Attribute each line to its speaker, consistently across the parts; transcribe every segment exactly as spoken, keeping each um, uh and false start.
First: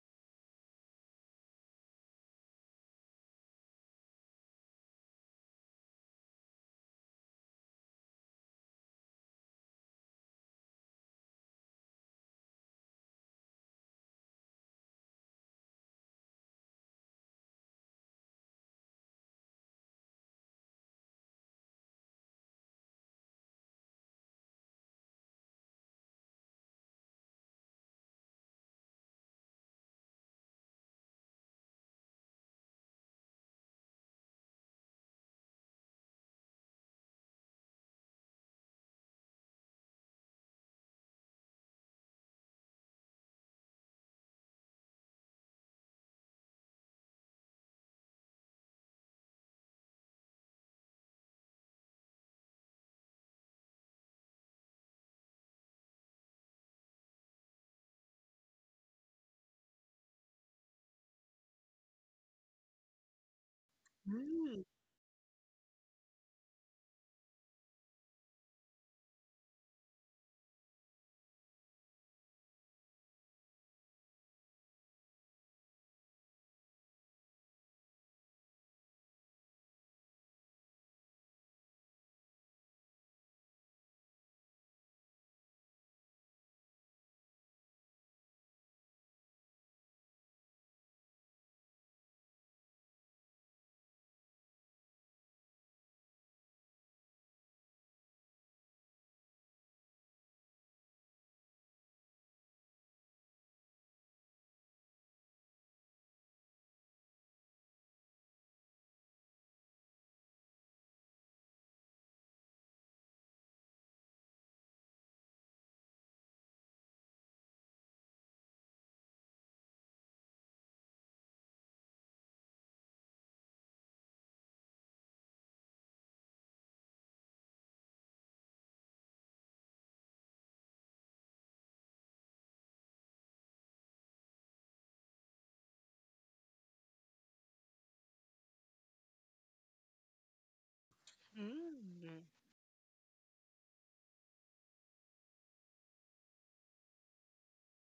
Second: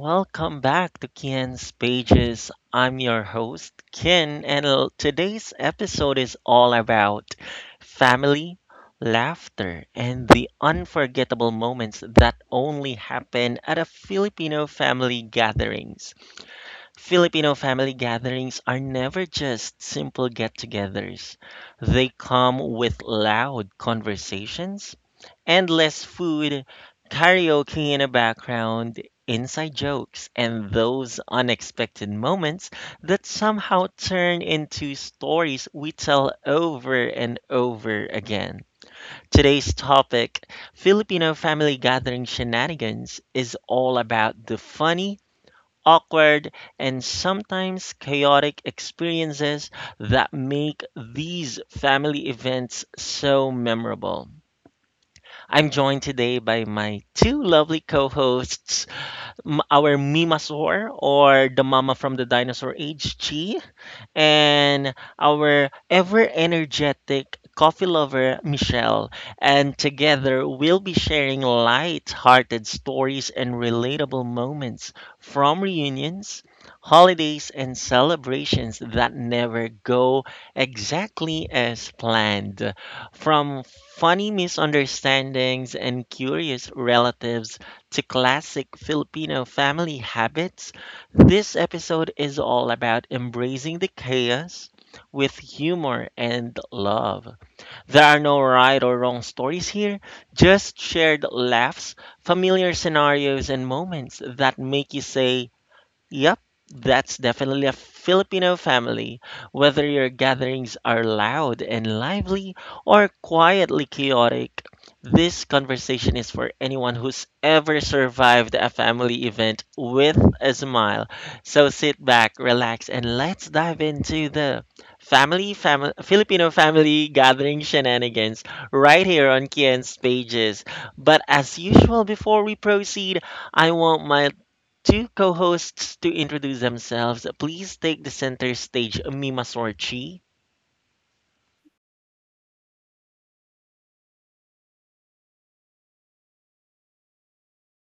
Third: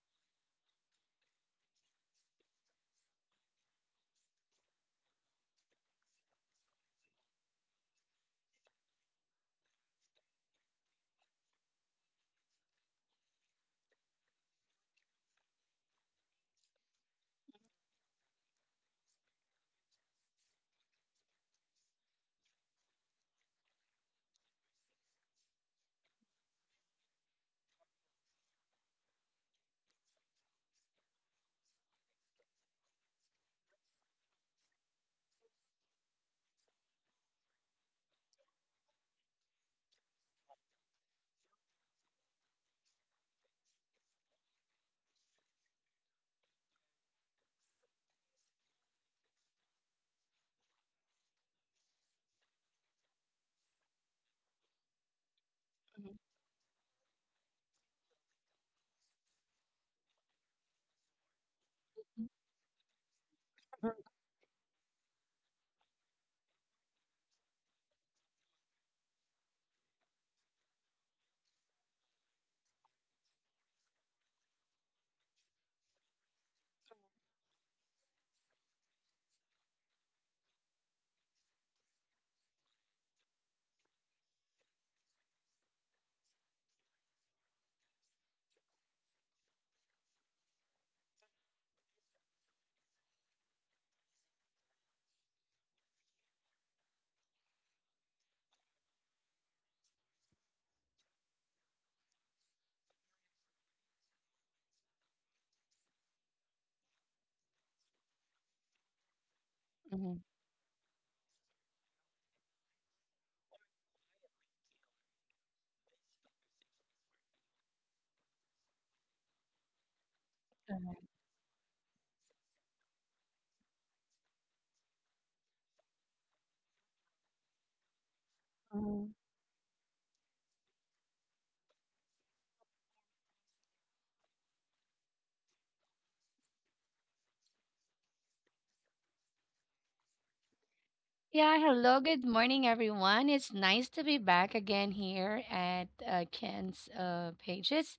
Speaker 1: welcome back to Kian's Pages. I'm your host, Kian, and l- today's episode is all about family, laughter, and the unforgettable moments that only happen at a Filipino family gatherings. Filipino family gatherings are never just simple get togethers, they come with loud conversations endless food, karaoke in the background, inside jokes, and those unexpected moments that somehow turn into stories we tell over and over again. Today's topic, Filipino family gathering shenanigans, is all about the funny, awkward, and sometimes chaotic experiences that make these family events so memorable. I'm joined
Speaker 2: Mhm.
Speaker 1: today by my two lovely co hosts, our Mima Sor, or the mama from the dinosaur age, Chi,
Speaker 3: Mm,
Speaker 1: and our ever energetic coffee lover, Michelle. And together, we'll be sharing light hearted stories and relatable moments from reunions, holidays, and celebrations that never go exactly as planned. From funny misunderstandings and curious relatives to classic Filipino family habits, this episode is all about embracing the chaos with humor and love. There are no right or wrong stories here, just shared laughs, familiar scenarios, and moments that make you say, Yep, that's definitely a Filipino family. Whether your
Speaker 2: Mhm.
Speaker 1: gatherings are loud and lively or quietly chaotic, this conversation is for anyone who's ever survived a family event with a
Speaker 2: Mhm.
Speaker 1: smile. So sit back, relax, and let's dive into the family, fam- Filipino family gathering shenanigans
Speaker 2: Mhm.
Speaker 1: right here on Kian's pages. But as usual, before we proceed, I want my two co-hosts to introduce themselves. Please take the center stage, Mima Sorchi.
Speaker 2: Yeah, hello, good
Speaker 3: mm,
Speaker 2: morning, everyone. It's nice to be back again here at uh, Ken's uh, Pages.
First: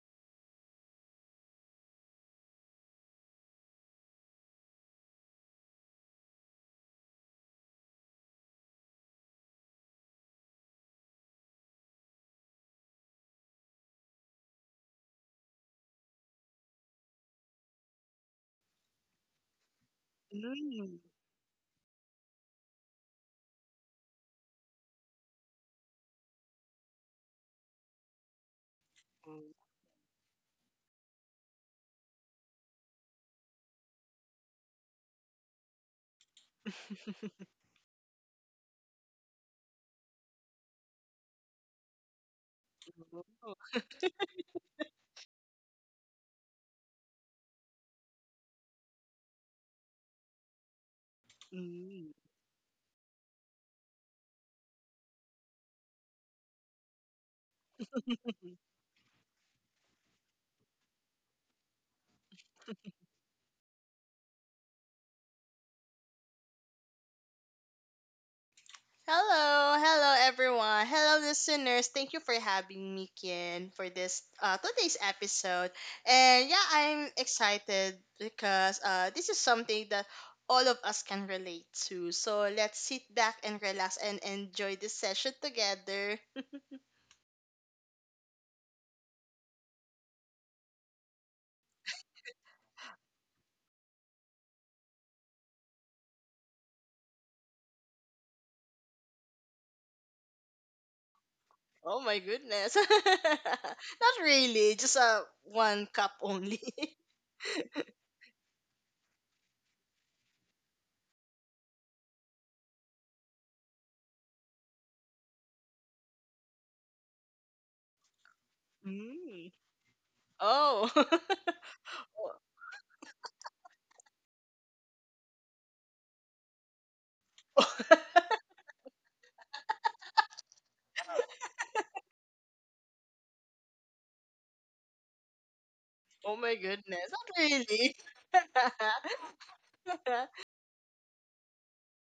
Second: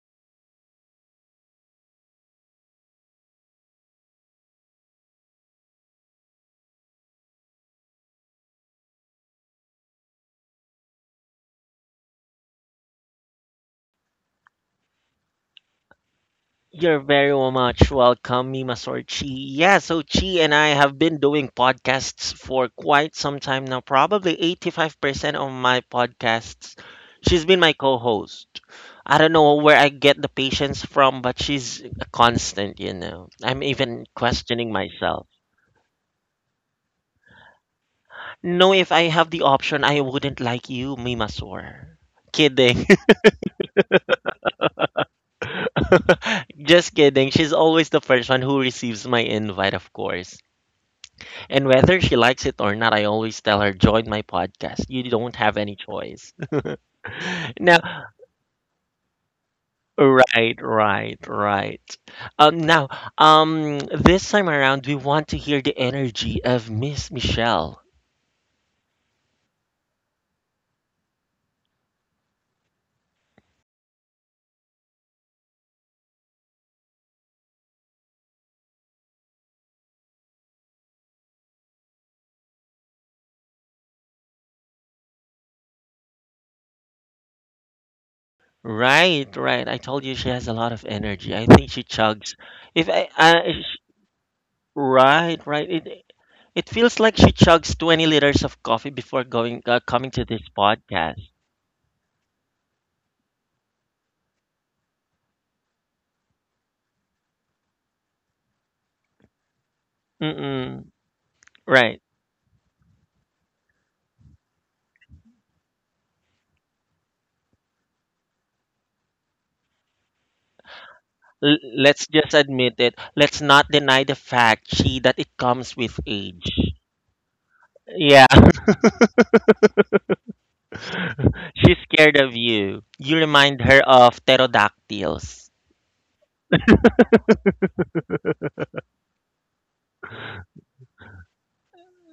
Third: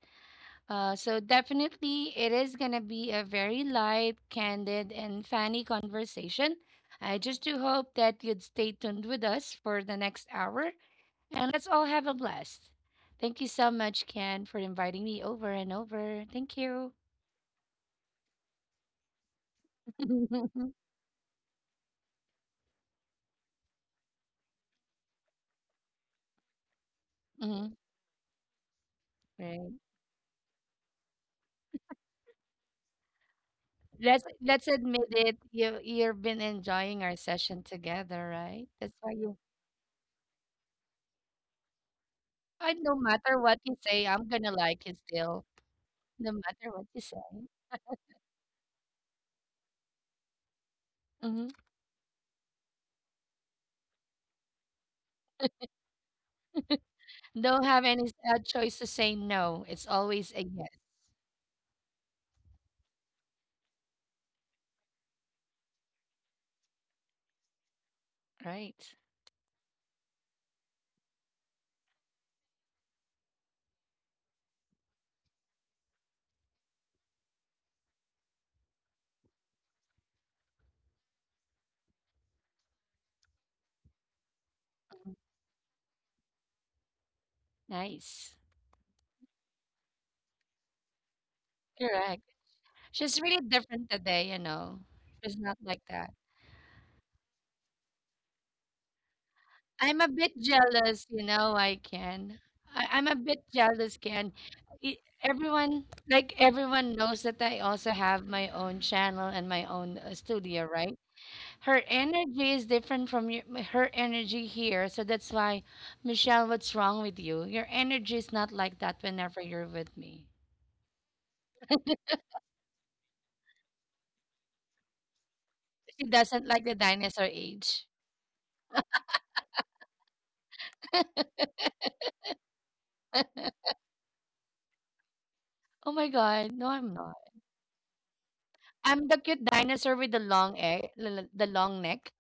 Speaker 2: Uh, so, definitely, it is going to be a very light, candid, and funny conversation. I just do hope that you'd stay tuned with us for the next hour and let's all have a blast. Thank you so much, Ken, for inviting me over and over. Thank you.
Speaker 1: You're very much welcome, Mima Sorchi. Yeah, so Chi and I
Speaker 2: Mhm.
Speaker 1: have
Speaker 3: mm.
Speaker 1: been doing podcasts for quite some time now, probably eighty-five percent of my podcasts. She's been
Speaker 2: Mhm.
Speaker 1: my co-host. I don't know
Speaker 2: Right.
Speaker 1: where I get the patience from, but she's a constant, you know. I'm even
Speaker 2: Let's let's
Speaker 1: questioning
Speaker 2: admit
Speaker 1: myself.
Speaker 2: it. You you've been enjoying our session together, right?
Speaker 1: No,
Speaker 2: That's
Speaker 1: if I
Speaker 2: why you.
Speaker 1: have the option, I wouldn't like you, Mimasor.
Speaker 2: I
Speaker 1: Kidding.
Speaker 2: no matter what
Speaker 3: Oh,
Speaker 2: you say, I'm gonna like you still. No matter what you
Speaker 1: Just
Speaker 2: say,
Speaker 1: kidding. She's always the first one who receives my invite, of course.
Speaker 2: hmm
Speaker 1: And whether
Speaker 3: mm.
Speaker 1: she likes it or not, I always tell her, join my podcast. You don't have any choice.
Speaker 2: don't have
Speaker 1: Now,
Speaker 2: any uh, choice to say no. It's always a
Speaker 1: right,
Speaker 2: yes,
Speaker 1: right, right. Um, now, um, this time around, we want to hear the energy of Miss Michelle.
Speaker 2: right?
Speaker 3: Hello, hello everyone. Hello listeners. Thank you for having me Kian for this uh today's episode. And yeah, I'm excited because uh this is something that all of us can relate to. So let's sit back and relax and enjoy this
Speaker 2: Mhm.
Speaker 3: session together.
Speaker 2: Nice,
Speaker 1: Right, right. I told you she has a lot of energy. I think she
Speaker 2: correct.
Speaker 1: chugs. If I,
Speaker 2: She's really
Speaker 1: I sh-
Speaker 2: different today, you know. She's
Speaker 1: Right,
Speaker 2: not
Speaker 1: right.
Speaker 2: like that.
Speaker 1: It, It feels like she chugs twenty liters of coffee before going uh,
Speaker 2: I'm a
Speaker 1: coming to
Speaker 2: bit
Speaker 1: this
Speaker 2: jealous, you
Speaker 1: podcast.
Speaker 2: know, I
Speaker 3: Oh my
Speaker 2: can.
Speaker 3: goodness.
Speaker 2: I, I'm a bit jealous,
Speaker 3: Not
Speaker 2: Ken.
Speaker 3: really,
Speaker 2: E-
Speaker 3: just uh,
Speaker 2: Everyone,
Speaker 3: one cup
Speaker 2: like
Speaker 3: only.
Speaker 2: everyone knows that I also have my own channel and my own uh, studio,
Speaker 1: Mm-mm,
Speaker 2: right? Her
Speaker 1: right.
Speaker 2: energy is different from your, m- her energy here. So that's why, Michelle, what's wrong with you? Your energy is not like that whenever
Speaker 3: Mm.
Speaker 2: you're with me.
Speaker 3: Oh.
Speaker 1: L- let's just admit it. Let's not deny the fact she that it comes with
Speaker 2: She doesn't
Speaker 1: age.
Speaker 2: like the dinosaur age.
Speaker 1: Yeah, she's scared of you. You remind her of pterodactyls.
Speaker 2: Oh my
Speaker 3: Oh
Speaker 2: God,
Speaker 3: my
Speaker 2: no, I'm
Speaker 3: goodness.
Speaker 2: not.
Speaker 3: Not really.
Speaker 2: I'm the cute dinosaur with the long egg, the long neck.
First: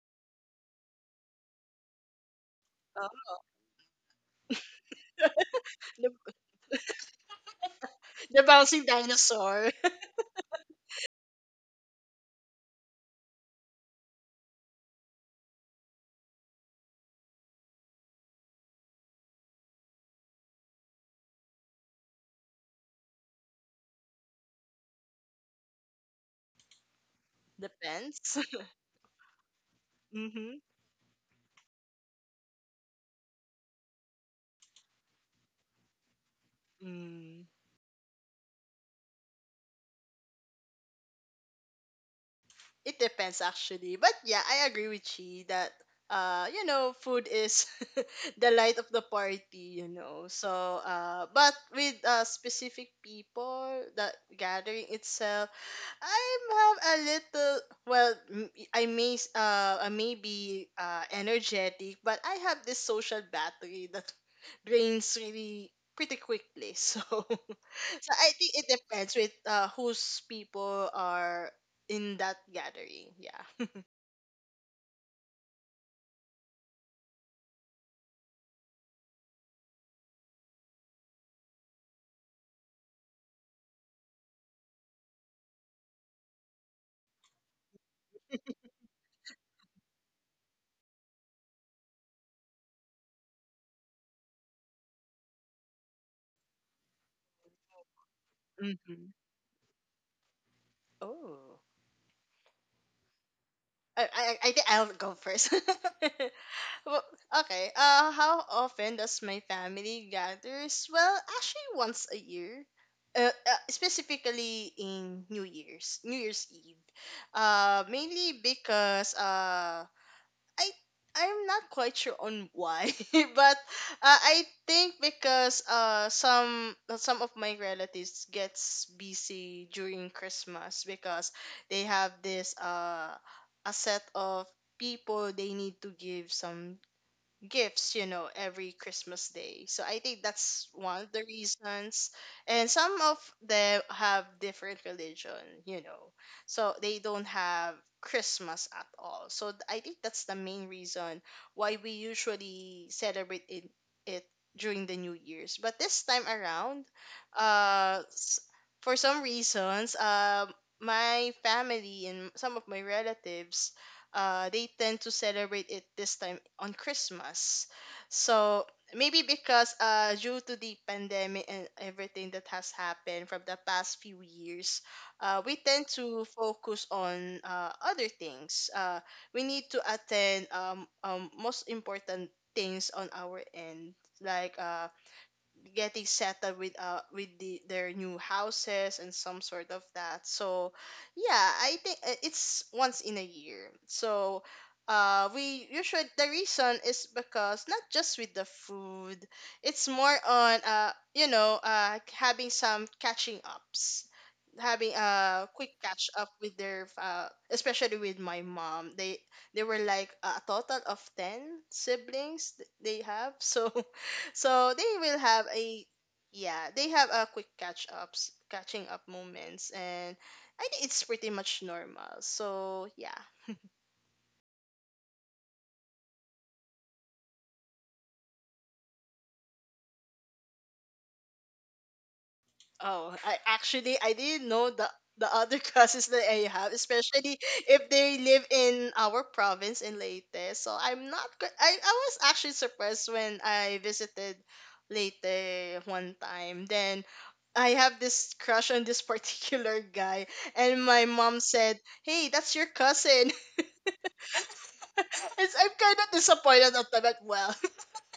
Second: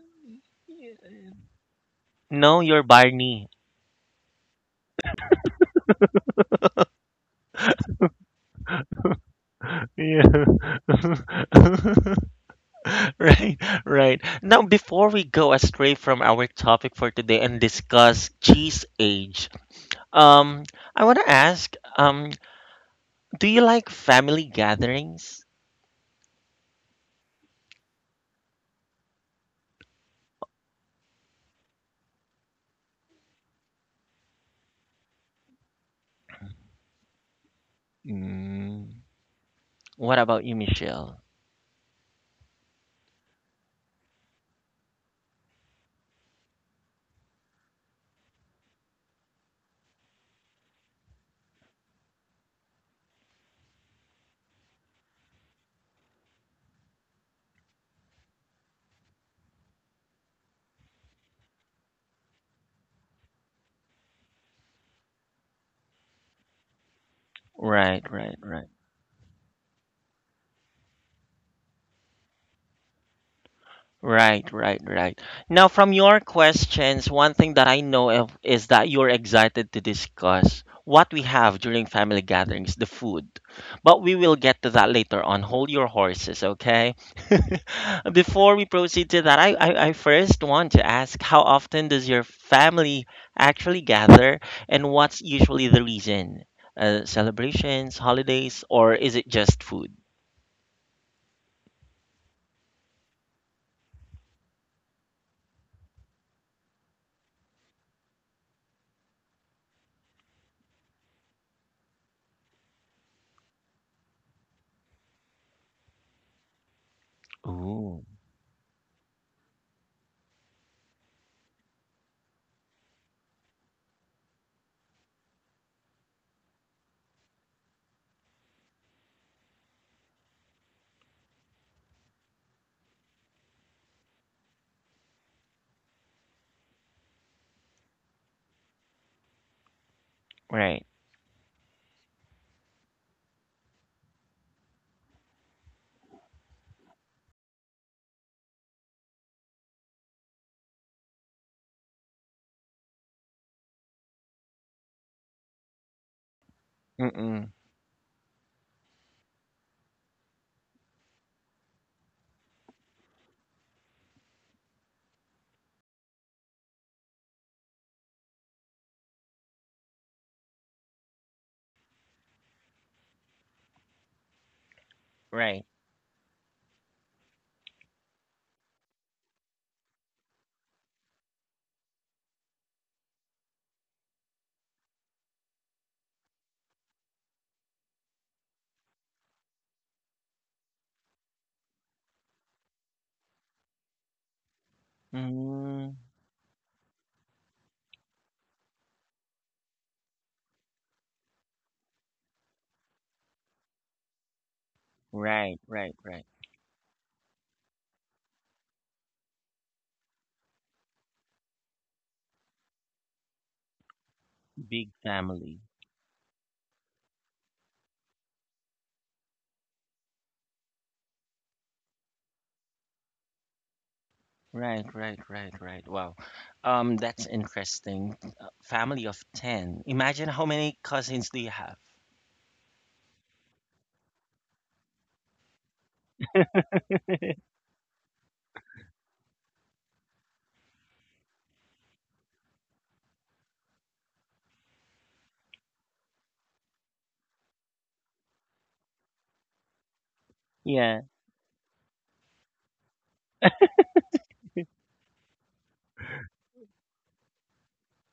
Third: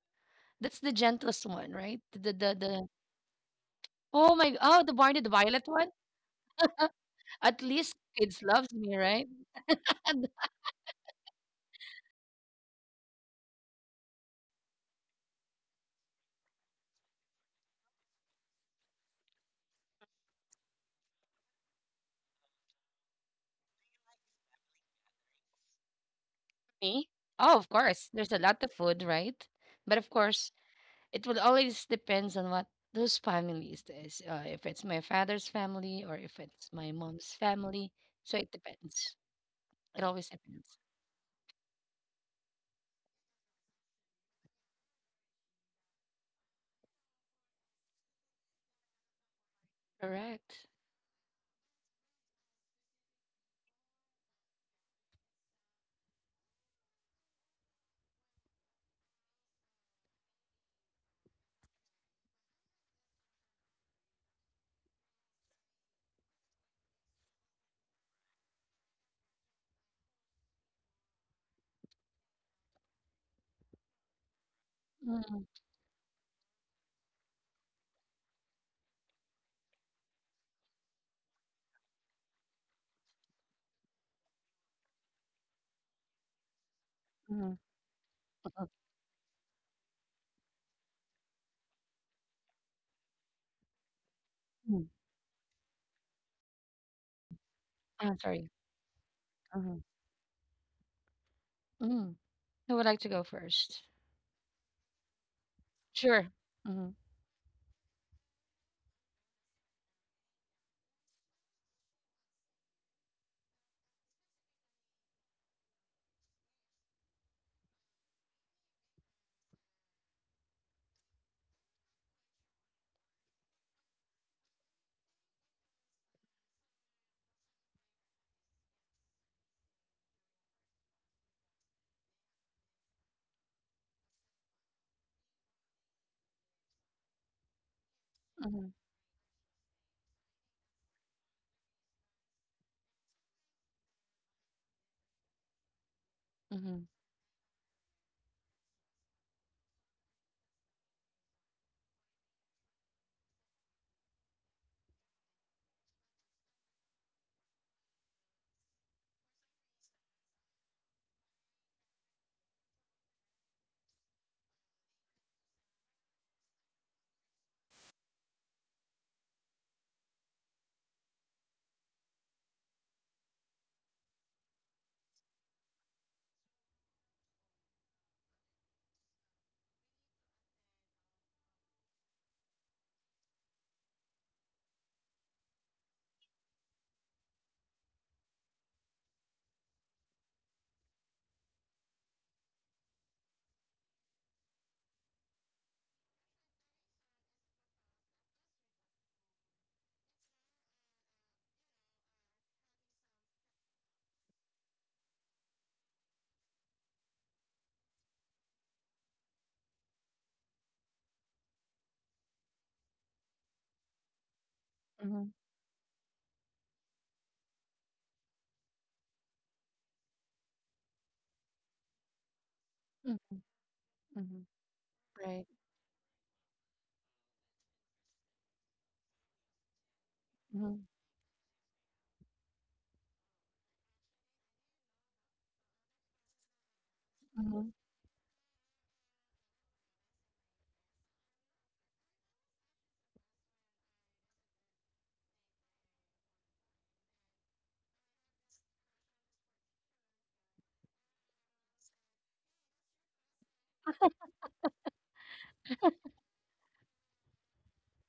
Speaker 2: That's the gentlest one, right? The the the
Speaker 1: No, you're
Speaker 2: the
Speaker 3: Um,
Speaker 1: Barney.
Speaker 2: oh my oh the Barney the Violet one.
Speaker 3: the,
Speaker 2: At least kids
Speaker 3: the
Speaker 2: loves
Speaker 3: bouncing
Speaker 2: me, right?
Speaker 3: dinosaur.
Speaker 1: Yeah. right, right. Now, before we go astray from our topic for today and discuss cheese age, um, I want to ask, um, do you like family gatherings?
Speaker 2: Me? Oh, of course.
Speaker 3: Depends.
Speaker 2: There's a lot of food, right? But of course,
Speaker 3: Mm-hmm.
Speaker 2: it will always depends on what those families is. Uh, if it's my father's family or if it's my mom's
Speaker 3: Mm.
Speaker 2: family, so it
Speaker 1: Mm.
Speaker 2: depends. It
Speaker 1: What
Speaker 2: always
Speaker 1: about you,
Speaker 2: depends.
Speaker 1: Michelle?
Speaker 3: It depends actually. But yeah, I agree with Chi that uh you know food is the light of the party, you know. So
Speaker 2: Correct.
Speaker 3: uh but with uh specific people the gathering itself I have a little well m- I may s- uh I may be uh energetic but I have this social battery that drains really pretty quickly. So,
Speaker 1: Right,
Speaker 3: so I
Speaker 1: right,
Speaker 3: think
Speaker 1: right.
Speaker 3: it depends with uh, whose people are in that gathering. Yeah.
Speaker 1: Right, right, right.
Speaker 2: Mm,
Speaker 1: Now, from your questions, one thing that I know of is that you're excited to discuss what we have during family gatherings, the food. But we will get to that later on. Hold your horses, okay?
Speaker 2: mm,
Speaker 1: Before we proceed to that, I, I, I first want to ask, how often does your family actually gather
Speaker 2: mm.
Speaker 1: and what's usually the reason? Uh, celebrations,
Speaker 2: I'm sorry.
Speaker 1: holidays, or
Speaker 3: Hmm.
Speaker 1: is it just
Speaker 2: Hmm.
Speaker 1: food?
Speaker 3: Oh,
Speaker 2: Mm. Who would like to go first?
Speaker 3: I I I think I'll go first.
Speaker 2: Sure. Mm-hmm.
Speaker 3: Well, okay. Uh, how often does my family gathers? Well, actually, once a year. Uh, uh, specifically in New Year's, New Year's Eve. Uh,
Speaker 1: Ooh,
Speaker 3: mainly because uh I I'm not quite sure on why, but uh, I think because uh some some of my relatives gets busy during Christmas because they have this uh a set of people they need to give some gifts, you know, every
Speaker 2: Mm-hmm.
Speaker 3: Christmas day. So I think that's
Speaker 1: right.
Speaker 3: one of the reasons. And some of them have different religion, you know. So
Speaker 2: Mm-hmm.
Speaker 3: they don't have Christmas at all. So th- I think that's the main reason why we usually celebrate it, it during the New Year's. But this time around,
Speaker 1: Mm-mm,
Speaker 3: uh, s- for some reasons, um, my family and some of my relatives uh, they tend to celebrate it this time on Christmas. So maybe because uh, due to the pandemic and everything that has happened from the past few years, uh, we
Speaker 1: right.
Speaker 3: tend to focus on uh, other things. Uh, we need to attend um, um, most important things on our end, like uh, getting settled with uh with the their new houses and some sort of that. So yeah, I think uh, it's once in a year. So uh we
Speaker 1: Mm.
Speaker 3: usually the reason is because not just with the food, it's more on uh you know uh having some catching ups, having a
Speaker 1: Right,
Speaker 3: quick
Speaker 1: right,
Speaker 3: catch
Speaker 1: right.
Speaker 3: up with their uh, especially with my mom. they they were like a total of ten siblings th- they have. So so
Speaker 1: Big
Speaker 3: they will
Speaker 2: Mm-hmm.
Speaker 3: have
Speaker 1: family.
Speaker 3: a, yeah, they have a quick catch ups, catching up moments, and I think it's pretty much normal. So yeah.
Speaker 2: Mm-hmm.
Speaker 1: Right, right,
Speaker 2: Right.
Speaker 1: right, right. Wow. Um, that's interesting. Uh, Family of ten. Imagine how many
Speaker 2: Mhm,
Speaker 1: cousins do you have?
Speaker 3: Oh, I actually I didn't know the the other cousins that I have, especially
Speaker 2: mhm,
Speaker 3: if they live in our province in Leyte. So I'm not. go- I I was actually surprised when I visited Leyte one time. Then I have this crush on this particular guy, and
Speaker 1: Yeah.
Speaker 3: my mom said, "Hey, that's your cousin." It's, I'm kind of disappointed at that. Well,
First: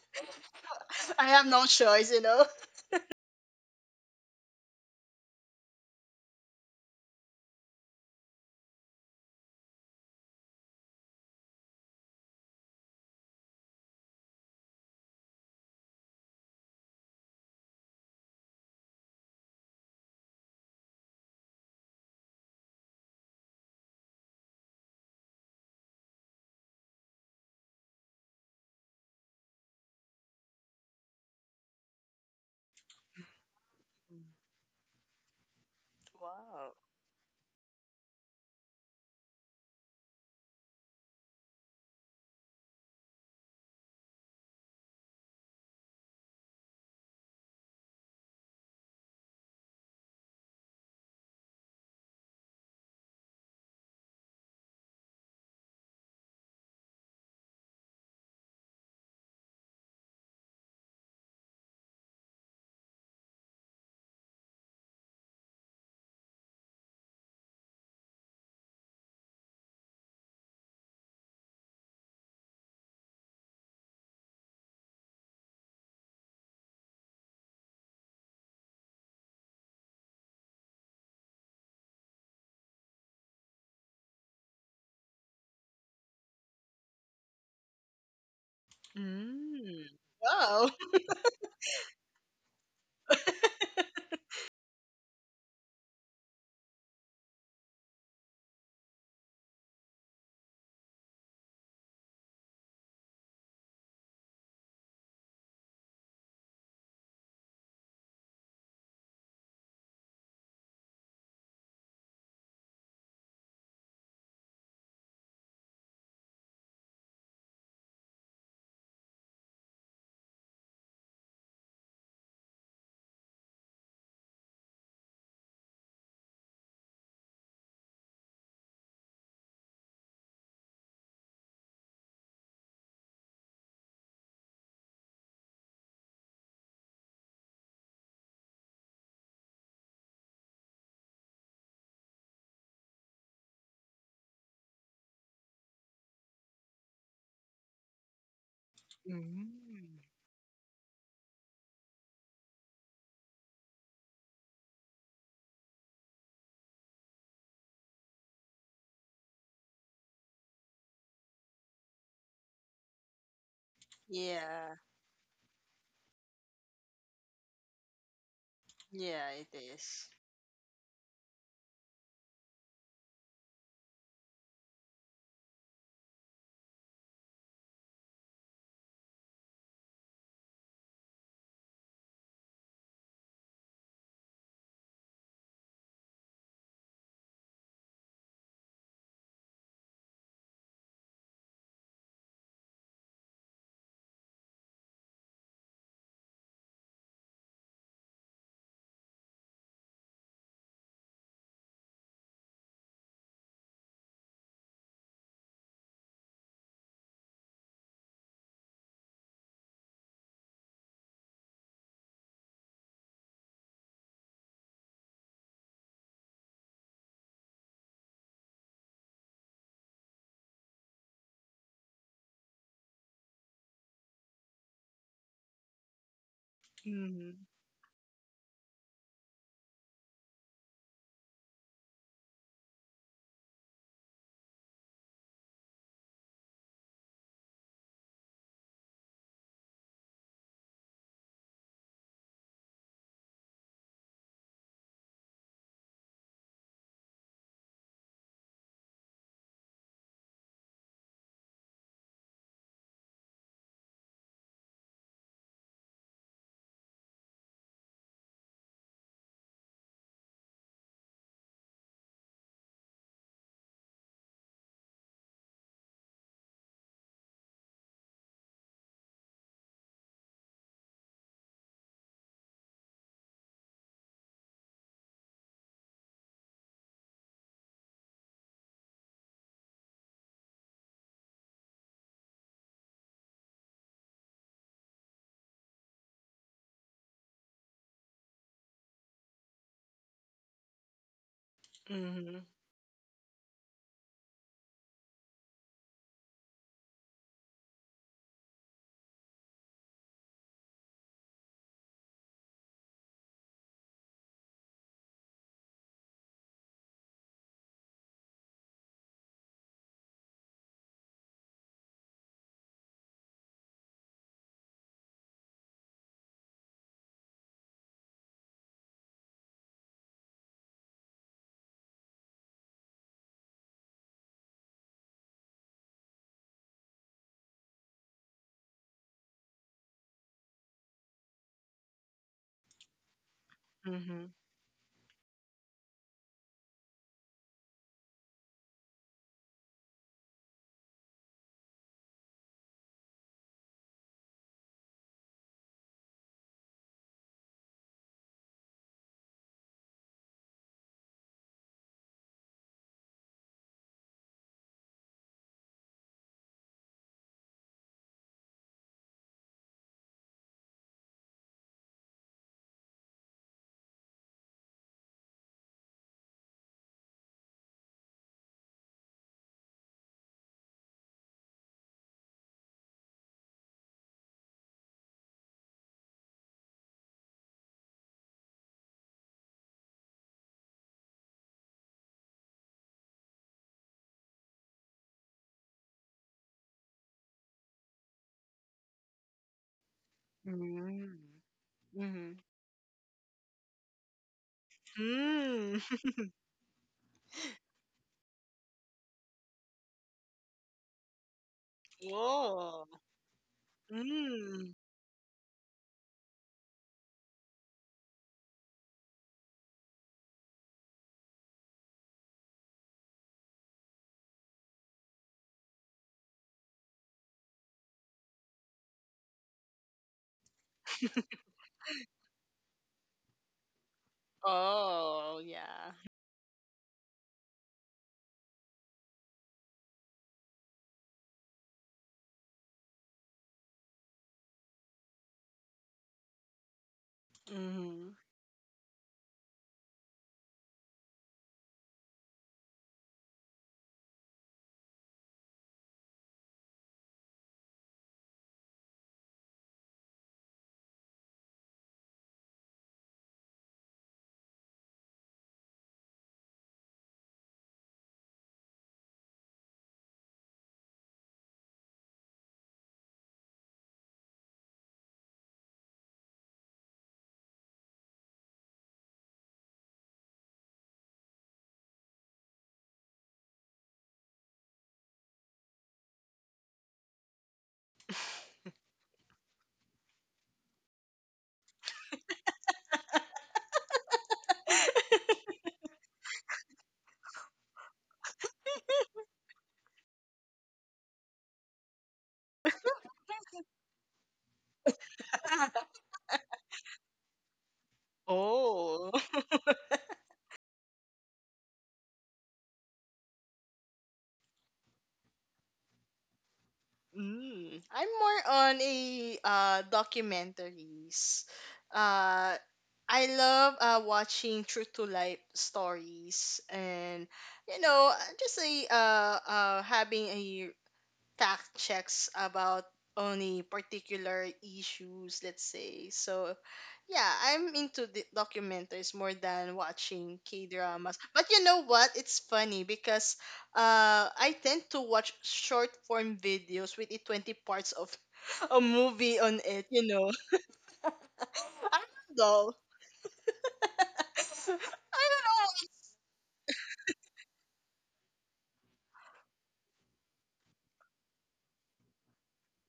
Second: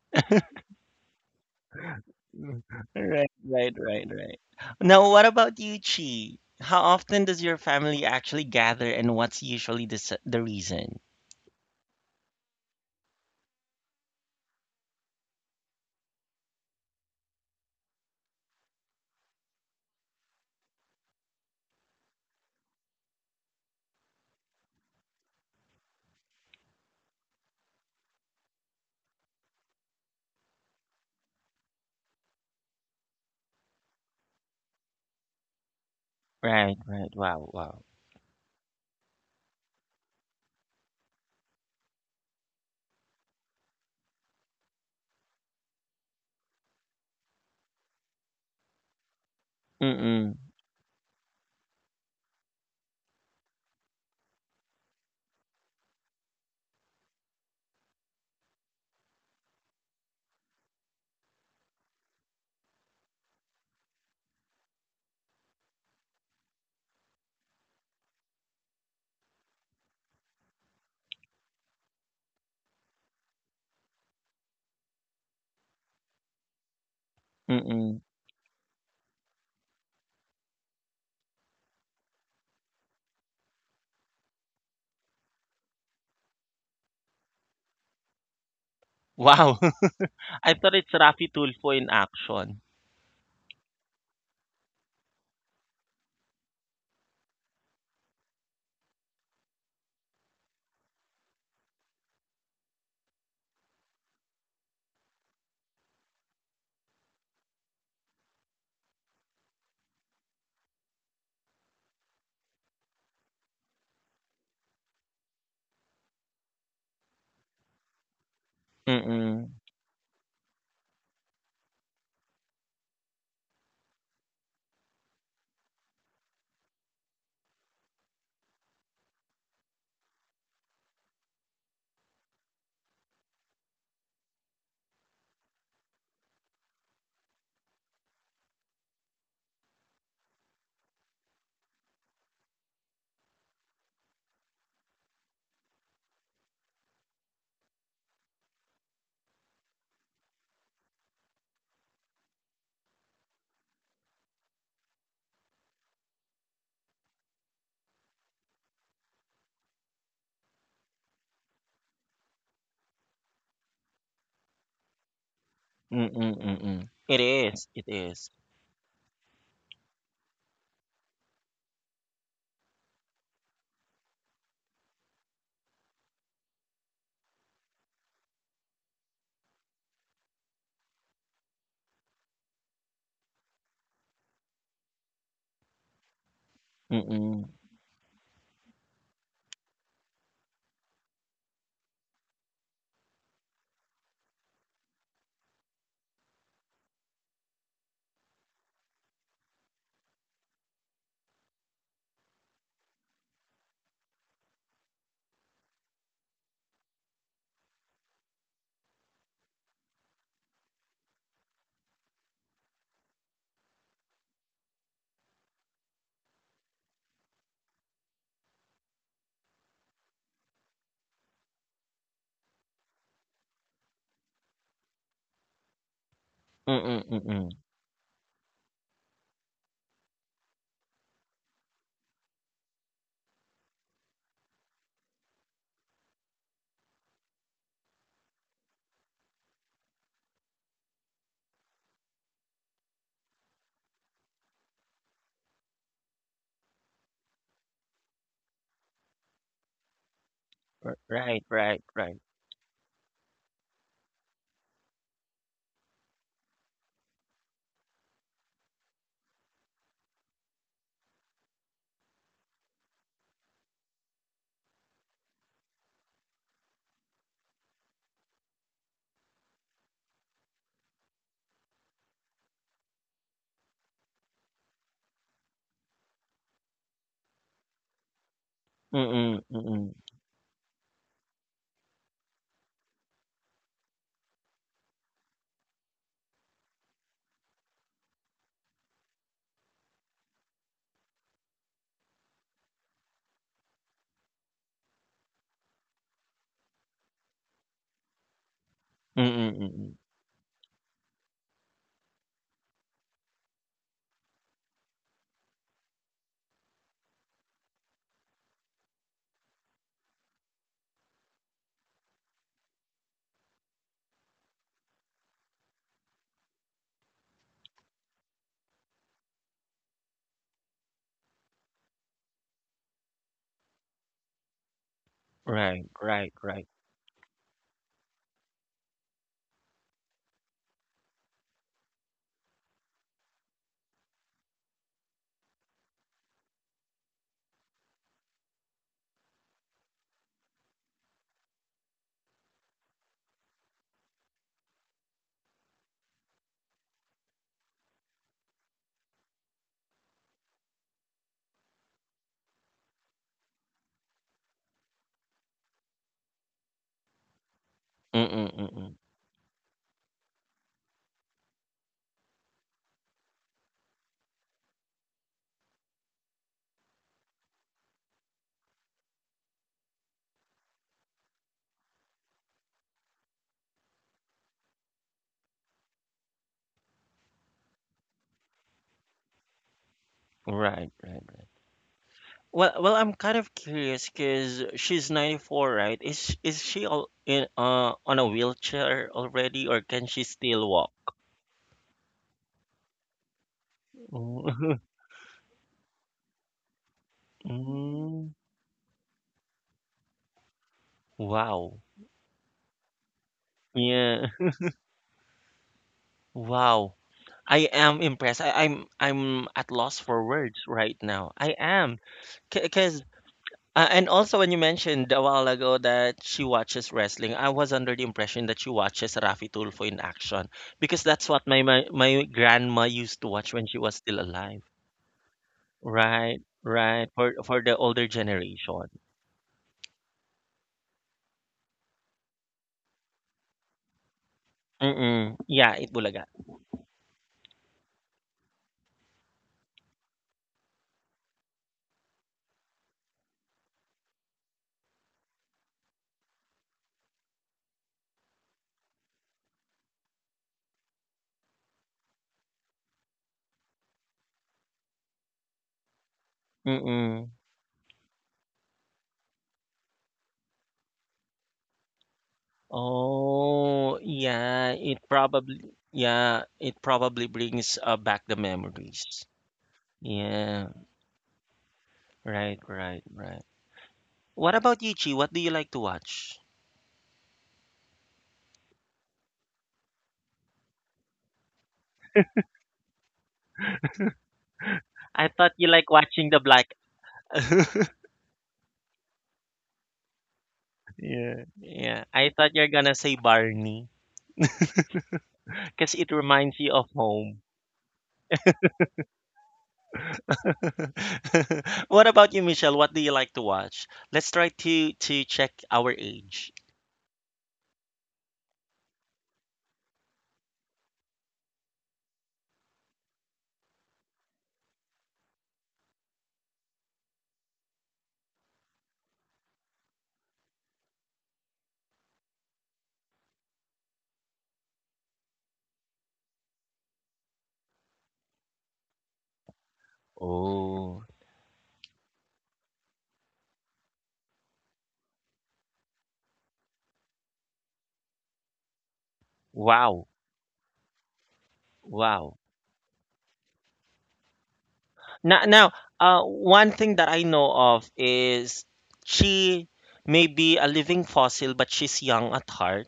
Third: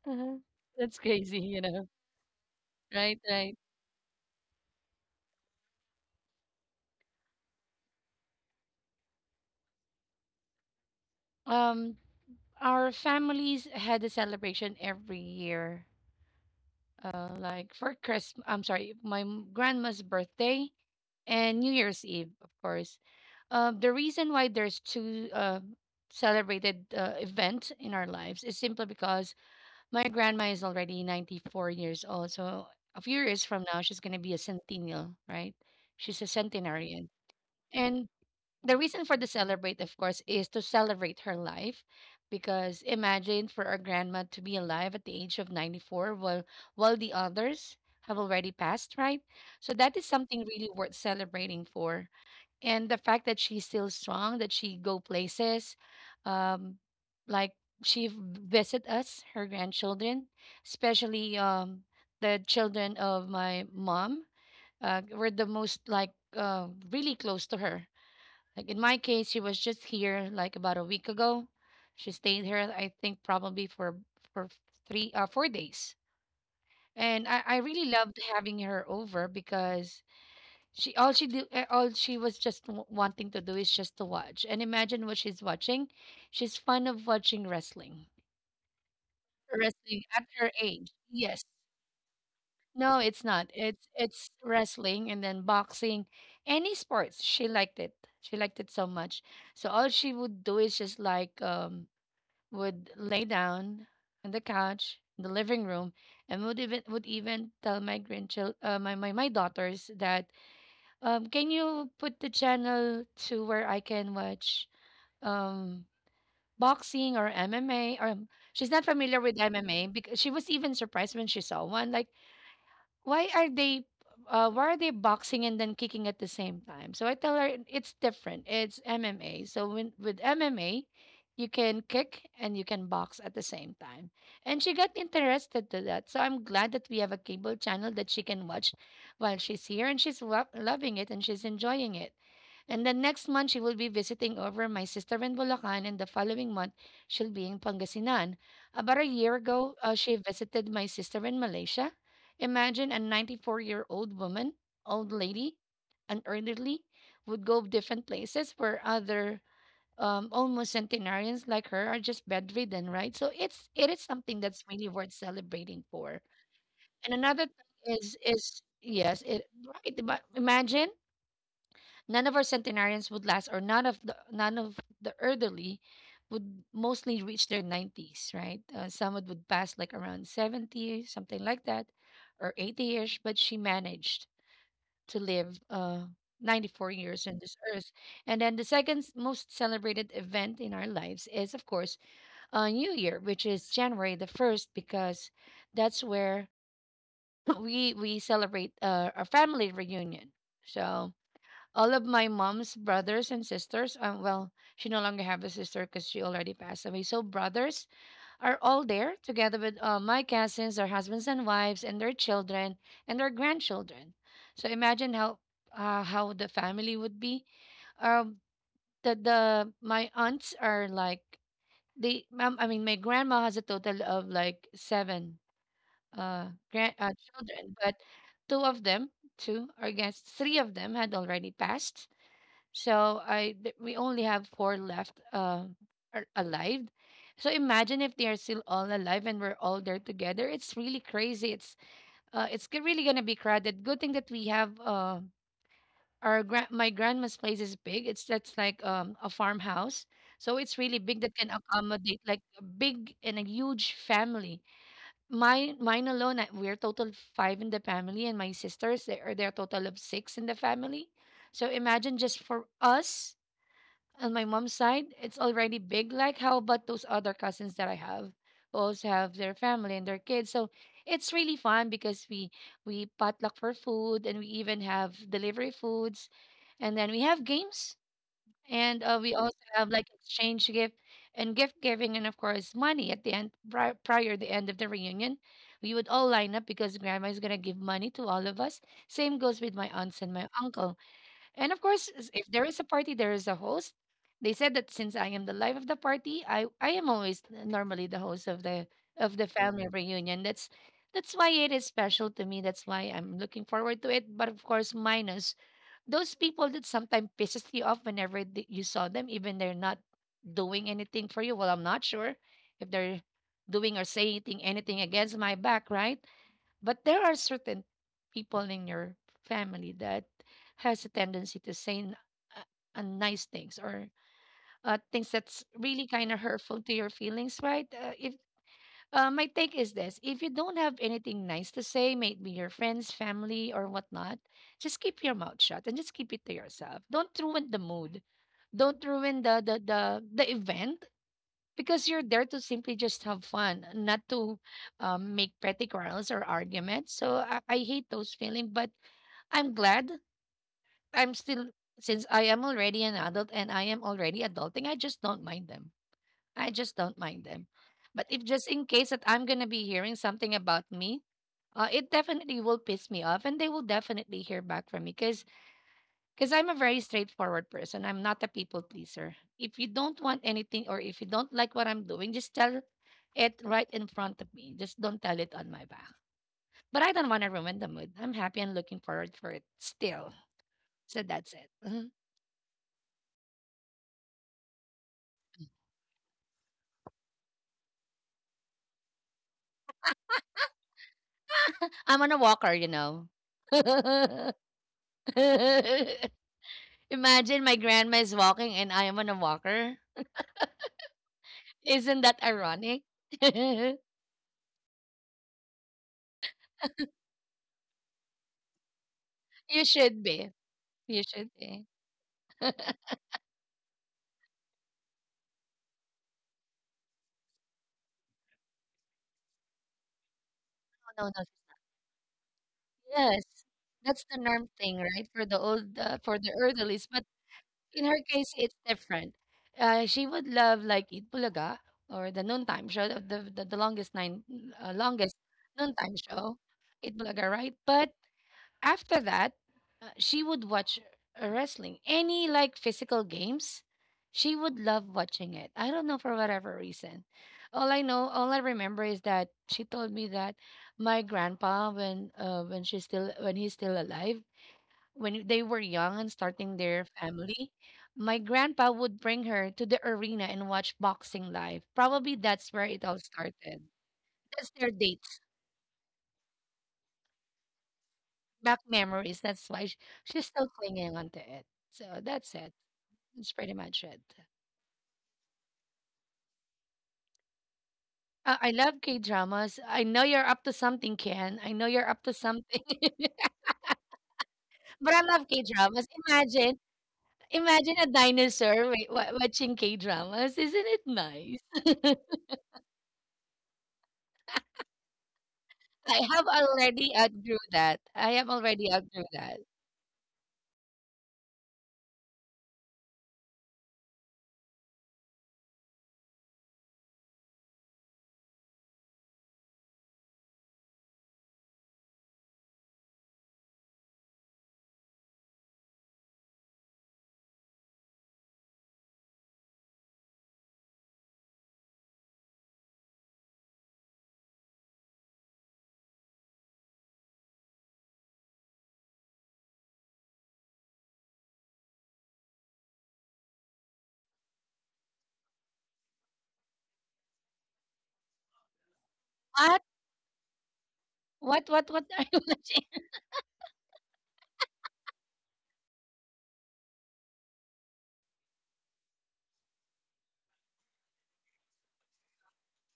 Speaker 2: uh-huh. That's
Speaker 3: I
Speaker 2: crazy,
Speaker 3: have
Speaker 2: you
Speaker 3: no
Speaker 2: know.
Speaker 3: choice, you know.
Speaker 2: Right,
Speaker 1: Right,
Speaker 2: right.
Speaker 1: right, right, right. Now, what about you, Chi? How often does your family actually gather and what's usually the s- the reason?
Speaker 2: Um, our families had a celebration every year. Uh, like for Christmas, I'm sorry, my m- grandma's birthday and New Year's Eve, of course. Uh, the reason why there's two uh, celebrated uh, events in our lives is simply because my grandma is already ninety-four years old. So a few years from now, she's going to be a centennial, right? She's a
Speaker 3: Wow.
Speaker 1: Right, right.
Speaker 2: centenarian.
Speaker 1: Wow, wow.
Speaker 2: And the reason for the celebrate, of course, is to celebrate her life. Because imagine for our grandma to be alive at the age of ninety-four while, while the others have already passed, right? So that is
Speaker 1: Mm-mm,
Speaker 2: something really worth celebrating for. And the fact that she's still strong, that she go places, um, like she v- visit us, her grandchildren, especially um, the children of my mom, uh, were the most like uh, really close to her like in my case, she was just here like about a week ago. She stayed here, I think, probably for for three uh four days. And I, I really
Speaker 1: mm-mm.
Speaker 2: loved having her over because she all she do uh, all she was just w- wanting to do is just to watch. And imagine what she's watching. She's fond of watching wrestling.
Speaker 1: Wow.
Speaker 3: Mm.
Speaker 2: Wrestling at her
Speaker 1: I
Speaker 3: Wow.
Speaker 1: thought
Speaker 2: age.
Speaker 1: it's Rafi
Speaker 2: Yes.
Speaker 1: Tulfo in action.
Speaker 2: No, it's not. It's it's wrestling and then boxing, any sports. She liked it. She liked it so much. So all she would do is just like um would lay down on the couch in the living room and would even would even tell my grandchild uh, my, my my daughters that um can you put the channel to where I can watch um boxing or M M A or um, she's not familiar with
Speaker 1: Mm-mm,
Speaker 2: M M A because she was even surprised when she saw one like why are they uh, why are they boxing and then kicking at the same time? So I tell her it's different. It's M M A. So when, with M M A, you can kick and you can box at the same time. And she got interested to that. So I'm glad that we have a cable channel that she can watch while she's here and she's lo- loving it and she's enjoying it. And then next month, she will be visiting over my sister in Bulacan, and the following month, she'll be in Pangasinan. About a year ago, uh,
Speaker 3: Mm.
Speaker 2: she visited my sister in Malaysia. Imagine a ninety-four year old woman, old lady, an elderly would go different places where other um, almost centenarians like her are just bedridden, right? So it's it is something that's
Speaker 3: Yeah,
Speaker 2: really worth celebrating for.
Speaker 1: mm-mm, mm-mm.
Speaker 2: And
Speaker 1: It
Speaker 2: another
Speaker 1: is, it
Speaker 2: thing is
Speaker 1: is.
Speaker 2: is yes,
Speaker 3: yeah,
Speaker 2: it
Speaker 3: it
Speaker 2: right.
Speaker 3: is.
Speaker 2: But imagine none of our centenarians would last, or none of the none of the elderly would mostly reach their nineties, right? Uh, some would would pass like around seventy, something like that, or eighty-ish, but she managed to live uh ninety-four years on
Speaker 1: Mm-mm.
Speaker 2: this earth. And then the second s- most celebrated event in our lives is, of course, uh, New Year, which is January the first, because that's where we we celebrate uh, our family reunion. So all of my mom's brothers and sisters um, well she no longer have a sister because she already passed away so brothers are all there together with uh, my cousins their husbands and wives and their children and their grandchildren so imagine how uh, how the family would be um the, the my aunts are like they um, I mean my grandma has a total of like seven uh, grand,
Speaker 1: Mm,
Speaker 2: uh
Speaker 3: Mhm.
Speaker 1: mm.
Speaker 2: children but two of them two or I guess three of them had already passed so I th- we only have four left uh, are alive. So imagine if they are still all alive and we're all there together. It's really crazy. It's uh, it's g- really gonna be crowded. Good thing that we have uh, our grand my grandma's place is big. It's That's like um, a farmhouse, so it's really
Speaker 1: R
Speaker 2: big that can
Speaker 1: right, right,
Speaker 2: accommodate
Speaker 1: right.
Speaker 2: like a big and a huge family. Mine mine alone, I- we're total five in the family, and my sisters they are there total of six in the family. So imagine just for us on my mom's side, it's already big. Like, how about those other cousins that I have who also have their family and their kids? So it's really fun because we we potluck for food and we even have delivery foods, and then we have games and uh, we
Speaker 1: Mm,
Speaker 2: also have
Speaker 1: mm.
Speaker 2: like exchange gift and gift giving and of course money at the end pri- prior the end of the reunion we would all line up because grandma is going to give money to all of us same goes with my aunts and my uncle and of course, s- if
Speaker 3: Mhm.
Speaker 2: there is a party, there is a host. They said that since I am the life of the party, I I am always th- normally the host of the of the
Speaker 1: Mm,
Speaker 2: family
Speaker 1: mm.
Speaker 2: reunion. That's that's why it is special to me. That's why I'm looking forward to it. But of course, minus those people that sometimes pisses you off whenever th- you saw them, even they're not doing anything for you. Well, I'm not sure if they're doing or saying anything anything against my back, right? But there are certain people in your family that has a tendency to say n- uh, unnice things or uh, things that's
Speaker 1: Right,
Speaker 2: really kind of
Speaker 1: right, right.
Speaker 2: hurtful to your feelings, right? Uh, if uh, My take is this: if you don't have anything nice to say, maybe your friends, family, or
Speaker 3: Mhm.
Speaker 2: whatnot, just keep your mouth shut and just keep it to yourself. Don't ruin the mood. Don't ruin the the the, the event because you're there to simply just have fun, not to um, make petty quarrels or arguments. So I, I hate those feelings, but I'm glad I'm still, since I am already an adult and I am already adulting, I just don't mind them. I just don't mind them. But if
Speaker 1: Mm,
Speaker 2: just in
Speaker 1: mm.
Speaker 2: case that I'm going to be hearing something about me, uh, it definitely will piss me off and they will definitely hear back from me because because I'm a very straightforward person. I'm not a people pleaser. If you don't want anything or if you don't like what I'm doing, just tell it right in front of me. Just don't tell it on my back. But I don't want to ruin the mood. I'm happy and looking forward for it still.
Speaker 1: Right,
Speaker 2: So
Speaker 1: right,
Speaker 2: that's
Speaker 1: right.
Speaker 2: it. Mhm.
Speaker 1: Well, well, I'm kind of curious, cause she's ninety-four, right? Is is she all in uh on a wheelchair already, or can she still walk?
Speaker 3: Mm.
Speaker 2: I'm on a
Speaker 3: Mm-hmm.
Speaker 2: walker, you know.
Speaker 1: Mm.
Speaker 3: Mm.
Speaker 2: Imagine my grandma
Speaker 1: Mm.
Speaker 2: is walking and I am on a walker.
Speaker 1: Wow.
Speaker 2: Isn't that
Speaker 3: Oh,
Speaker 2: ironic?
Speaker 1: Yeah.
Speaker 3: mm,
Speaker 1: Wow. I am impressed. I, I'm I'm at
Speaker 2: You
Speaker 1: loss
Speaker 2: should
Speaker 1: for
Speaker 2: be.
Speaker 1: words right
Speaker 2: You
Speaker 1: now.
Speaker 2: should
Speaker 1: I
Speaker 2: be.
Speaker 1: am.
Speaker 2: No,
Speaker 1: Cause. Uh, and also, when you mentioned a while ago that she watches wrestling, I was under the impression that she watches Rafi Tulfo in action because
Speaker 2: no,
Speaker 1: that's what my, my my grandma used to
Speaker 2: yes,
Speaker 1: watch when she was
Speaker 2: that's
Speaker 1: still
Speaker 2: the norm
Speaker 1: alive.
Speaker 2: thing, right?
Speaker 3: oh,
Speaker 2: For the
Speaker 3: yeah.
Speaker 2: old, uh, for
Speaker 1: Right,
Speaker 2: the elderlies.
Speaker 1: right.
Speaker 2: But
Speaker 1: For for the
Speaker 2: in
Speaker 1: older
Speaker 2: her case, it's
Speaker 1: generation.
Speaker 2: different. Uh, she would love like Eat Bulaga or the noontime show, the the, the longest nine, uh, longest
Speaker 1: Mm-mm. Yeah, it
Speaker 2: noontime
Speaker 1: bulaga.
Speaker 2: show, Eat Bulaga, right? But
Speaker 3: Mhm.
Speaker 2: after that, uh, she would watch uh, wrestling. Any like physical games, she would love watching it. I don't know for whatever reason. All I know, all I remember is that she told me that my grandpa, when uh, when she's still when he's still alive, when they were young and starting their
Speaker 1: Mm-mm.
Speaker 2: family, my grandpa would bring her to the arena and watch boxing live. Probably that's where it all started.
Speaker 1: Oh,
Speaker 2: That's
Speaker 1: yeah.
Speaker 2: their
Speaker 1: It
Speaker 2: date.
Speaker 1: probably Yeah. It probably brings uh, back the
Speaker 2: Back
Speaker 1: memories.
Speaker 2: memories. That's why sh- she's still
Speaker 1: Yeah.
Speaker 2: clinging onto it. So that's
Speaker 1: Right.
Speaker 2: it.
Speaker 1: Right. Right.
Speaker 2: That's pretty much it.
Speaker 1: What about you, Chi? What do you like to watch?
Speaker 2: Uh, I love K dramas. I know you're up to something, Ken. I know you're up to something. but I
Speaker 1: I
Speaker 2: love
Speaker 1: thought
Speaker 2: K
Speaker 1: you like
Speaker 2: dramas.
Speaker 1: watching the black.
Speaker 2: Imagine, imagine a dinosaur wa- wa- watching K dramas. Isn't it
Speaker 1: Yeah. Yeah,
Speaker 2: nice?
Speaker 1: I thought you're gonna say Barney because it
Speaker 2: I have
Speaker 1: reminds you of
Speaker 2: already
Speaker 1: home.
Speaker 2: outgrew that. I have already outgrew
Speaker 3: Oh,
Speaker 2: that.
Speaker 1: What about you, Michelle? What do you like to watch? Let's try to to check our age.
Speaker 3: mm. I'm more on a uh, documentaries. Uh, I love uh, watching true to life stories and you know, uh, just a uh, uh, having a fact checks about only particular issues, let's say. So yeah, I'm into the documentaries more than watching K
Speaker 1: Oh,
Speaker 3: dramas. But you know what? It's funny because uh I tend to watch short form videos with the twenty parts of a movie on
Speaker 2: What?
Speaker 3: it, you
Speaker 1: wow,
Speaker 3: know.
Speaker 2: What? What? What
Speaker 3: I
Speaker 2: are you
Speaker 1: wow.
Speaker 3: don't know.
Speaker 2: watching?
Speaker 3: I don't
Speaker 1: Now, now,
Speaker 3: know.
Speaker 1: uh, one thing that I know of is she may be a living fossil, but she's young at heart.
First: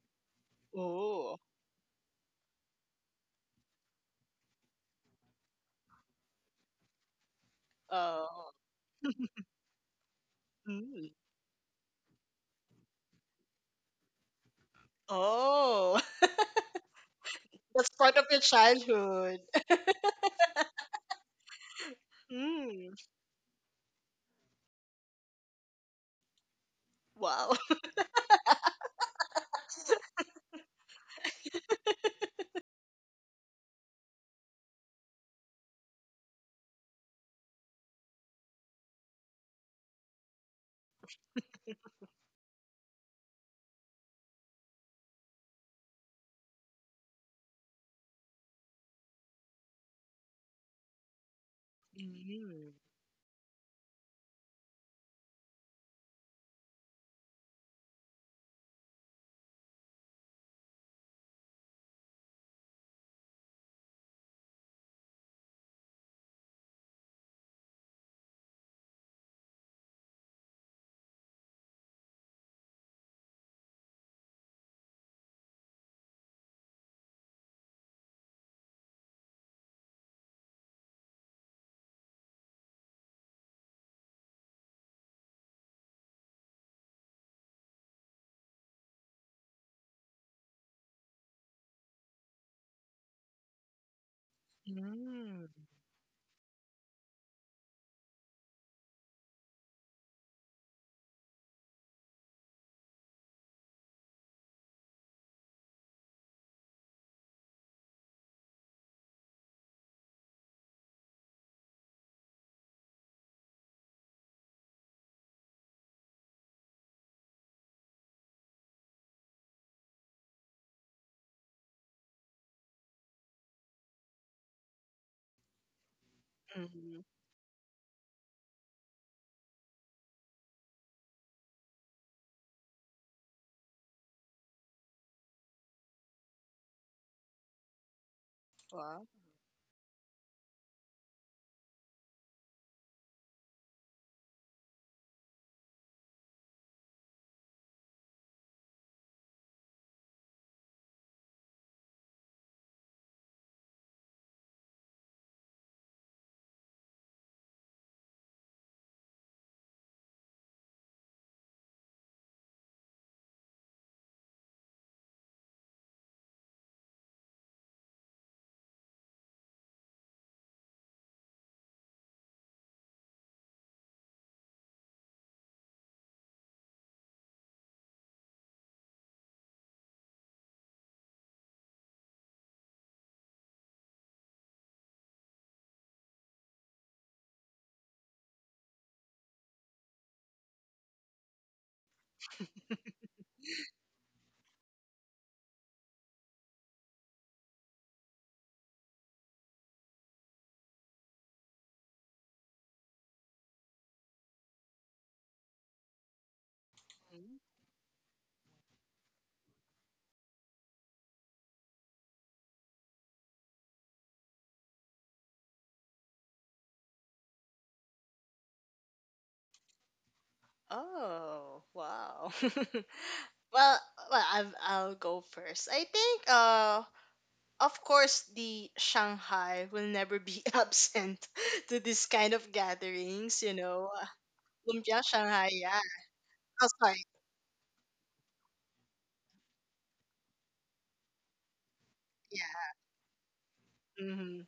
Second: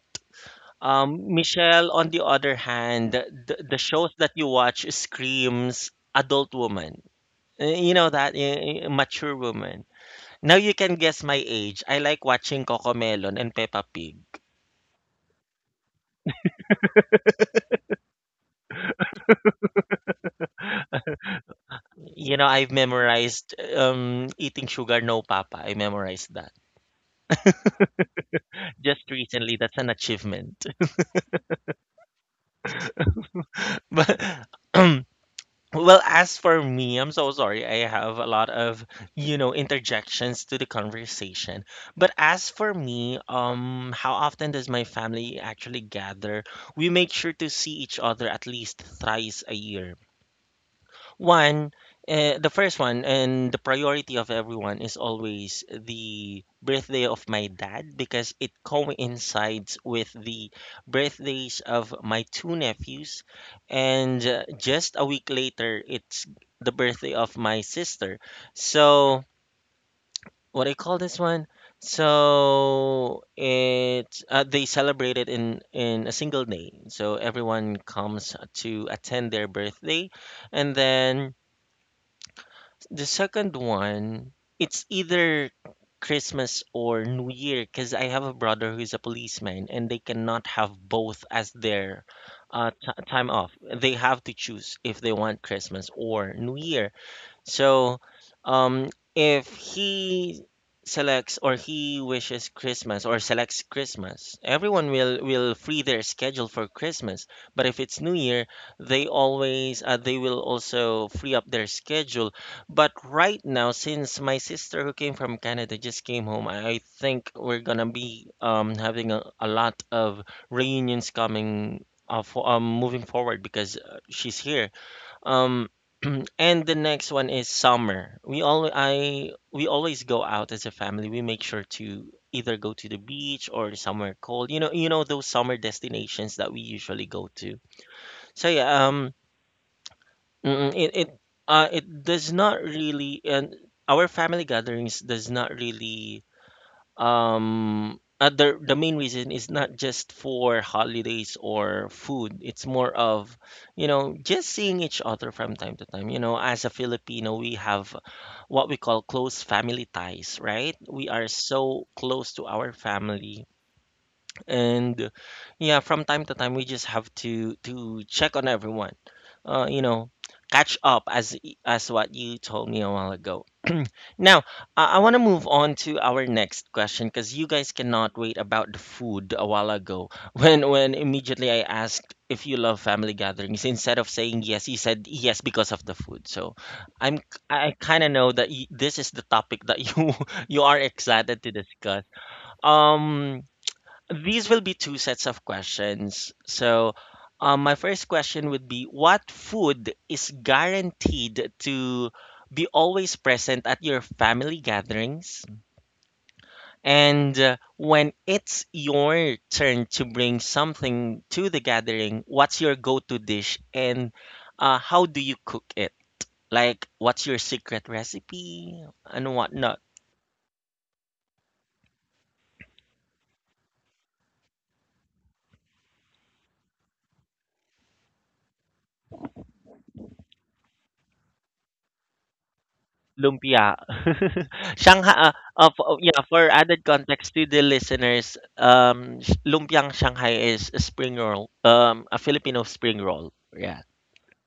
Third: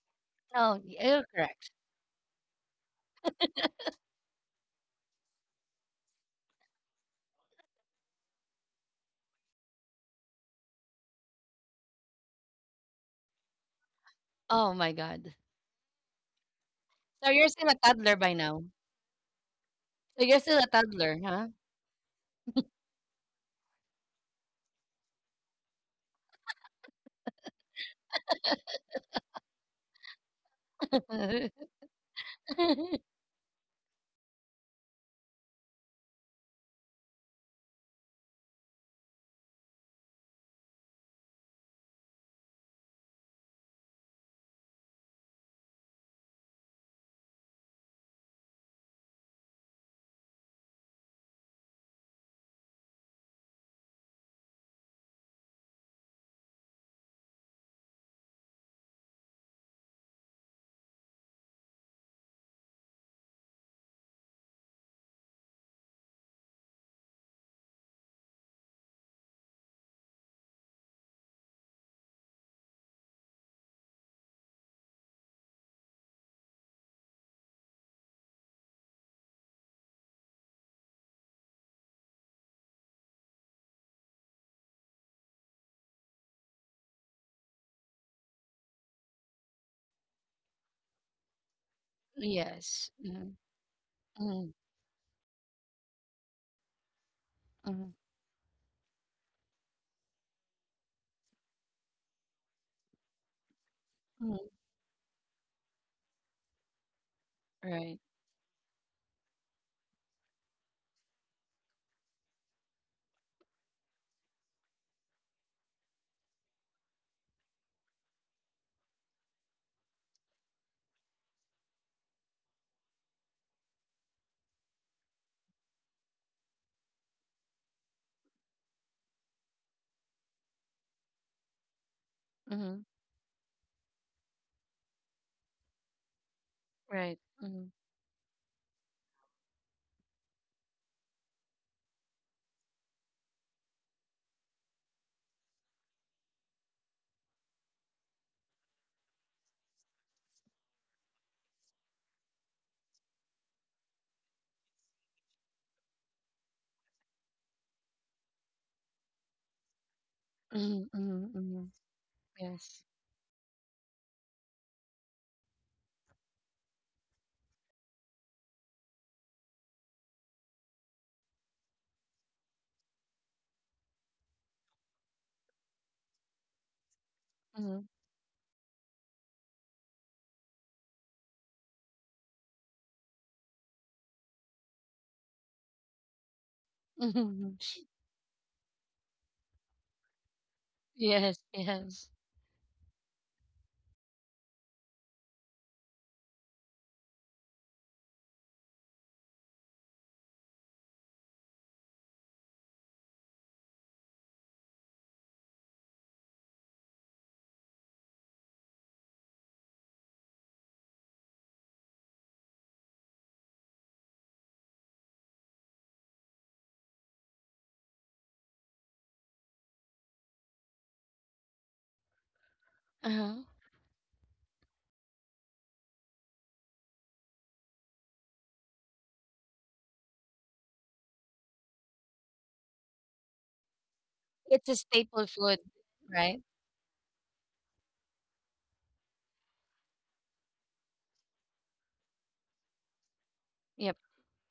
Speaker 2: Oh, you're
Speaker 1: Um,
Speaker 3: Oh.
Speaker 2: correct.
Speaker 1: Michelle, on the other hand, the, the shows that you watch screams adult woman. Eh, you know that
Speaker 3: Oh.
Speaker 1: eh, eh, mature woman. Now you can
Speaker 3: Mm.
Speaker 1: guess my age. I like watching Cocomelon and Peppa Pig.
Speaker 2: Oh my God.
Speaker 3: Oh.
Speaker 2: So you're still a
Speaker 3: That's part
Speaker 2: toddler
Speaker 3: of
Speaker 2: by
Speaker 3: your
Speaker 2: now.
Speaker 3: childhood.
Speaker 2: So you're still a toddler, huh?
Speaker 1: You know, I've
Speaker 3: Mm.
Speaker 1: memorized um, Eating Sugar No Papa. I memorized that
Speaker 3: Wow.
Speaker 1: just recently. That's an achievement. But Well, as for me, I'm so sorry. I have a lot of, you know, interjections to the conversation. But as for me, um, how often does my family actually gather? We make sure to see each other at least thrice a year. One, uh, the
Speaker 3: Mm,
Speaker 1: first one and the priority of everyone is always the birthday of my dad because it coincides with the birthdays of my two nephews. And uh, just a week later, it's the birthday of my sister. So, what I call this one? So it uh, they celebrate it in in a single day. So everyone comes to attend their birthday, and then the second one, it's either Christmas or New Year because I have a brother who's a policeman and they cannot have both as their uh, t-
Speaker 2: Yes.
Speaker 1: time
Speaker 2: Mhm.
Speaker 1: off. They have to
Speaker 2: Mhm.
Speaker 1: choose if they want
Speaker 3: mm,
Speaker 1: Christmas or New Year.
Speaker 2: Mhm.
Speaker 1: So, um, if he selects or he wishes Christmas or selects Christmas,
Speaker 2: Mhm.
Speaker 1: everyone will will free their schedule for Christmas. But if
Speaker 2: Right.
Speaker 1: it's New Year, they always uh, they will also free up their schedule. But right now, since my sister who came from Canada just came home, I, I think we're gonna be um having a, a lot of reunions coming. Uh, for, um, moving forward because uh, she's here um, and the
Speaker 3: mhm.
Speaker 1: next one is summer. We all I we always go out as a family. We make sure to either go
Speaker 2: Mhm.
Speaker 1: to the beach or somewhere cold. You know, you know those summer destinations that we usually
Speaker 2: Right.
Speaker 1: go to.
Speaker 2: Mhm.
Speaker 1: So yeah,
Speaker 3: Wow.
Speaker 1: um, mm, it it uh it does not really and our family gatherings does not really um other, the main reason is not just for holidays or food, it's more of, you know, just seeing each other from time to time. You know, as a Filipino, we have what we call close family ties, right?
Speaker 2: Mhm.
Speaker 1: We are
Speaker 2: Mhm. Mhm.
Speaker 1: so close to our
Speaker 2: Yes.
Speaker 1: family, and yeah, from time to time we just have to to check on everyone, uh, you know, catch up as as what you told me a while ago. Now, I, I want to move on to our next question because you guys
Speaker 2: Mhm.
Speaker 1: cannot wait about the food a while ago. When when immediately I asked if you love family gatherings, instead of saying yes, you said yes because of the food. So I'm
Speaker 2: Mhm.
Speaker 1: I kind of know that y this is the topic that you you are
Speaker 2: Yes.
Speaker 1: excited to discuss.
Speaker 2: Yes.
Speaker 1: Um, these will be two sets of questions. So, um, my first question would be, what food is guaranteed to be always present at your family gatherings? And uh, when it's your turn to bring something to the gathering, what's your go to dish and uh, how do you cook it? Like, what's your secret recipe and whatnot?
Speaker 3: Oh, wow.
Speaker 2: Uh-huh.
Speaker 3: Well, well, I've, I'll go first. I think, uh, of course, the Shanghai will never be absent to this kind of gatherings, you
Speaker 1: Lumpia.
Speaker 3: know.
Speaker 2: It's a
Speaker 3: Lumpia
Speaker 1: Shanghai.
Speaker 2: staple
Speaker 1: Ah,
Speaker 3: Shanghai,
Speaker 2: food,
Speaker 1: ah,
Speaker 3: yeah.
Speaker 1: fo Yeah,
Speaker 2: right?
Speaker 1: for
Speaker 3: Oh,
Speaker 1: added
Speaker 3: sorry.
Speaker 1: context to the listeners, um, sh lumpiang Shanghai is a spring roll, um, a Filipino
Speaker 3: Yeah.
Speaker 1: spring roll. Yeah.
Speaker 2: Yep.
Speaker 3: Hmm.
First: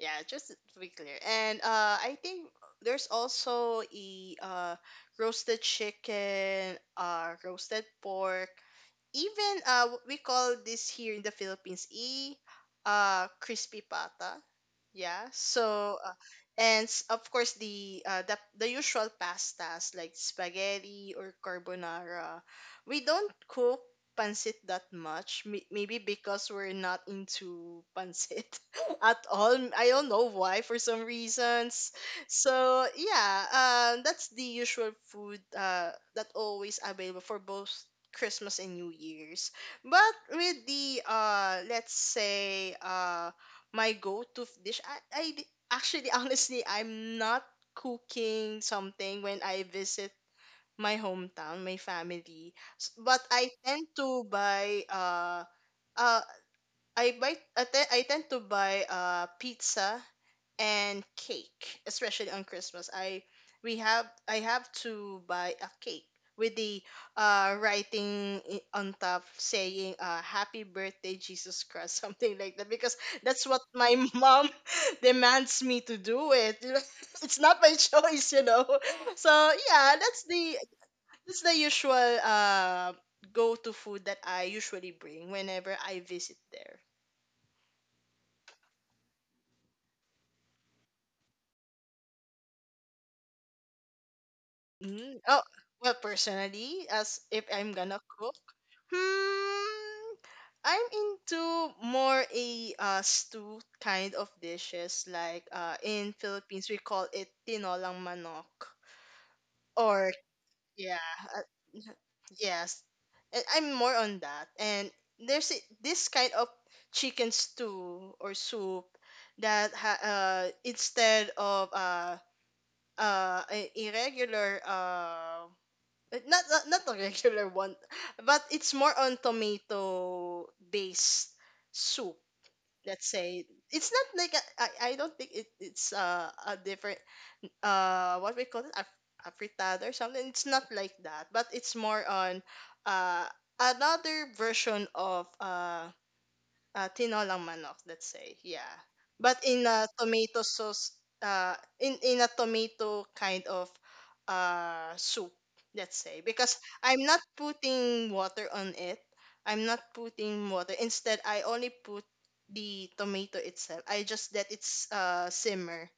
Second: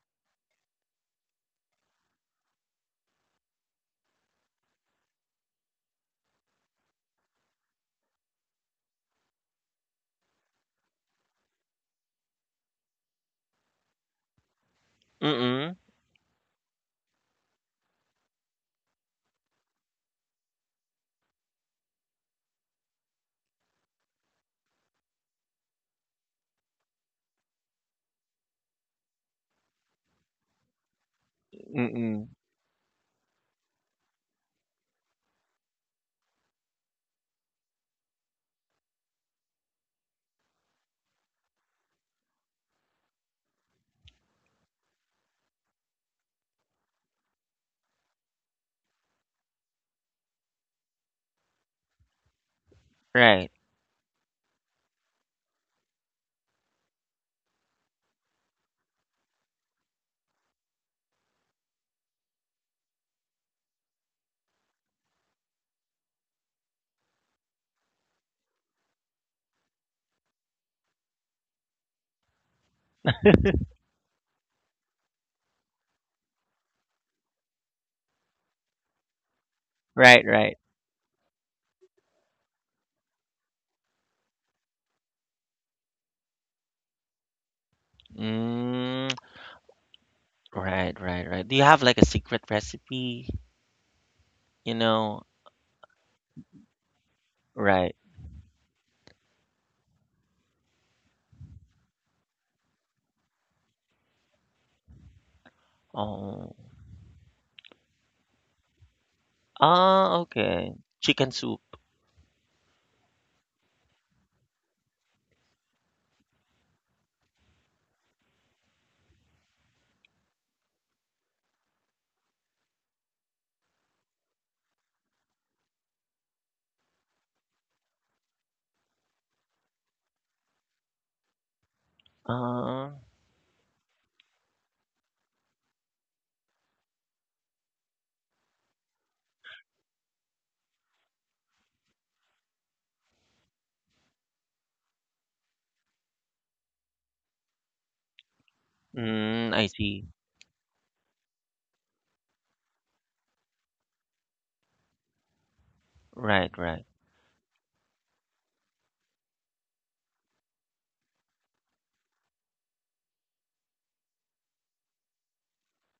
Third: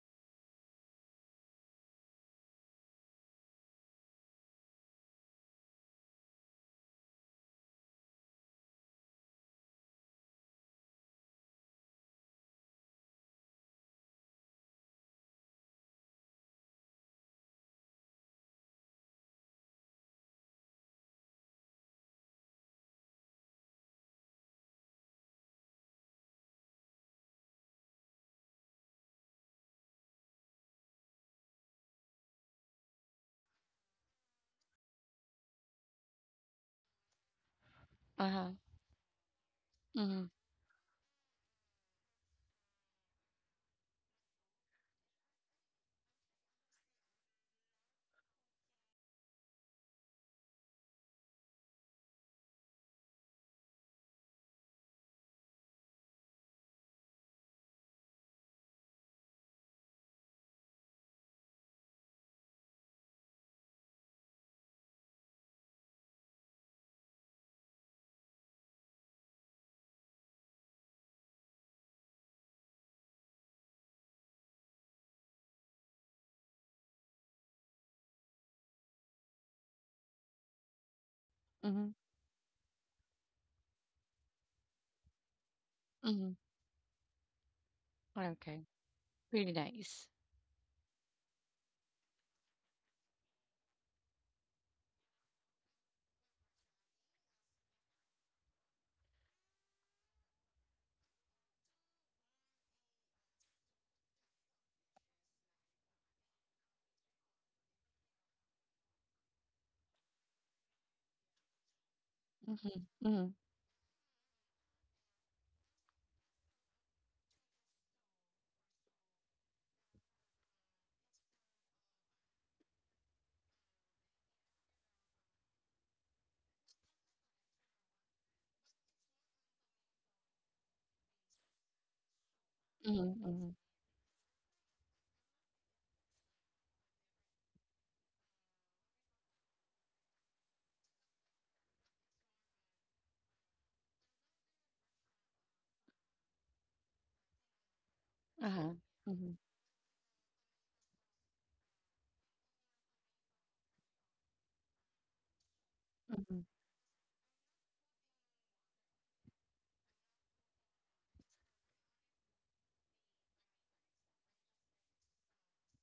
Speaker 3: Yeah, just to be clear. And uh, I think there's also a uh, roasted chicken, uh, roasted pork, even uh w- we call this here in the Philippines e uh crispy pata. Yeah.
Speaker 1: Mm-mm.
Speaker 3: So uh, and s- of course the uh the, the usual pastas like spaghetti or carbonara. We don't cook pancit that much. May- maybe because we're not into pancit at all. I don't know why, for some reasons.
Speaker 1: Mm-mm.
Speaker 3: So yeah, um that's the usual food uh that always available for both
Speaker 2: Uh-huh.
Speaker 3: Christmas and New Year's. But
Speaker 2: Mhm.
Speaker 3: with the uh let's say uh my go-to dish, I, I d- actually honestly I'm not cooking something when I visit my hometown, my family. S- But I
Speaker 1: Right.
Speaker 3: tend to buy uh uh I buy I, te- I tend to buy uh pizza and cake, especially on Christmas. I we have, I have to buy a cake with the uh writing i- on top saying uh happy birthday Jesus Christ, something like that, because that's what my mom demands me to do it. It's not my choice, you know. So yeah,
Speaker 1: Right,
Speaker 3: that's
Speaker 1: right.
Speaker 3: the that's the
Speaker 2: Mhm.
Speaker 3: usual uh go to food that I usually bring whenever I visit
Speaker 2: Mhm.
Speaker 3: there.
Speaker 2: Okay.
Speaker 1: Mm,
Speaker 2: Pretty nice.
Speaker 1: right, right, right. Do you have like a secret recipe? You
Speaker 3: Mm,
Speaker 1: know?
Speaker 3: oh, well, personally, as if I'm
Speaker 1: Right.
Speaker 3: gonna cook, hmm, I'm into more a uh, stew kind of dishes. Like uh, in
Speaker 1: Oh.
Speaker 3: Philippines, we call it tinolang manok. Or
Speaker 1: Ah, okay.
Speaker 3: yeah,
Speaker 1: Chicken
Speaker 3: uh,
Speaker 1: soup.
Speaker 3: yes,
Speaker 2: Mhm. Mhm.
Speaker 3: and I'm more on that. And there's a- this kind of chicken stew or soup that ha- uh, instead of uh, uh, a a regular uh, uh, not, not not a regular one, but it's more on tomato based soup.
Speaker 1: Ah.
Speaker 3: Let's
Speaker 2: Mhm.
Speaker 3: say
Speaker 2: Mhm.
Speaker 3: it's not like a, I I don't think it, it's uh, a different uh what we call it a, a frittata or something. It's not like that, but it's more on uh another version of uh uh, tinolang manok, let's say. Yeah.
Speaker 2: Uh-huh.
Speaker 3: But
Speaker 2: Mhm.
Speaker 1: Mm, I
Speaker 3: in a
Speaker 1: see.
Speaker 3: tomato sauce, uh, in, in a tomato kind of uh, soup, let's say.
Speaker 1: Right,
Speaker 2: Mhm.
Speaker 3: Because
Speaker 1: right.
Speaker 3: I'm not putting water on it. I'm not putting water. Instead, I only put the tomato itself. I just let it s- uh, simmer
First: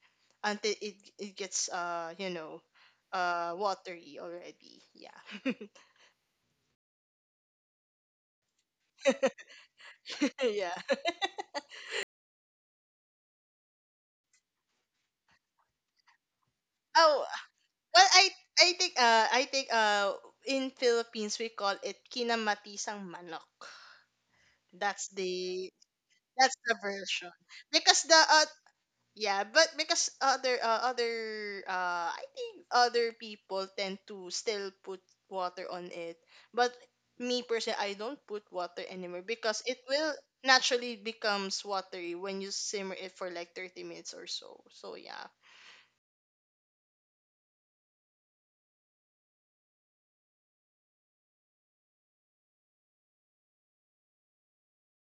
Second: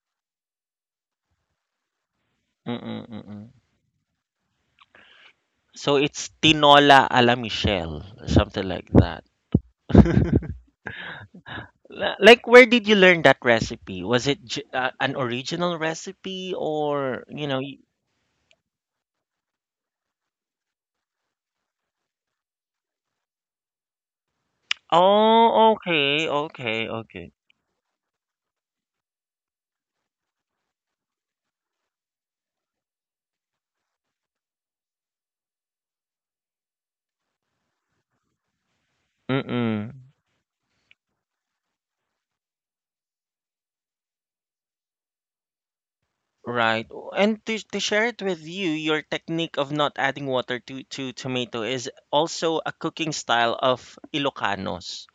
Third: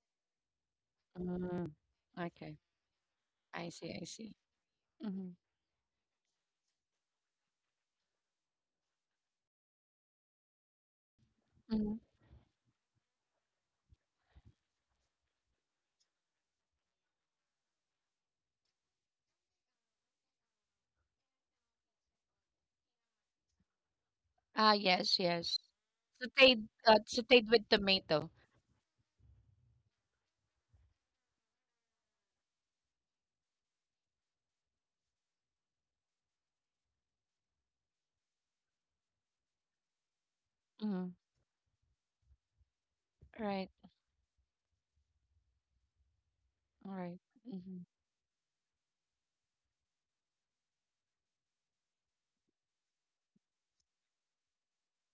Speaker 3: until it, it gets,
Speaker 2: Mhm.
Speaker 3: uh, you
Speaker 2: Okay.
Speaker 3: know,
Speaker 1: Mm-mm, mm-mm.
Speaker 3: uh,
Speaker 2: I see. I
Speaker 3: watery
Speaker 2: see.
Speaker 3: already. Yeah.
Speaker 2: Mhm.
Speaker 1: So it's tinola a la Michelle, something like that.
Speaker 3: Yeah.
Speaker 2: Mhm.
Speaker 1: La- Like, where did you learn that recipe? Was it j- uh, an original recipe or,
Speaker 3: Oh,
Speaker 1: you know? y-
Speaker 3: well, I I think uh I think uh in Philippines we call it kinamatisang manok.
Speaker 2: Ah,
Speaker 3: That's
Speaker 2: yes. Yes.
Speaker 1: Oh,
Speaker 3: the
Speaker 1: okay,
Speaker 3: that's
Speaker 2: Sauteed,
Speaker 3: the
Speaker 1: okay,
Speaker 2: uh,
Speaker 1: okay.
Speaker 3: version.
Speaker 2: sauteed with
Speaker 3: Because the
Speaker 2: tomato.
Speaker 3: uh, yeah, but because other uh, other uh I think other people tend to still put water on it. But me personally I don't put water anymore because it
Speaker 1: Mm-mm.
Speaker 3: will naturally
Speaker 2: Mm-hmm.
Speaker 3: becomes watery when you simmer it for like
Speaker 2: Right,
Speaker 3: thirty minutes or so. So yeah.
Speaker 1: Right. Oh,
Speaker 2: alright.
Speaker 1: and to, to
Speaker 2: Mhm.
Speaker 1: share it with you, your technique of not adding water to, to tomato is also a cooking style of Ilocanos.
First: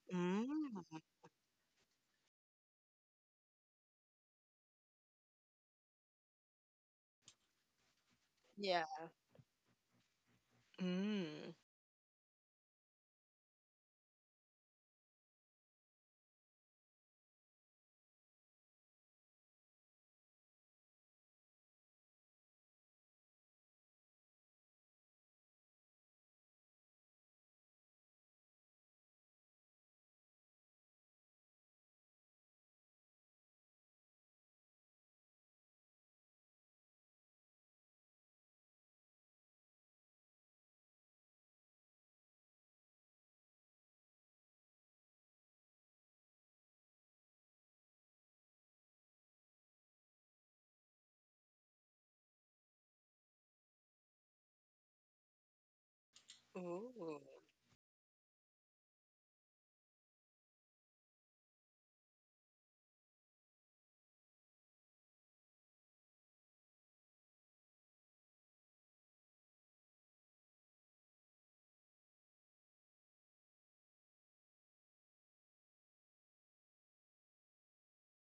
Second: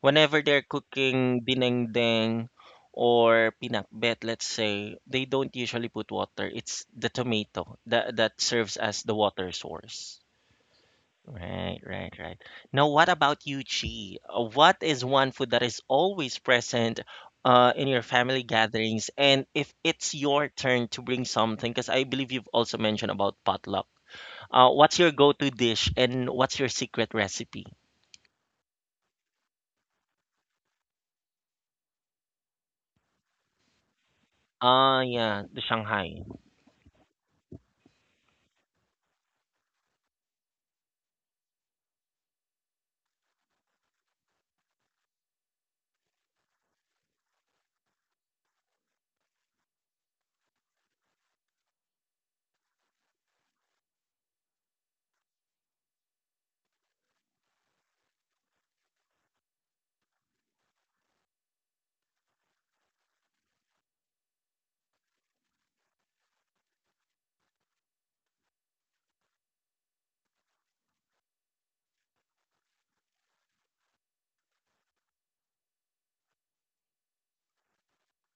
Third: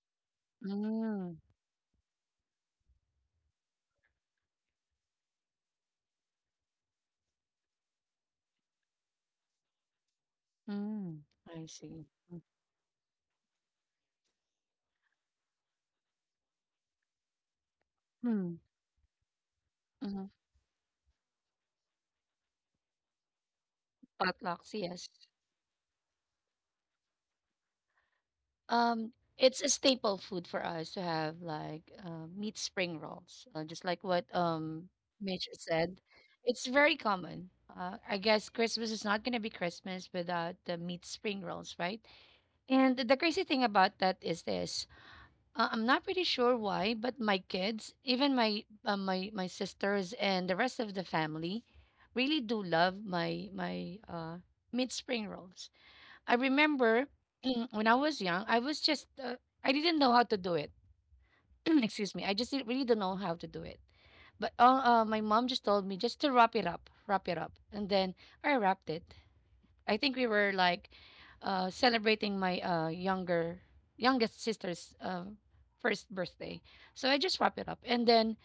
Speaker 1: Whenever they're
Speaker 3: Mm.
Speaker 2: Mm,
Speaker 1: cooking dinengdeng or pinakbet, let's say, they don't usually put water. It's the tomato that that serves
Speaker 3: Yeah.
Speaker 1: as the water source.
Speaker 2: mm,
Speaker 3: Mm.
Speaker 2: I
Speaker 1: Right,
Speaker 2: see.
Speaker 1: right, right. Now, what about you, Chi? Uh, What is one food that is always present uh, in your family
Speaker 2: Mhm,
Speaker 1: gatherings? And if it's
Speaker 2: mhm.
Speaker 1: your turn to bring something, because I believe you've also mentioned about potluck, uh,
Speaker 2: Potlucks,
Speaker 1: what's
Speaker 2: yes.
Speaker 1: your go-to dish and what's your secret recipe?
Speaker 2: Um, it's a staple food for us to have, like, uh, meat spring rolls, uh, just like what, um,
Speaker 1: Ah, yeah,
Speaker 2: Mitch
Speaker 1: the
Speaker 2: said.
Speaker 1: Shanghai.
Speaker 2: It's very common. Uh, I guess Christmas is not gonna be Christmas without the meat spring rolls, right? And the crazy thing about that is this. Uh, I'm not pretty sure why, but my kids, even my uh, my my sisters and the rest of the family, really do love my my uh, mid spring rolls. I remember
Speaker 3: Ooh.
Speaker 2: when I was young, I was just uh, I didn't know how to do it. Excuse me, I just didn't- really don't know how to do it. But uh, uh, my mom just told me just to wrap it up, wrap it up, and then I wrapped it. I think we were like uh, celebrating my uh, younger youngest sister's uh, first birthday. So I just wrap it up, and then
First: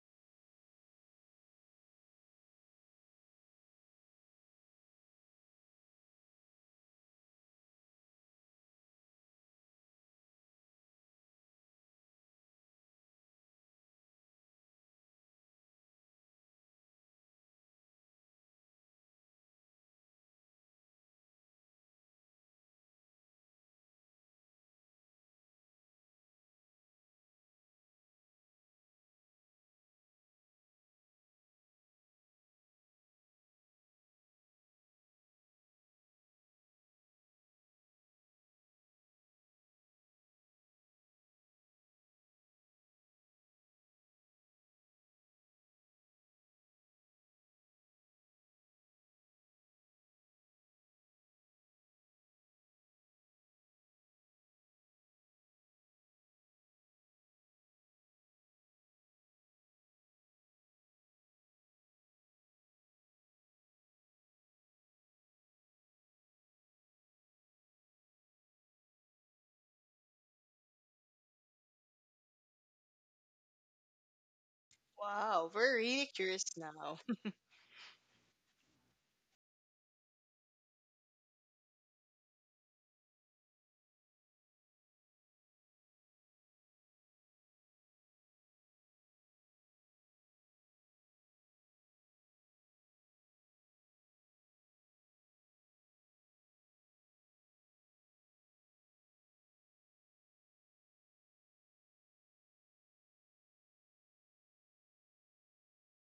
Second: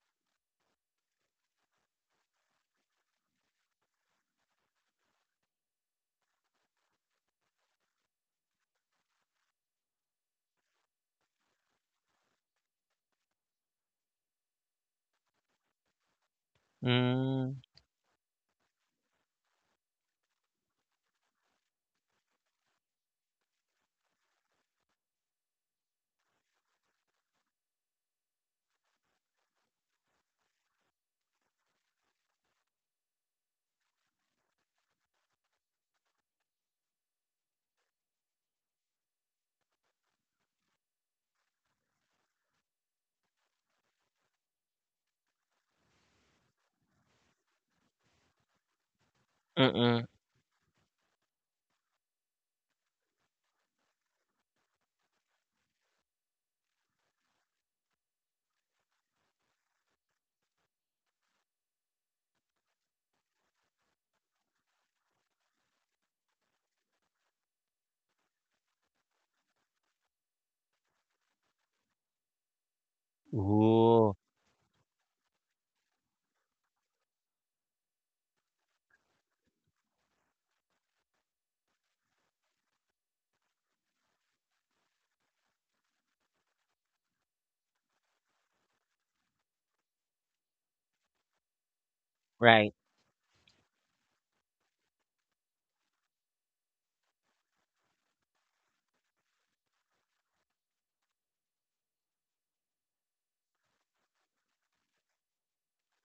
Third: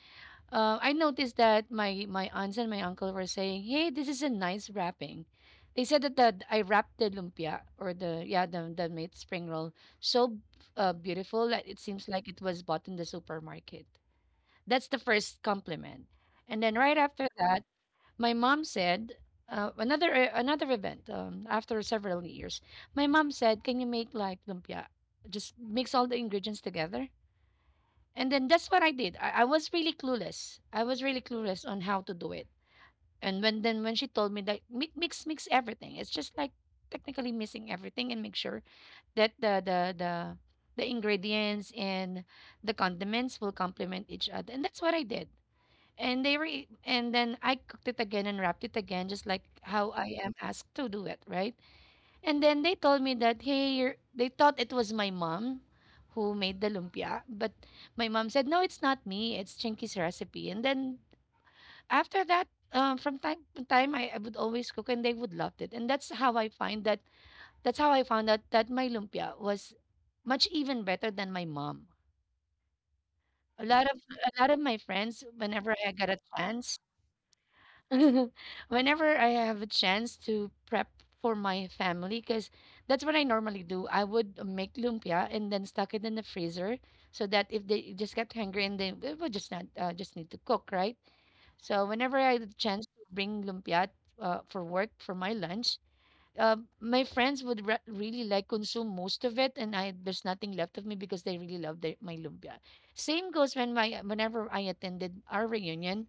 Speaker 2: uh, I noticed that my my aunts and my uncle were saying, "Hey, this is a nice wrapping." They said that the, I wrapped the lumpia or the yeah the the made spring roll so uh, beautiful that it seems like it was bought in the supermarket. That's the first compliment, and then right after
Speaker 1: Mm.
Speaker 2: that. My mom said, uh, another uh, another event um, after several years. My mom said, "Can you make like lumpia? Just mix all the ingredients together." And then that's what I did. I, I was really clueless. I was really clueless on how to do it. And when then when she told me that mi- mix mix everything, it's just like technically mixing everything and make sure that the the the the ingredients and the condiments will complement each other. And that's what I did. And they re and then I cooked it again and wrapped it again, just like how
Speaker 1: Mm.
Speaker 2: I am asked to do it, right? And then they told me that, hey, you're, they thought it was my mom who made the lumpia, but my mom said, no, it's not me, it's Chinky's recipe. And then after that, um, from time to time, I, I would always cook, and they would love it. And that's how I find that. That's how I found out that my lumpia was much even better than my mom. A lot of
Speaker 1: Ooh,
Speaker 2: a lot of my friends,
Speaker 3: Wow,
Speaker 2: whenever
Speaker 3: we're
Speaker 2: I got
Speaker 3: really
Speaker 2: a
Speaker 3: curious
Speaker 2: chance,
Speaker 3: now.
Speaker 2: whenever I have a chance to prep for my family, because that's what I normally do. I would make lumpia and then stuck it in the freezer so that if they just get hungry and they it would just not uh, just need to cook, right? So whenever I had a
Speaker 1: right.
Speaker 2: chance to bring lumpia uh, for work for my lunch, uh, my friends would re- really like consume most of it, and I there's nothing left of me because they really love their, my lumpia. Same goes when my whenever I attended our reunion,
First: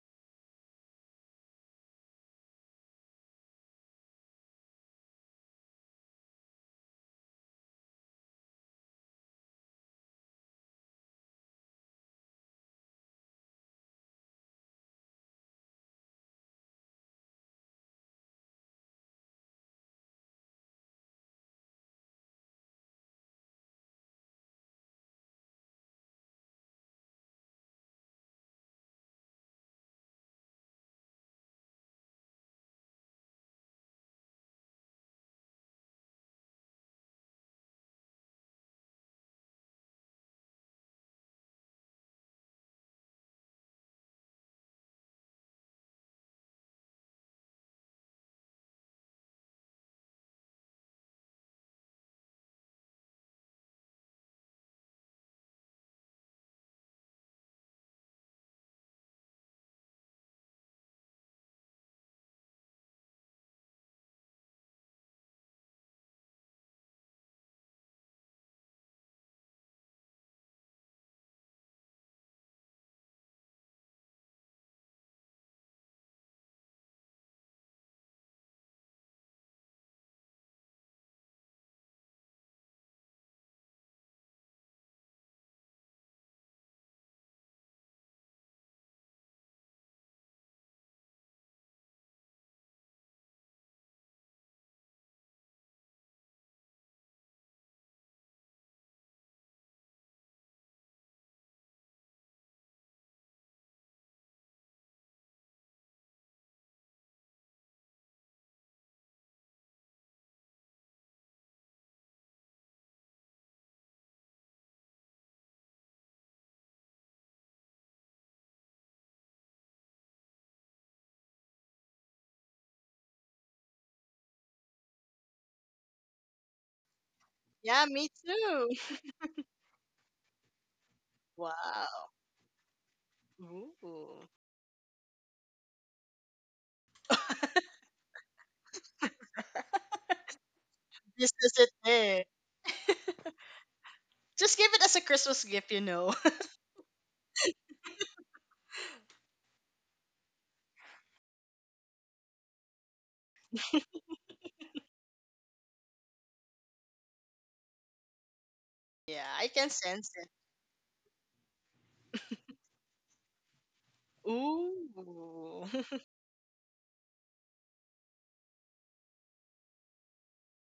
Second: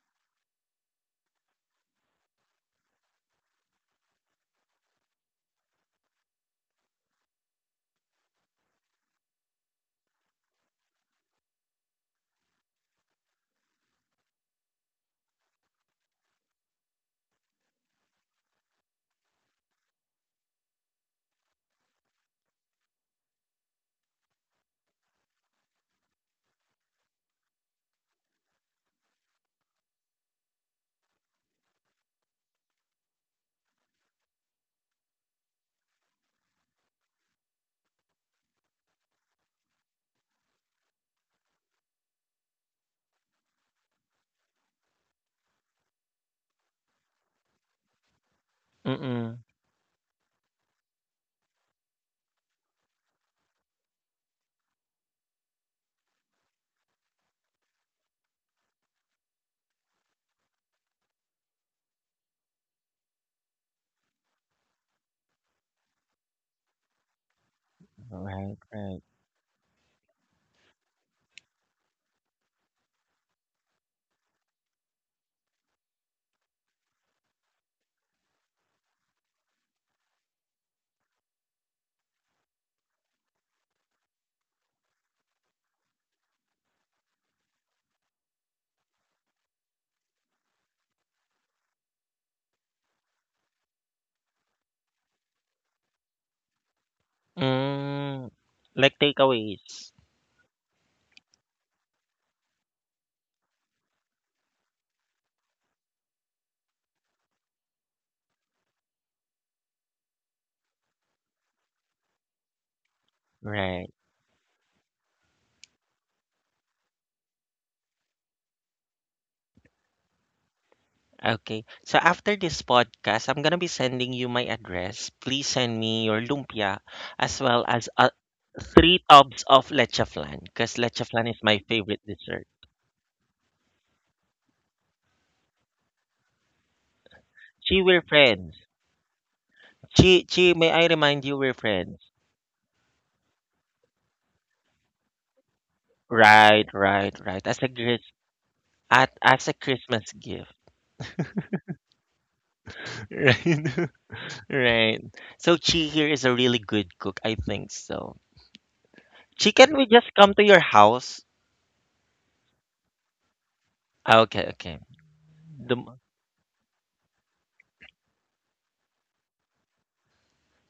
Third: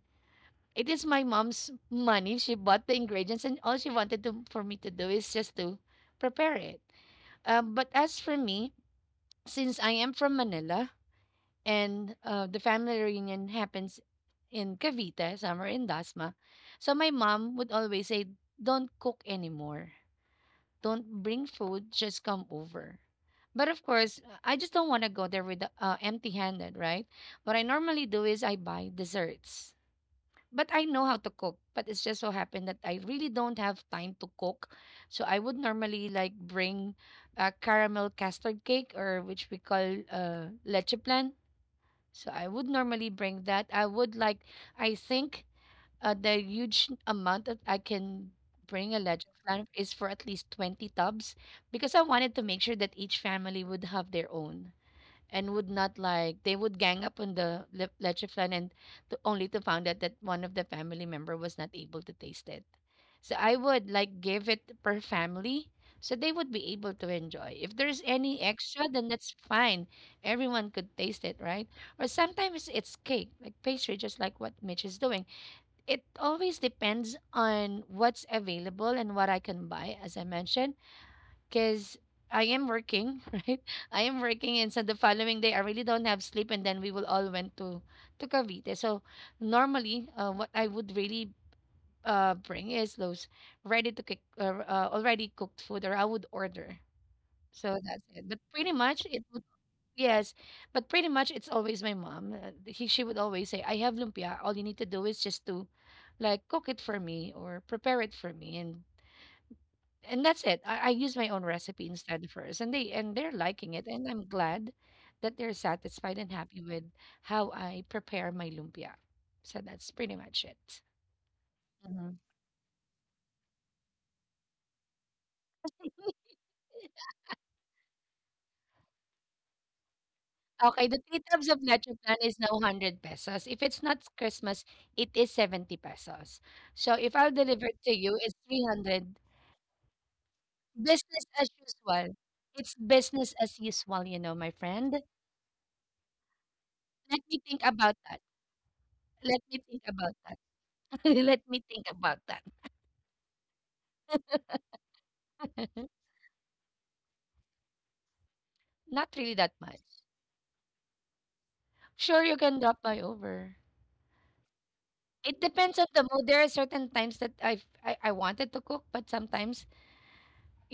Speaker 2: it is my mom's money. She bought the ingredients, and all she wanted to, for me to do is just to prepare it. Um, but as for me, since I am from Manila and uh, the family reunion happens in Cavite, somewhere in Dasma, so my mom would always say, "Don't cook anymore. Don't bring food. Just come over." But of course, I just don't want to go there with uh, empty-handed, right? What I normally do is I buy desserts but I know how to cook. But it's just so happened that I really don't have time to cook. So I would normally like bring a caramel custard cake or which we call uh, leche plan. So I would normally bring that. I would like, I think uh, the huge amount that I can bring a leche
Speaker 1: Mm.
Speaker 2: plan is for at least twenty tubs because I wanted to make sure that each family would have their own and would not like they would gang up on the le- leche flan and to, only to find out that one of the family member was not able to taste it, so I would like give it per family so they would be able to enjoy. If there's any
Speaker 1: Right,
Speaker 2: extra,
Speaker 1: right.
Speaker 2: then that's fine. Everyone could taste it, right? Or sometimes it's cake like pastry, just like what Mitch is doing. It always depends on what's available and what I can buy. As I mentioned, because I am working, right? I am working, and so the following day I really don't have sleep, and then we will all went to to Cavite. So normally, uh, what I would really uh bring is those ready to cook, uh, uh, already cooked food, or I would order. So that's it.
Speaker 1: Mm.
Speaker 2: But pretty
Speaker 1: Like
Speaker 2: much it would
Speaker 1: takeaways.
Speaker 2: yes, but pretty much it's always my mom. Uh, he, she would always say, "I have lumpia. All you need to do is just to, like, cook it for me or prepare it for me, and and that's it. I, I use my own recipe instead first, and they and they're liking it,
Speaker 1: Right.
Speaker 2: and I'm glad that they're satisfied and happy with how I prepare my lumpia. So that's pretty much it.
Speaker 1: Okay. So
Speaker 2: Mhm.
Speaker 1: after this podcast, I'm gonna be sending you my address. Please send me your lumpia as well
Speaker 3: Yeah,
Speaker 1: as
Speaker 3: me
Speaker 1: uh,
Speaker 3: too.
Speaker 1: three tubs of leche flan because
Speaker 2: Okay, the
Speaker 1: leche
Speaker 2: three
Speaker 1: flan is
Speaker 2: tubs of
Speaker 1: my
Speaker 2: leche
Speaker 3: Wow.
Speaker 1: favorite
Speaker 2: plan is now
Speaker 1: dessert.
Speaker 2: a hundred pesos. If it's not
Speaker 3: Ooh.
Speaker 2: Christmas, it is seventy pesos. So if I'll deliver it
Speaker 1: Chi,
Speaker 2: to
Speaker 1: we're
Speaker 2: you, it's
Speaker 1: friends.
Speaker 2: three hundred.
Speaker 1: Chi, Chi, may I
Speaker 2: Business
Speaker 1: remind
Speaker 3: This
Speaker 1: you
Speaker 2: as
Speaker 3: is
Speaker 1: we're
Speaker 3: it.
Speaker 2: usual.
Speaker 1: friends?
Speaker 3: Eh.
Speaker 2: It's business as usual, you know, my
Speaker 3: Just give it as
Speaker 2: friend.
Speaker 3: a Christmas gift, you know.
Speaker 1: Right,
Speaker 2: Let
Speaker 1: right,
Speaker 2: me
Speaker 1: right.
Speaker 2: think
Speaker 1: As a
Speaker 2: about
Speaker 1: gris-
Speaker 2: that.
Speaker 1: at
Speaker 2: Let
Speaker 1: as a
Speaker 2: me think about
Speaker 1: Christmas
Speaker 2: that.
Speaker 1: gift.
Speaker 2: Let me think about that.
Speaker 1: Right. Right. So Chi here is a really good cook. I think so.
Speaker 2: Not
Speaker 3: Yeah,
Speaker 2: really
Speaker 3: I
Speaker 2: that
Speaker 1: Chi,
Speaker 3: can
Speaker 2: much.
Speaker 1: can we
Speaker 3: sense
Speaker 1: just come to your house?
Speaker 2: Sure, you can drop by over.
Speaker 1: Ah,
Speaker 3: it.
Speaker 1: okay, okay.
Speaker 2: It
Speaker 3: Ooh.
Speaker 2: depends
Speaker 1: The,
Speaker 2: on
Speaker 3: It's
Speaker 2: the
Speaker 1: m-
Speaker 2: mood. There are certain times that I've, I I wanted to cook, but sometimes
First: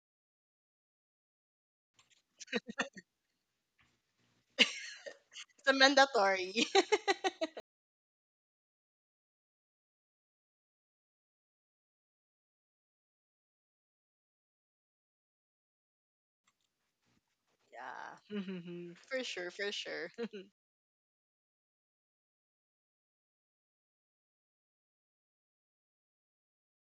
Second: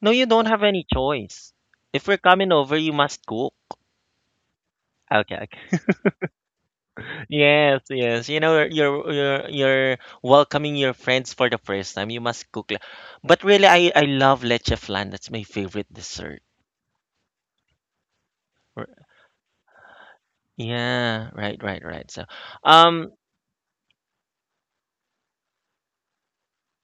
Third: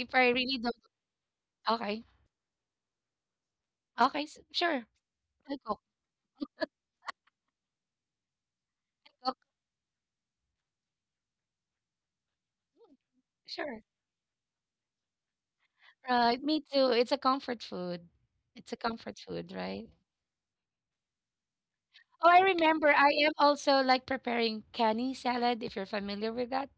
Speaker 1: no, you
Speaker 2: I
Speaker 1: don't
Speaker 2: really
Speaker 1: have
Speaker 2: don't,
Speaker 1: any choice.
Speaker 2: okay,
Speaker 1: If we're coming over, you must cook.
Speaker 2: okay, s- sure,
Speaker 1: Okay,
Speaker 2: I
Speaker 3: a
Speaker 1: okay.
Speaker 2: cook,
Speaker 3: mandatory.
Speaker 1: Yes, yes. You know, you're
Speaker 2: cook,
Speaker 1: you're you're welcoming your friends for the first time. You must cook. le- But really,
Speaker 2: sure.
Speaker 1: I I love leche flan. That's my favorite dessert.
Speaker 2: Right, me too. It's a comfort food.
Speaker 3: Yeah.
Speaker 2: It's a
Speaker 1: R-
Speaker 3: For
Speaker 2: comfort
Speaker 3: sure,
Speaker 2: food,
Speaker 3: for
Speaker 2: right?
Speaker 3: sure.
Speaker 1: Yeah, right, right, right. So,
Speaker 2: Oh, I remember.
Speaker 1: um,
Speaker 2: I am also like preparing canny salad. If you're familiar with that,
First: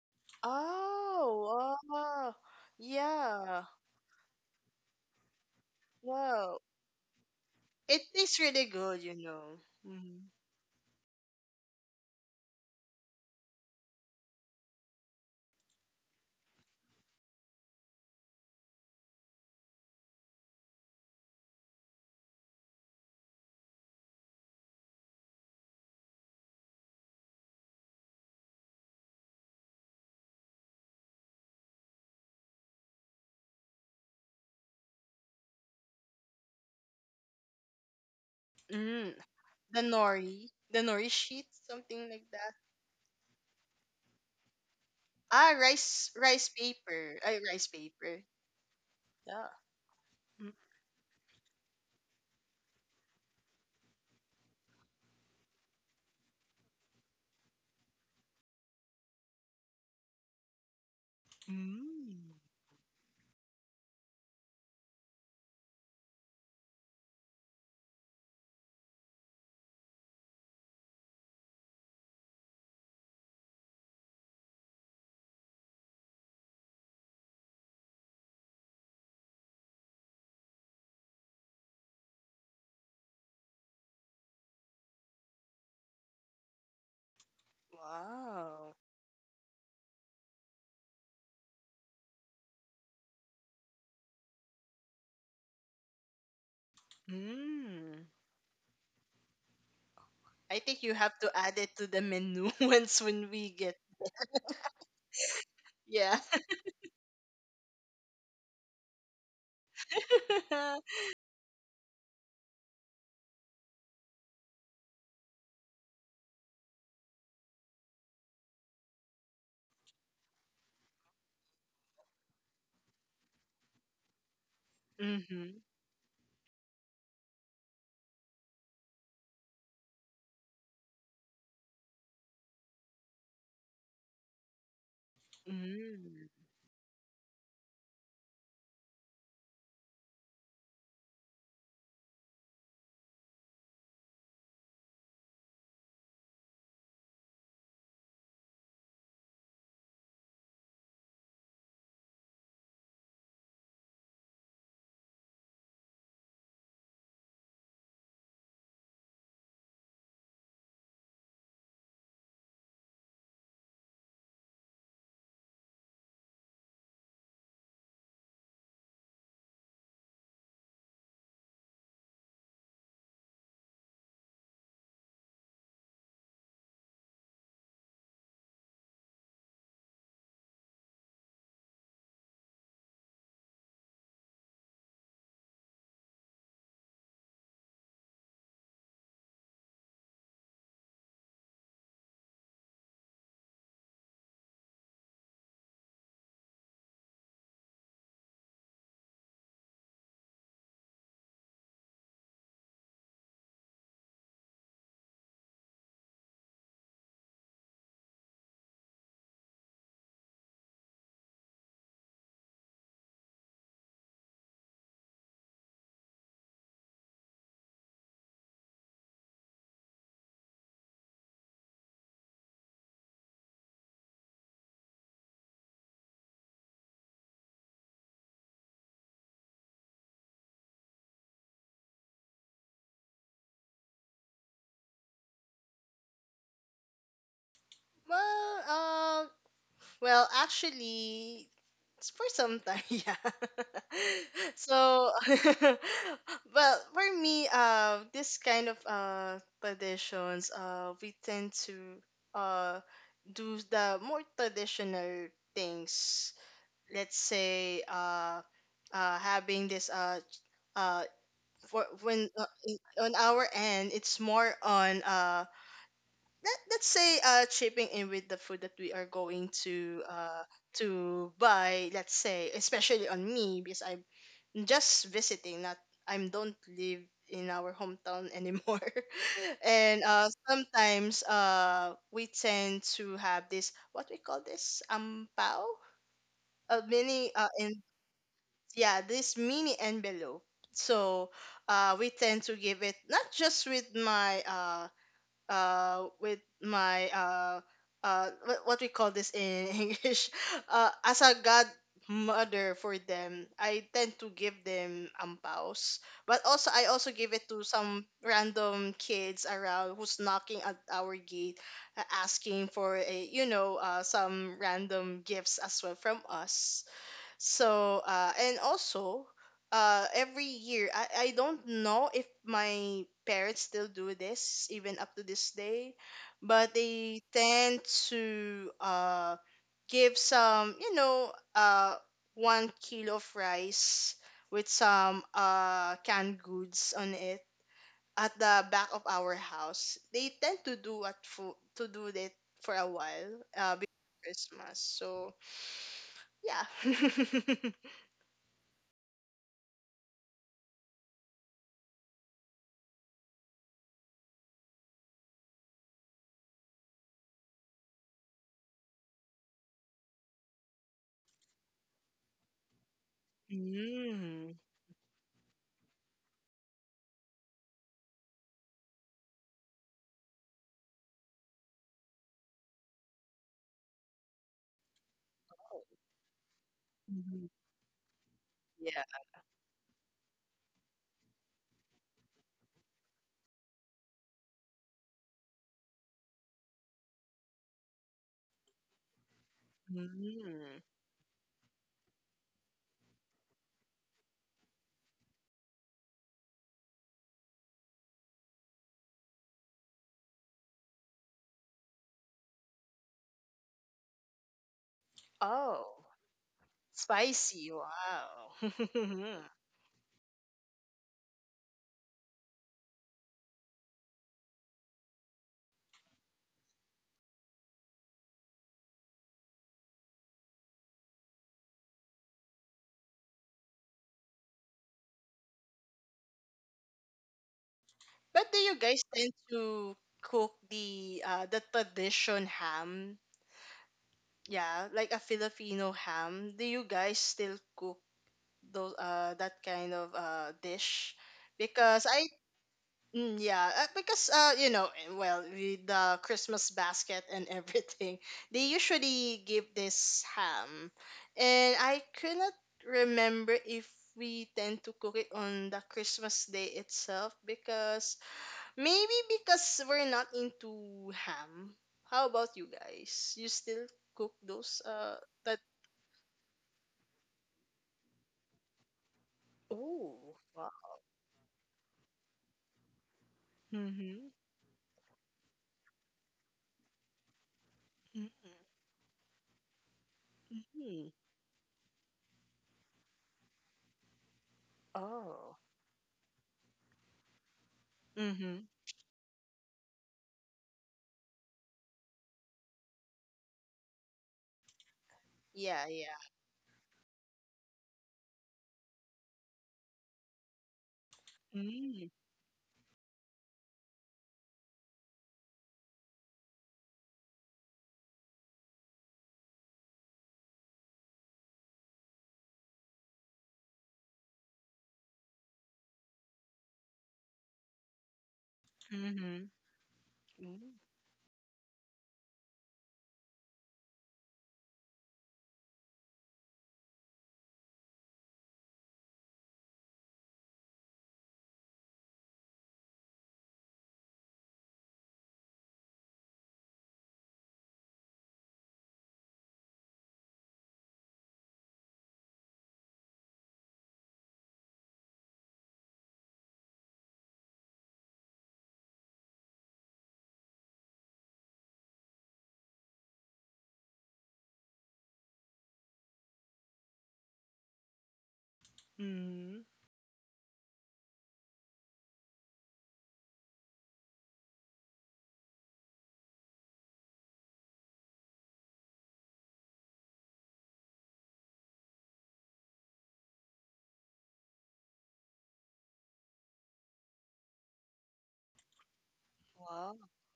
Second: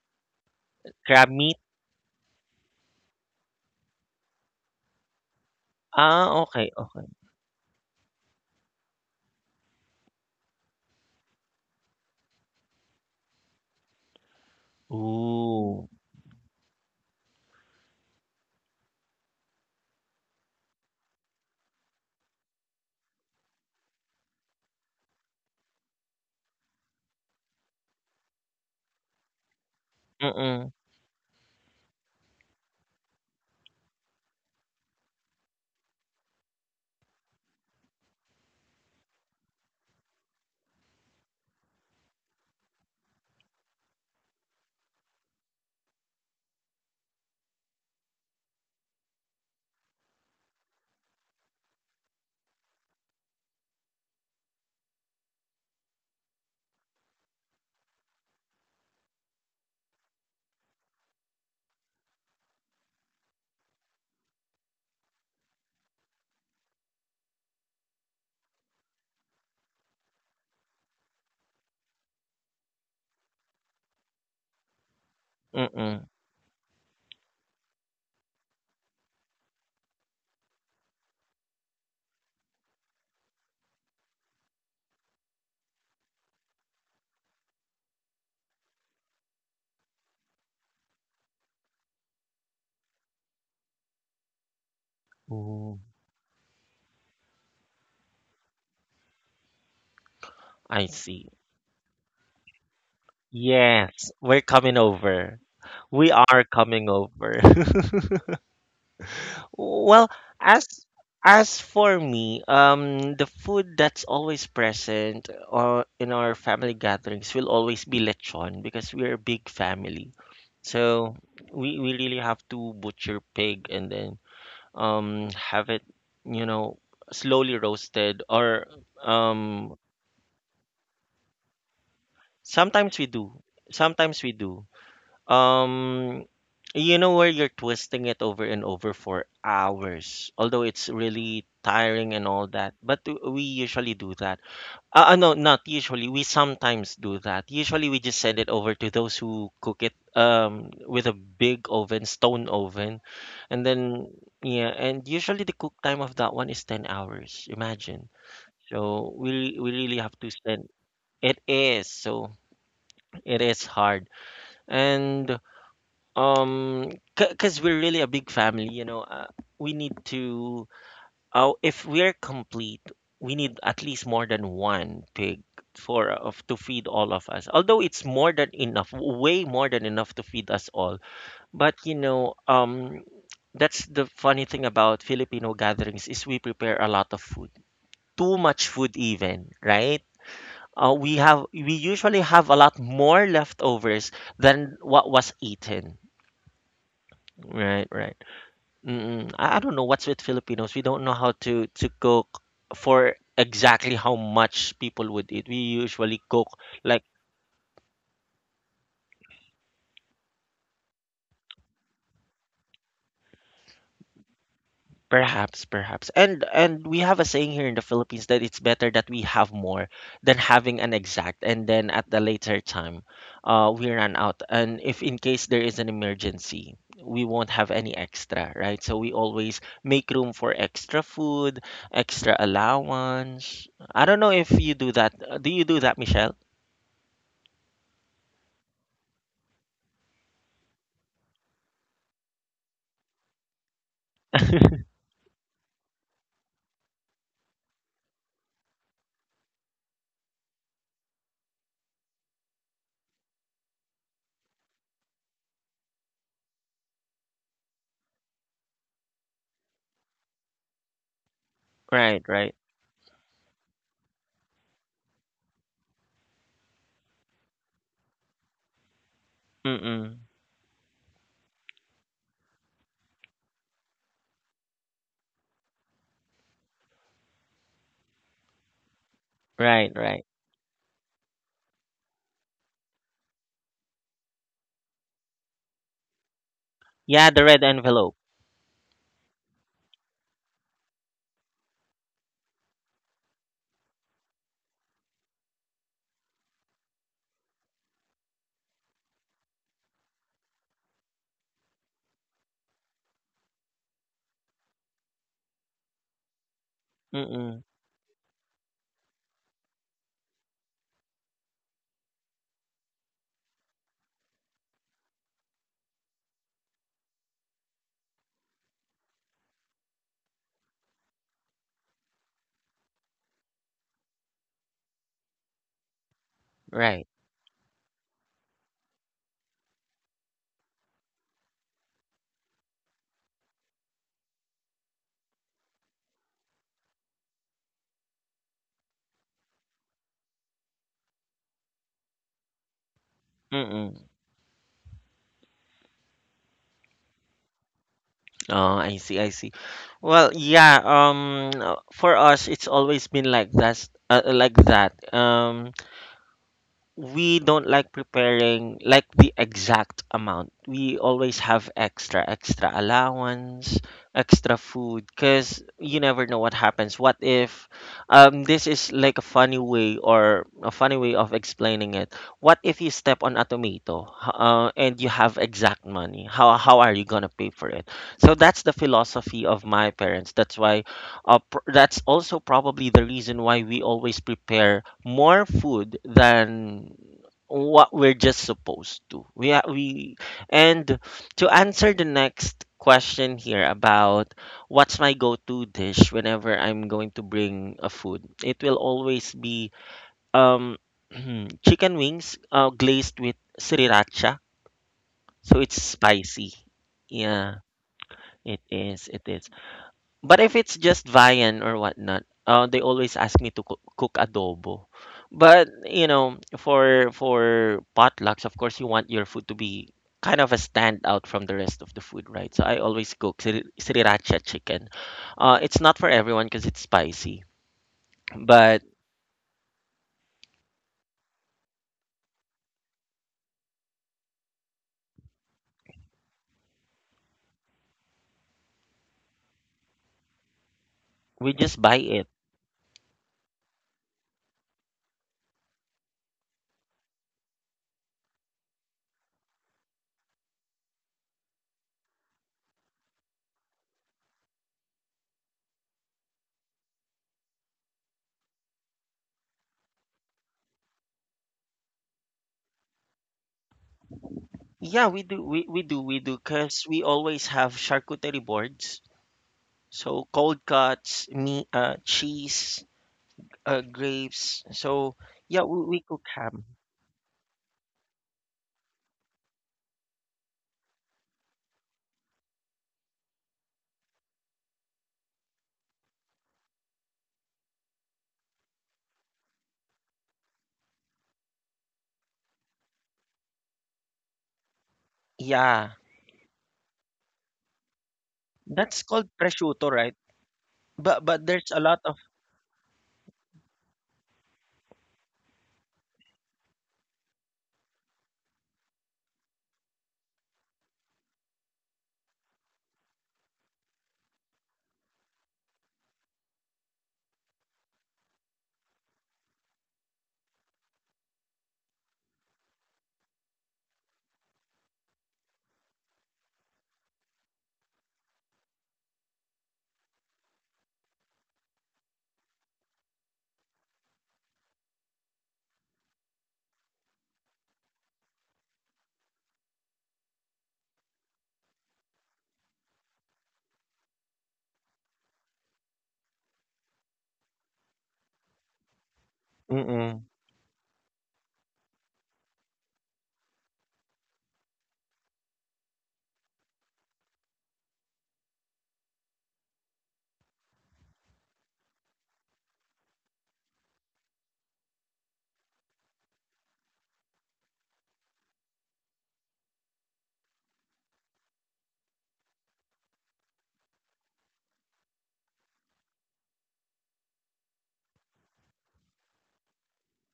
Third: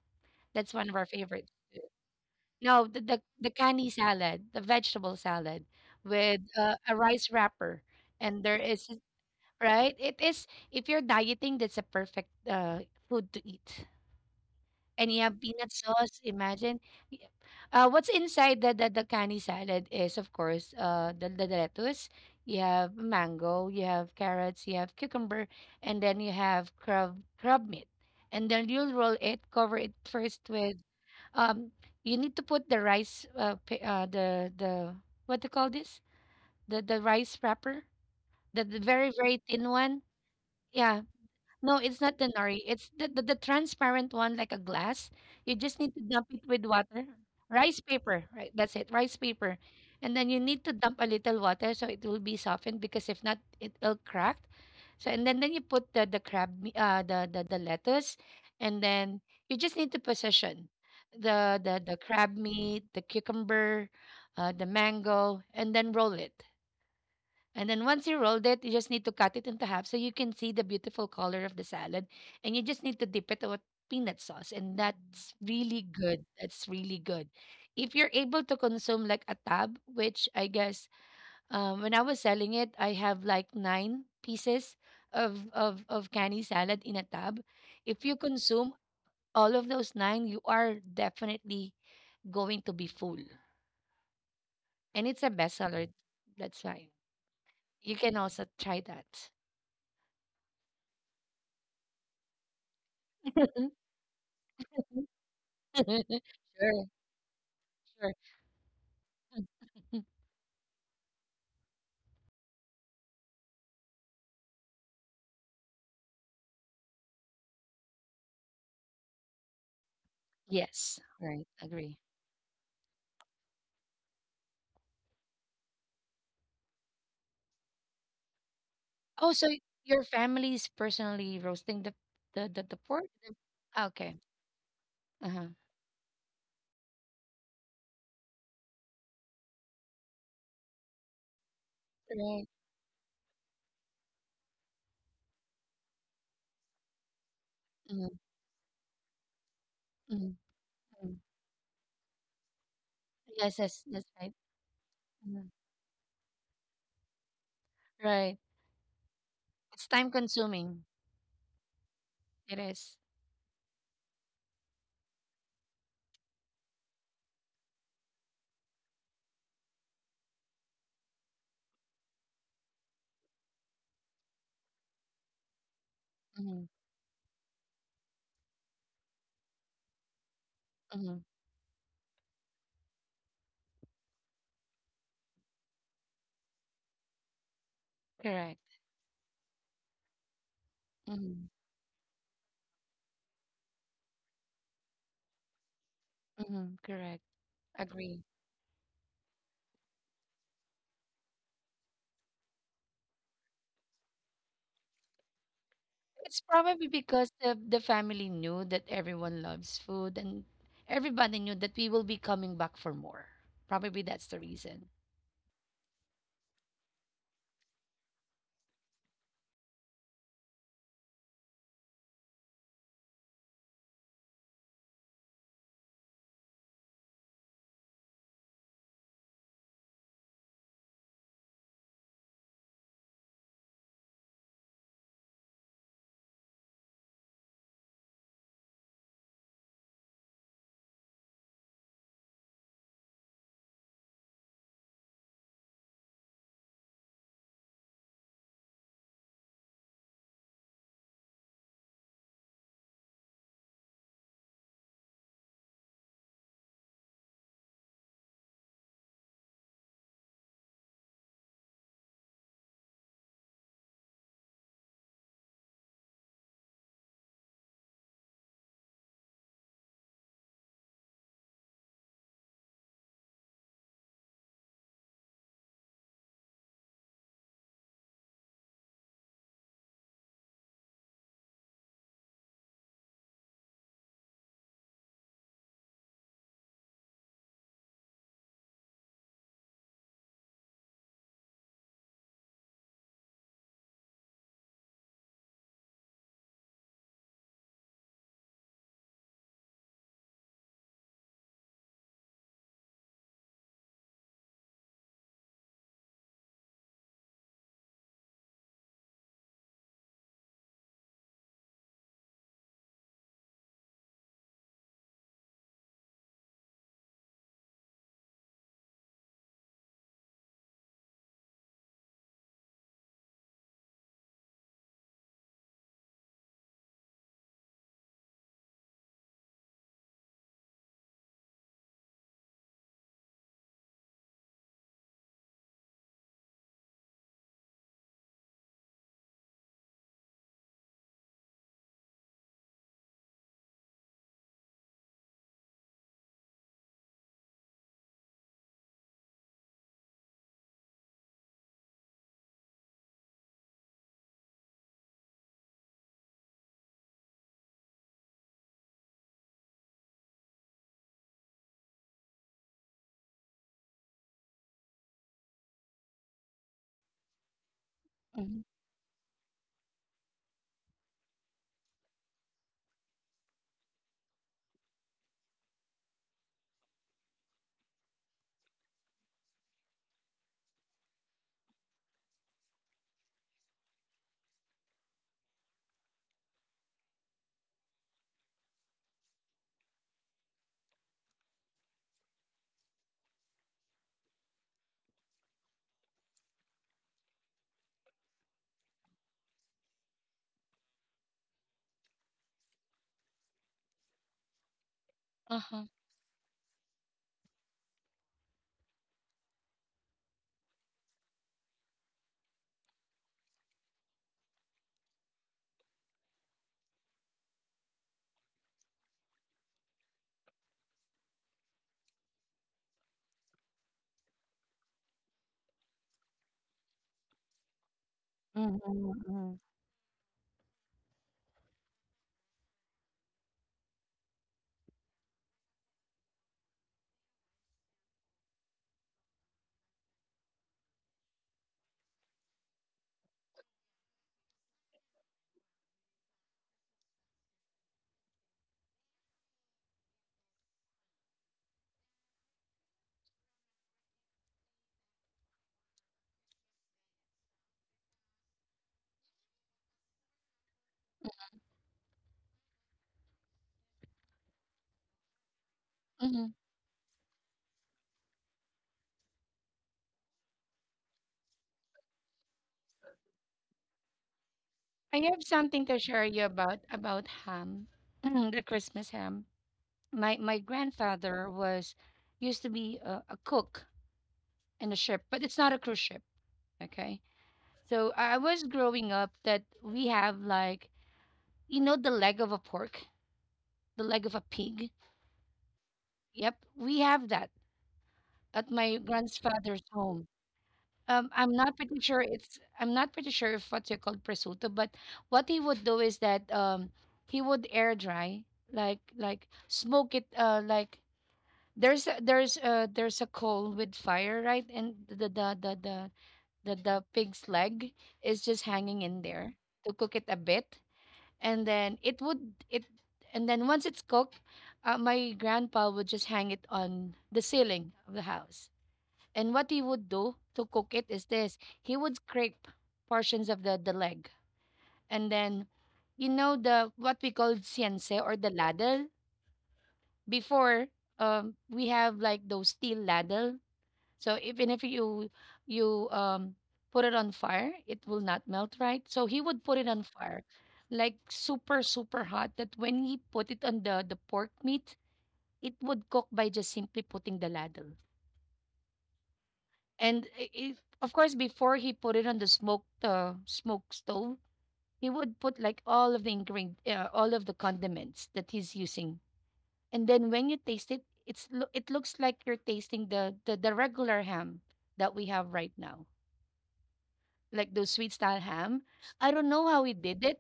Speaker 2: that's one of our
Speaker 1: crab
Speaker 2: favorites.
Speaker 1: meat.
Speaker 3: Oh,
Speaker 2: Too.
Speaker 3: wow.
Speaker 2: No, the the, the
Speaker 3: Yeah.
Speaker 2: canny salad, the vegetable salad
Speaker 1: Ah,
Speaker 2: with
Speaker 3: Wow.
Speaker 1: okay,
Speaker 2: uh, a
Speaker 1: okay.
Speaker 2: rice wrapper,
Speaker 3: It is
Speaker 2: and there
Speaker 3: really
Speaker 2: is.
Speaker 3: good, you know.
Speaker 2: Right? It
Speaker 3: Mhm.
Speaker 2: is. If you're dieting, that's a perfect uh, food to eat. And you have peanut
Speaker 1: Ooh.
Speaker 2: sauce, imagine. Y- Uh, what's inside the, the, the canny salad is, of course, uh, the, the lettuce. You have mango, you have carrots, you have cucumber, and then you have crab, crab meat. And then you'll roll it, cover it first
Speaker 1: Mm-mm,
Speaker 2: with, um, you need to put the rice, uh, pa- uh, the, the, what do you call this? The, the rice wrapper, the, the very,
Speaker 3: Mm.
Speaker 2: very thin
Speaker 3: The
Speaker 2: one.
Speaker 3: nori. The
Speaker 2: Yeah,
Speaker 3: nori sheet,
Speaker 2: no, it's
Speaker 3: something
Speaker 2: not the
Speaker 3: like that.
Speaker 2: nori. It's the, the, the transparent one, like a glass.
Speaker 3: Ah,
Speaker 2: You just need to
Speaker 3: rice
Speaker 2: dump it
Speaker 3: rice
Speaker 2: with water.
Speaker 3: paper. Ay, rice
Speaker 2: Rice paper,
Speaker 3: paper.
Speaker 2: right? That's it, rice
Speaker 3: Yeah.
Speaker 2: paper. And then you need to dump a little water so it will be softened because if not, it will crack. So and then then you put the the crab, me- uh, the the the lettuce, and then you just need to position the the the crab
Speaker 3: Mm.
Speaker 2: meat, the cucumber, uh, the mango, and then roll it. And then once you rolled it, you just need to cut it into half so you can see the beautiful color of the salad. And you just need to dip it with peanut sauce. And that's really
Speaker 1: mm-mm.
Speaker 2: good. That's really good. If you're able to consume like a tab, which I guess um, when I was selling it, I have like nine pieces of, of, of canny salad in a tab. If you consume
Speaker 3: Wow.
Speaker 2: all of those nine, you are definitely going to be full. And it's a
Speaker 1: Oh,
Speaker 2: bestseller. That's why. You
Speaker 3: Mm.
Speaker 2: can also try that.
Speaker 3: I think
Speaker 1: I
Speaker 3: you have
Speaker 1: see.
Speaker 3: to add it to the menu once when we get.
Speaker 1: Yes, we're coming over. We
Speaker 3: Yeah.
Speaker 1: are
Speaker 2: Sure,
Speaker 1: coming over.
Speaker 2: sure. Mm,
Speaker 1: Well, as as for me, um, the food that's always present or in our family gatherings will always be lechon because we're a big family.
Speaker 2: yes,
Speaker 1: So
Speaker 2: right.
Speaker 1: we
Speaker 2: Agree.
Speaker 1: we really have to butcher pig and then um
Speaker 3: Mm-hmm.
Speaker 1: have it, you know, slowly roasted or
Speaker 2: Oh, so
Speaker 1: um
Speaker 2: your family's personally roasting the the the, the
Speaker 1: sometimes
Speaker 2: pork?
Speaker 1: we
Speaker 2: The-
Speaker 1: do.
Speaker 2: Okay.
Speaker 1: Sometimes we do.
Speaker 2: Uh-huh.
Speaker 1: Um,
Speaker 3: Mm.
Speaker 1: you know where you're twisting it over and over for hours, although it's really tiring and
Speaker 2: Right.
Speaker 1: all that. But w- we usually do that. Uh, uh, no, not usually. We sometimes do that. Usually we
Speaker 2: Mm-hmm.
Speaker 1: just send it over to those who cook it
Speaker 2: Mm-hmm.
Speaker 1: um with a big oven, stone oven,
Speaker 2: Yes,
Speaker 1: and
Speaker 2: yes, that's
Speaker 1: then
Speaker 2: right.
Speaker 1: yeah, and usually
Speaker 2: Mhm.
Speaker 1: the cook time of that one is ten hours. Imagine.
Speaker 2: Right.
Speaker 1: So we we
Speaker 2: It's
Speaker 1: really
Speaker 2: time
Speaker 1: have to spend
Speaker 2: consuming.
Speaker 1: it is so
Speaker 2: It is.
Speaker 1: it is hard. And um, because we're really a big family, you know, uh, we need to, uh, if we're complete, we need at least more than one pig for uh, of to
Speaker 2: Mm-hmm.
Speaker 1: feed all of us. Although it's more than enough, way more than enough to feed us all.
Speaker 2: Mm-hmm.
Speaker 1: But you know, um, that's the funny thing about Filipino gatherings is we prepare a lot of food, too much
Speaker 2: Correct.
Speaker 1: food even, right? Uh, we have
Speaker 2: Mm-hmm.
Speaker 1: we usually have a lot more leftovers than what was eaten.
Speaker 2: Mm-hmm. Correct.
Speaker 1: Right, right.
Speaker 2: Agree.
Speaker 1: Mm, I I don't know what's with Filipinos. We don't know how to to cook for exactly how much people would eat. We usually
Speaker 2: It's
Speaker 1: cook
Speaker 2: probably
Speaker 1: like
Speaker 2: because the the family knew that everyone loves food and everybody knew that we will be coming back for more. Probably that's the reason.
Speaker 1: perhaps, perhaps. And and we have a saying here in the Philippines that it's better that we have more than having an exact and then at the later time uh we run out. And if in case there is an emergency, we won't have any extra, right? So we always make room for extra food, extra allowance. I don't know if you do that. Uh, Do you do that, Michelle?
Speaker 3: Well, um, well, actually, it's for some time, yeah. So, well, for me, uh, this kind of uh traditions, uh, we tend to uh do the more traditional things, let's say uh uh having this uh uh for
Speaker 1: Right,
Speaker 3: when uh,
Speaker 1: right.
Speaker 3: in- on our end it's more on uh let, let's say uh chipping in with the food that we are going to
Speaker 1: Mm-mm.
Speaker 3: uh to buy, let's say, especially on me because I just visiting, not I am don't live in our hometown anymore
Speaker 1: Right,
Speaker 3: and
Speaker 1: right.
Speaker 3: uh sometimes uh we tend to have this what we call this ampao, a mini
Speaker 1: Yeah, the
Speaker 3: uh
Speaker 1: red
Speaker 3: in,
Speaker 1: envelope.
Speaker 3: yeah, this mini envelope. So uh we tend to give it not just with my uh uh with my uh uh what, what we call this in English, uh as a godmother for them I tend to give them ampaws, but also I also give it
Speaker 1: Mm-mm.
Speaker 3: to some random kids around who's knocking at our gate, uh, asking for a, you know, uh some random gifts as well from us. So, uh, and also, uh, every year, I, I don't know if my parents still do this, even up to this day, but
Speaker 1: Right.
Speaker 3: they tend to uh, give some, you know, uh, one kilo of rice with some uh, canned goods on it at the back of our house. They tend to do at fo- to do that for a while uh, before
Speaker 1: Mm-mm.
Speaker 3: Christmas. So, yeah.
Speaker 1: Oh, I see, I see. Well, yeah, um uh, for us it's always been like that uh, like that. Um we don't like preparing like the exact amount. We always have extra, extra allowance,
Speaker 3: Mm.
Speaker 1: extra food, because you never know what happens. What if, um, this is like a funny way or a funny way of explaining it. What if you step on a tomato, h- uh, and you have exact money? How how are you gonna
Speaker 3: Mhm.
Speaker 1: pay for it? So that's the
Speaker 3: Yeah.
Speaker 1: philosophy of my parents. That's why, uh, pr- that's also probably the reason why we always prepare more food than what we're just supposed to. We ha- we
Speaker 3: Mm.
Speaker 1: And to answer the next question here about what's my go-to dish whenever I'm going to bring a food, it will always be um chicken wings uh, glazed with sriracha, so it's
Speaker 3: Oh,
Speaker 2: Uh-huh.
Speaker 1: spicy. Yeah,
Speaker 3: spicy.
Speaker 1: it is. It
Speaker 3: Wow.
Speaker 1: is. But if it's just viand or whatnot, uh, they always ask me to cook, cook adobo. But you know, for for potlucks, of course, you want your food to be kind of a standout from the rest of the food, right? So I always cook sri- sriracha chicken. Uh, it's not for everyone because it's spicy,
Speaker 3: But do you
Speaker 1: but
Speaker 3: guys tend
Speaker 2: Mm-hmm.
Speaker 3: to cook the uh the tradition ham? Yeah, like a Filipino ham. Do you guys still cook those uh that kind of uh dish?
Speaker 1: we just buy
Speaker 3: Because
Speaker 1: it.
Speaker 3: I... Mm, yeah, uh, because uh, you know, eh, well, with the Christmas basket and everything, they usually give this ham, and I cannot remember if we tend to cook it on the Christmas day itself because maybe because we're not into ham. How about you guys? You still cook those?
Speaker 1: Yeah,
Speaker 3: Uh,
Speaker 1: we do,
Speaker 3: that.
Speaker 1: we, we do, we do,
Speaker 2: Mm-hmm.
Speaker 1: because we always have charcuterie boards. So
Speaker 3: Oh,
Speaker 1: cold
Speaker 3: wow.
Speaker 1: cuts, meat, uh, cheese, uh,
Speaker 3: Mm-hmm.
Speaker 1: grapes. So
Speaker 2: I have
Speaker 1: yeah, we,
Speaker 2: something
Speaker 1: we
Speaker 2: to
Speaker 1: cook
Speaker 2: share you
Speaker 1: ham.
Speaker 2: about about ham, the
Speaker 3: Mm-hmm.
Speaker 2: Christmas ham. My my
Speaker 3: Hmm.
Speaker 2: grandfather was used to be a, a cook in a ship, but
Speaker 3: Oh.
Speaker 2: it's not a cruise ship. Okay, so I I
Speaker 3: Mm-hmm.
Speaker 2: was growing up that we have like, you know, the leg of a pork, the leg of a pig.
Speaker 3: Yeah,
Speaker 1: Yeah,
Speaker 3: yeah.
Speaker 2: Yep, we have that at my
Speaker 1: that's called
Speaker 2: grandfather's
Speaker 1: prosciutto, right?
Speaker 2: home.
Speaker 1: But
Speaker 2: Um,
Speaker 1: but
Speaker 2: I'm
Speaker 1: there's
Speaker 2: not
Speaker 1: a lot
Speaker 2: pretty
Speaker 1: of
Speaker 2: sure it's I'm not pretty sure if what you call prosciutto, but what he would do is that um he would air dry like like smoke it uh like there's a, there's uh there's a coal with fire, right, and the the the the the, the pig's leg is just hanging in
Speaker 3: Mm-hmm.
Speaker 2: there to cook it a bit and then it would it and then once it's cooked, uh, my grandpa would just hang it on the ceiling of the house. And what he would do to cook it is this: he would scrape portions of the, the leg. And then, you know, the, what we call siense or the ladle. Before, um, we have like those steel ladle. So even if you you um put it on fire, it will not melt, right? So he would put it on
Speaker 1: mm-mm,
Speaker 2: fire, like super, super hot, that when he put it on the, the pork meat, it would cook by just simply putting the ladle.
Speaker 3: Mhm.
Speaker 2: And i- if, of course, before he put it on the smoked uh, smoke stove, he would put like all of the ingredient, uh, all of the condiments that he's using. And then when you taste it, it's lo- it looks like you're tasting the, the the regular ham that we have right now, like those sweet style ham. I don't know how he
Speaker 3: Wow.
Speaker 2: did it,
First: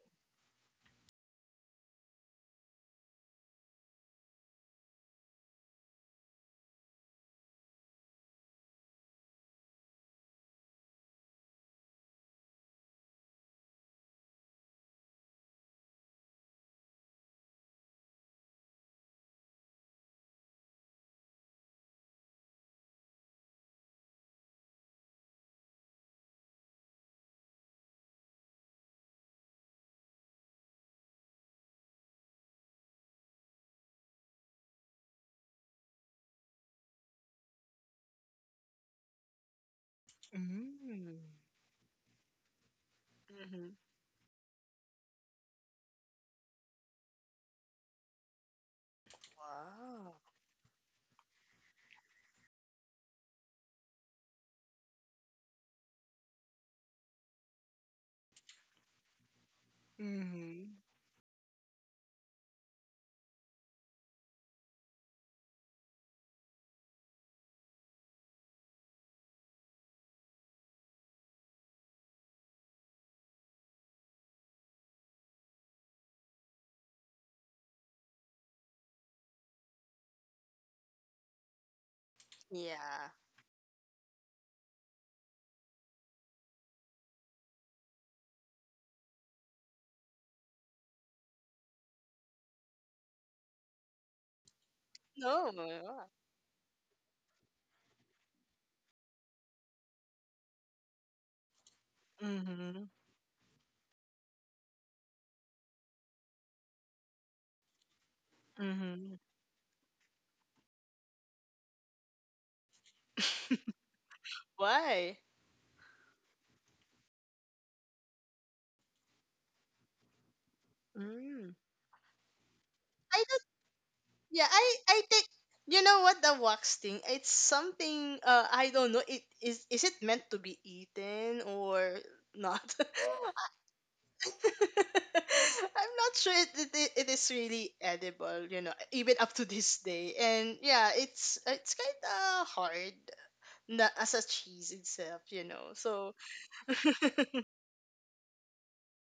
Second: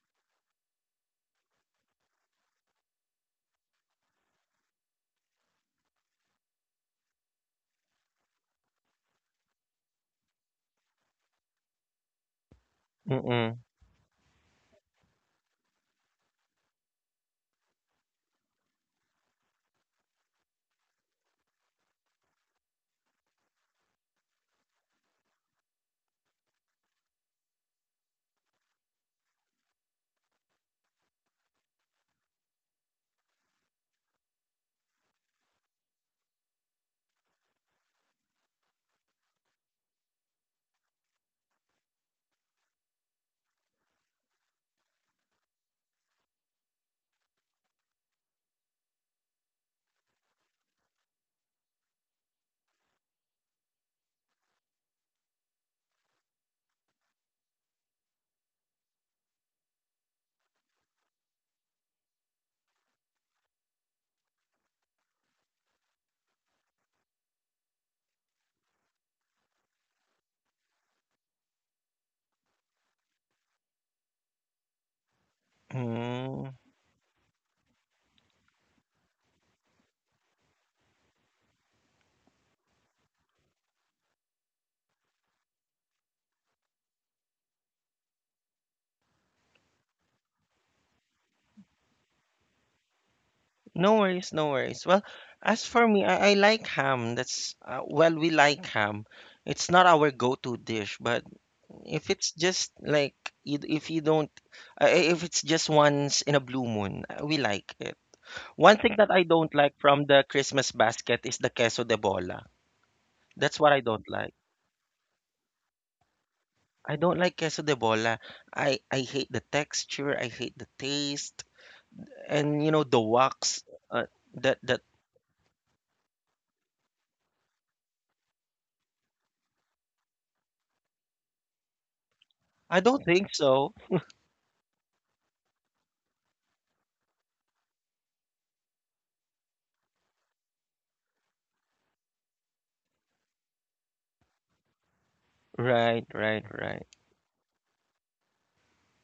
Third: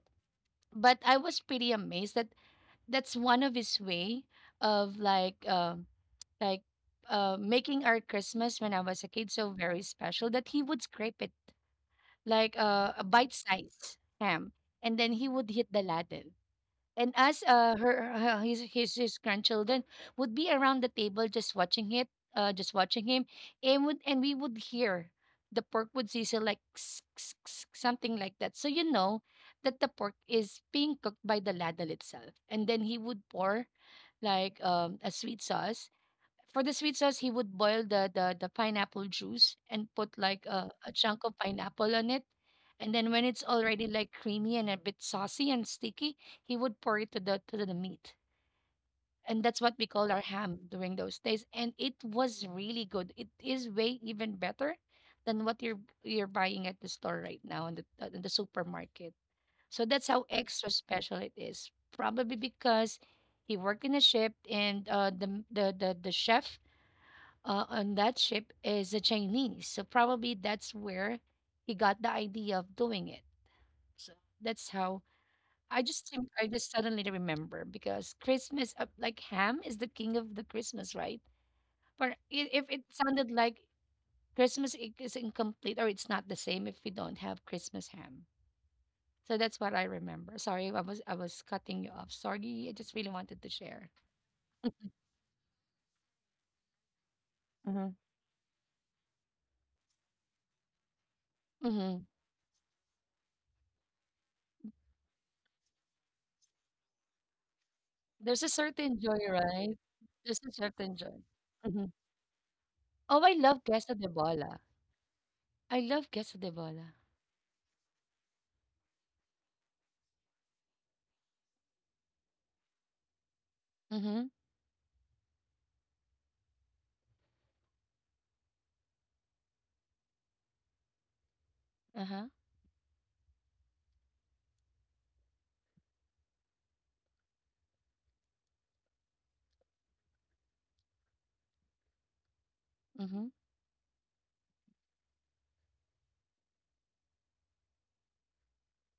Speaker 2: but I was pretty amazed that that's one of his way of like uh, like uh, making our Christmas when I was a kid so very special, that he would scrape it like uh, a bite
Speaker 1: mm-mm,
Speaker 2: sized ham, and then he would hit the Latin. And us, uh, her, her his, his his grandchildren would be around the table just watching it, uh, just watching him, and would and we would hear the pork would sizzle like something like that. So you know that the pork is being cooked by the ladle itself, and then he would pour like um, a sweet sauce. For the sweet sauce, he would boil the the, the pineapple juice and put like a, a
Speaker 3: Mm.
Speaker 2: chunk of pineapple on it. And then when it's
Speaker 3: Mhm.
Speaker 2: already like creamy and a bit saucy and sticky, he would pour it to the to the meat. And that's what we called
Speaker 3: Wow.
Speaker 2: our ham during those days. And it was really good. It is way even better than what you're you're buying at the store right now in the uh, in the supermarket. So that's how extra
Speaker 3: Mhm.
Speaker 2: special it is. Probably because he worked in a ship, and uh, the, the the the chef uh, on that ship is a Chinese. So probably that's where he got the idea of doing it. So that's how I just seem- I
Speaker 1: mm.
Speaker 2: just suddenly remember, because Christmas, uh, like ham, is the king of the Christmas, right? But i- if it
Speaker 3: Yeah.
Speaker 2: sounded like Christmas i- is incomplete, or it's not the same if we don't have Christmas ham. So that's what I remember. Sorry, I was I was cutting you off. Sorry, I just really wanted to share.
Speaker 1: No worries, no worries. Well,
Speaker 3: No.
Speaker 1: as for me,
Speaker 3: Yeah.
Speaker 1: I, I like ham. That's uh,
Speaker 2: hmm
Speaker 1: well, we like ham. It's not our go-to dish, but if
Speaker 2: hmm
Speaker 1: it's just
Speaker 3: Mhm.
Speaker 1: like you- if you don't, uh, if it's just once in a blue moon, uh, we like it.
Speaker 2: There's a
Speaker 1: One thing
Speaker 2: certain
Speaker 1: that
Speaker 3: Mhm.
Speaker 1: I
Speaker 2: joy,
Speaker 1: don't like
Speaker 2: right?
Speaker 1: from the
Speaker 2: There's a
Speaker 1: Christmas
Speaker 2: certain joy.
Speaker 1: basket is the queso
Speaker 2: Mm-hmm.
Speaker 1: de bola.
Speaker 2: Oh, I
Speaker 1: That's
Speaker 2: love
Speaker 1: what I
Speaker 2: queso
Speaker 1: don't
Speaker 2: de
Speaker 1: like.
Speaker 2: bola.
Speaker 3: Why?
Speaker 2: I love queso de
Speaker 1: I
Speaker 2: bola.
Speaker 1: don't like queso de bola. I I hate the texture, I hate the taste,
Speaker 3: Mm.
Speaker 1: and you know the
Speaker 3: I don't.
Speaker 1: wax uh,
Speaker 2: Mhm.
Speaker 3: Yeah.
Speaker 1: that
Speaker 3: I...
Speaker 1: that
Speaker 3: I think... You know what, the wax thing? It's something. Uh. I don't know. It is. Is it meant to be eaten or
Speaker 2: Uh-huh.
Speaker 3: not?
Speaker 1: I don't think so.
Speaker 3: I'm not sure it, it, it it is really edible, you know, even up to this day. And yeah, it's it's kind of hard,
Speaker 2: Mhm.
Speaker 3: not as a cheese itself, you know.
Speaker 1: Right,
Speaker 3: So,
Speaker 1: right, right.